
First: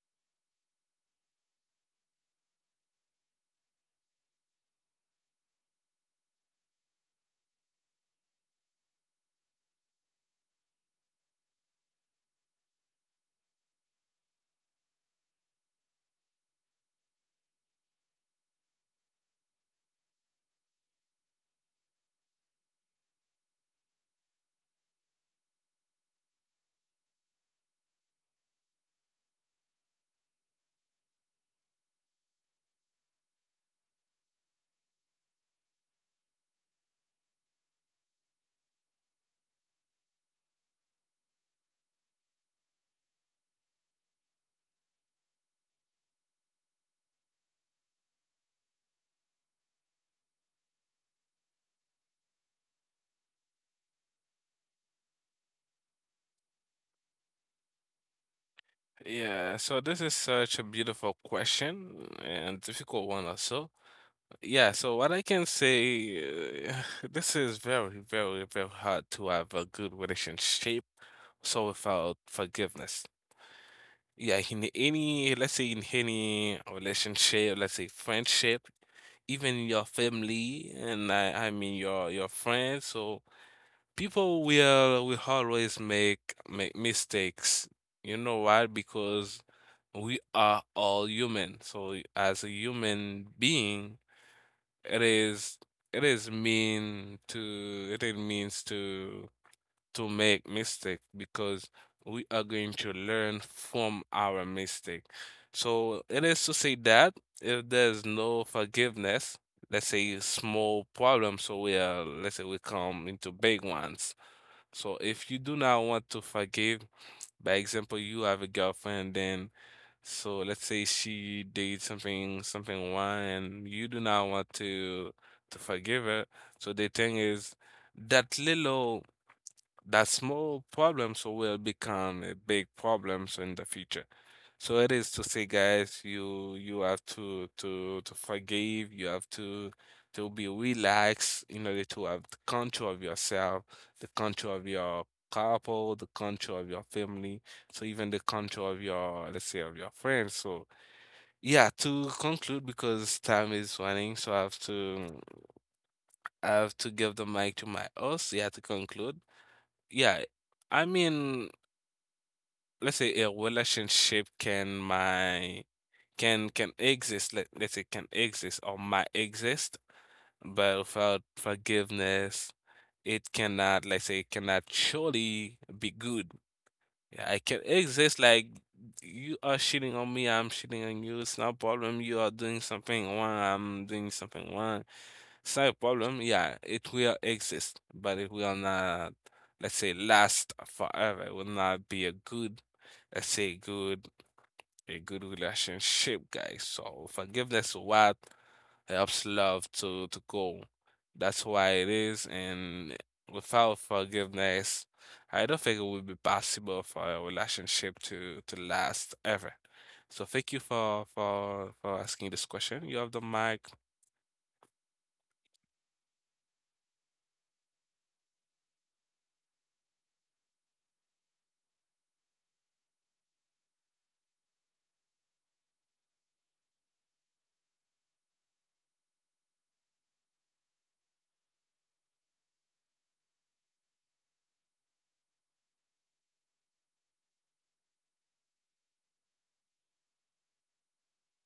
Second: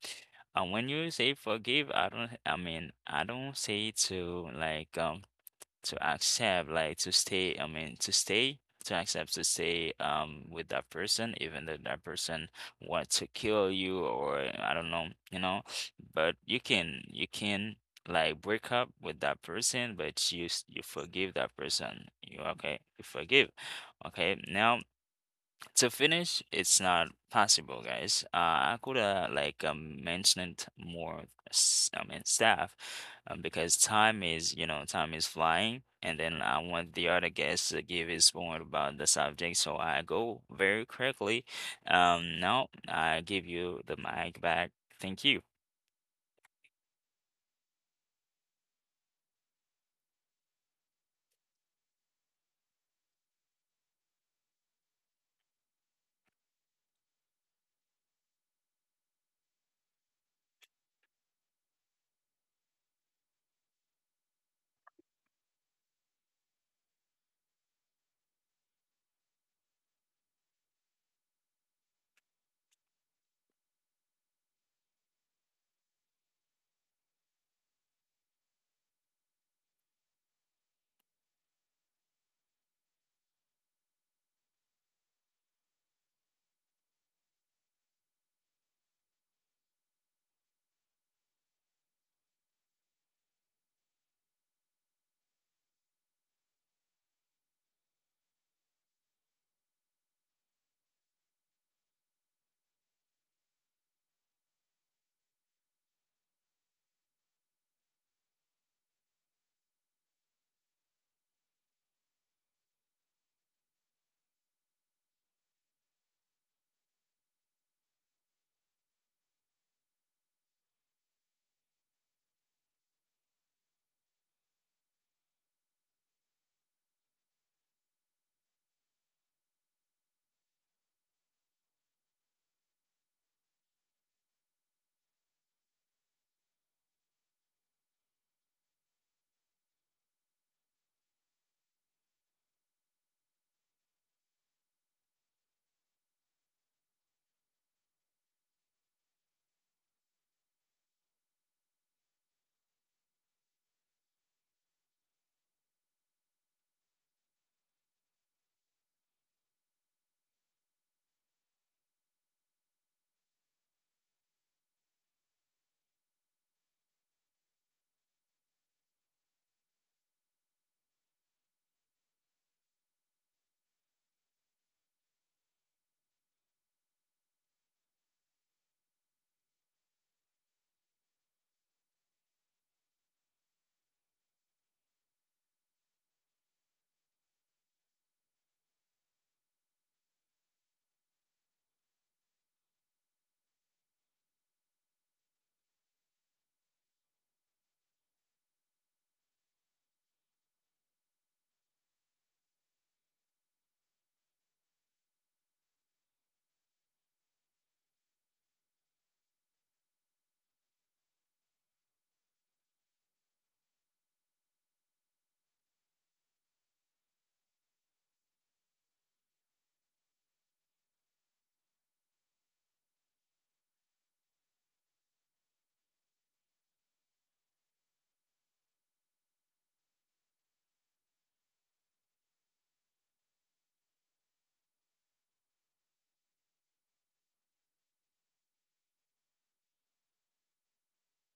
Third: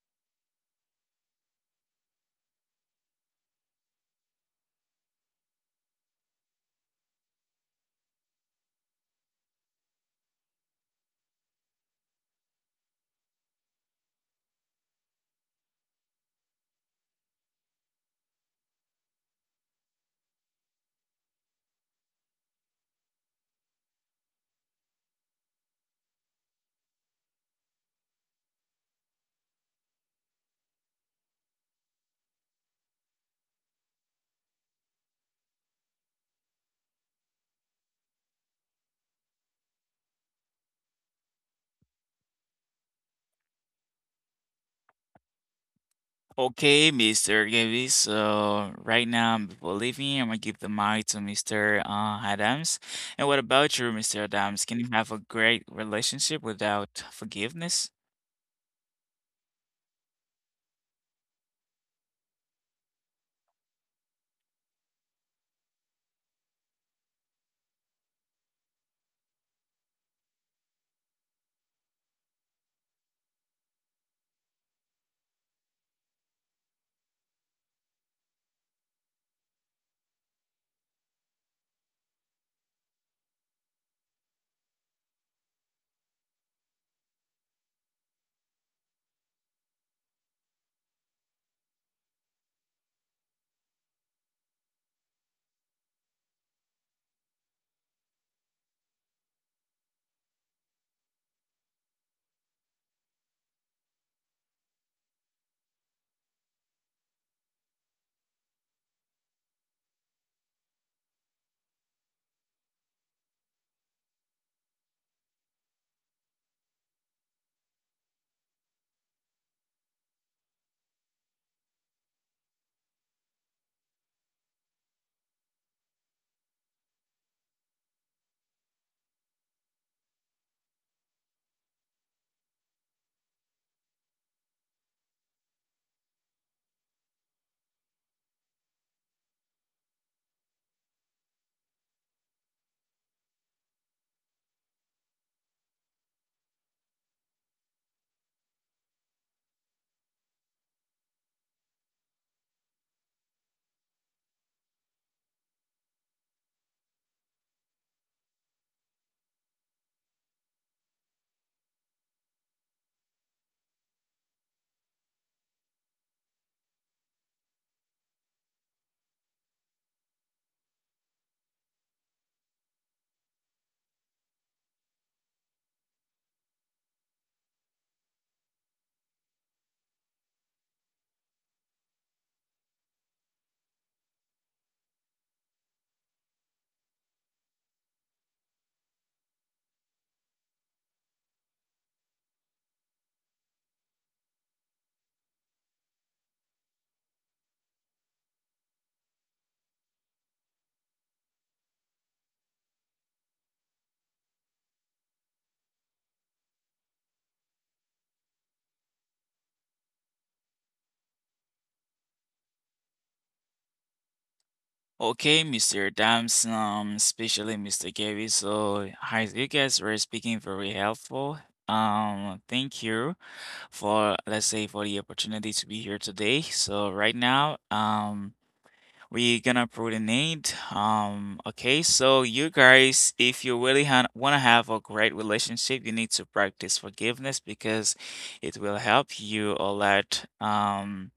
B: And when you say forgive, I don't say to to accept to stay, to stay with that person, even though that person wants to kill you or I don't know, you know. But you can like break up with that person, but you forgive that person. You forgive, okay. Now, to finish, it's not possible, guys. I could have mentioned more staff, because time is, you know, time is flying, and then I want the other guest to give his point about the subject, so I go very quickly. Now I give you the mic back. Thank you.
A: Okay, Mr. Gaby. So right now I'm before leaving, I'm gonna give the mic to Mr. Adams. And what about you, Mr. Adams? Can you have a great relationship without forgiveness?
C: Yeah, so this is such a beautiful question, and difficult one also. Yeah, so what I can say, uh, this is very, very, very hard to have a good relationship. So without forgiveness, yeah, in any, let's say in any relationship, let's say friendship, even your family, and I mean your friends. So people will always make mistakes. You know why? Because we are all human. So as a human being, it is, it is mean to, it is means to make mistake because we are going to learn from our mistake. So it is to say that if there's no forgiveness, let's say small problems, so we are, let's say, we come into big ones. So if you do not want to forgive, by example, you have a girlfriend, then so let's say she did something wrong and you do not want to forgive her. So the thing is that little that small problems will become a big problems in the future. So it is to say, guys, you have to to forgive. You have to be relaxed in order to have the control of yourself, the control of your couple, the control of your family, so even the control of your, let's say, of your friends. So yeah, to conclude, because time is running, so I have to give the mic to my host. Yeah, to conclude. Yeah, I mean, let's say a relationship can my can exist, let's say can exist or might exist, but without forgiveness it cannot, let's say, cannot surely be good. Yeah, I can exist like, you are cheating on me, I'm cheating on you, it's not a problem, you are doing something wrong, I'm doing something wrong, it's not a problem. Yeah, it will exist, but it will not, let's say, last forever. It will not be a good let's say good a good relationship, guys. So forgiveness what helps love to go. That's why it is, and without forgiveness, I don't think it would be possible for a relationship to last ever. So thank you for for asking this question. You have the mic.
A: Okay, Mr. Adams, especially Mr. Gaby. So hi, you guys were speaking very helpful. Thank you for, let's say, for the opportunity to be here today. So right now, um, we're gonna coordinate. Okay, so you guys, if you really ha wanna have a great relationship, you need to practice forgiveness because it will help you a lot,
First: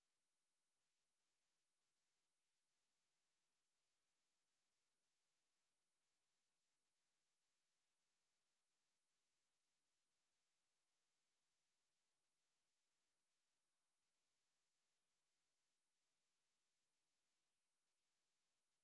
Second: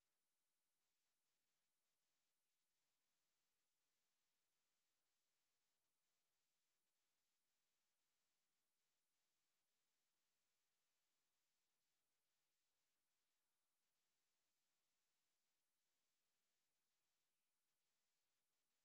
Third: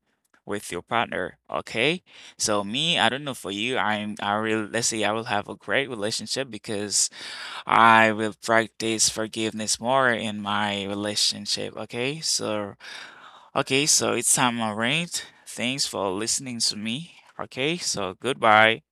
A: with your partner. Okay, so me, I don't know for you, I'm, I really, let's say, I will have a great relationship because I will practice forgiveness more in my relationship. Okay, so okay, so it's time, all right. Thanks for listening to me. Okay, so goodbye.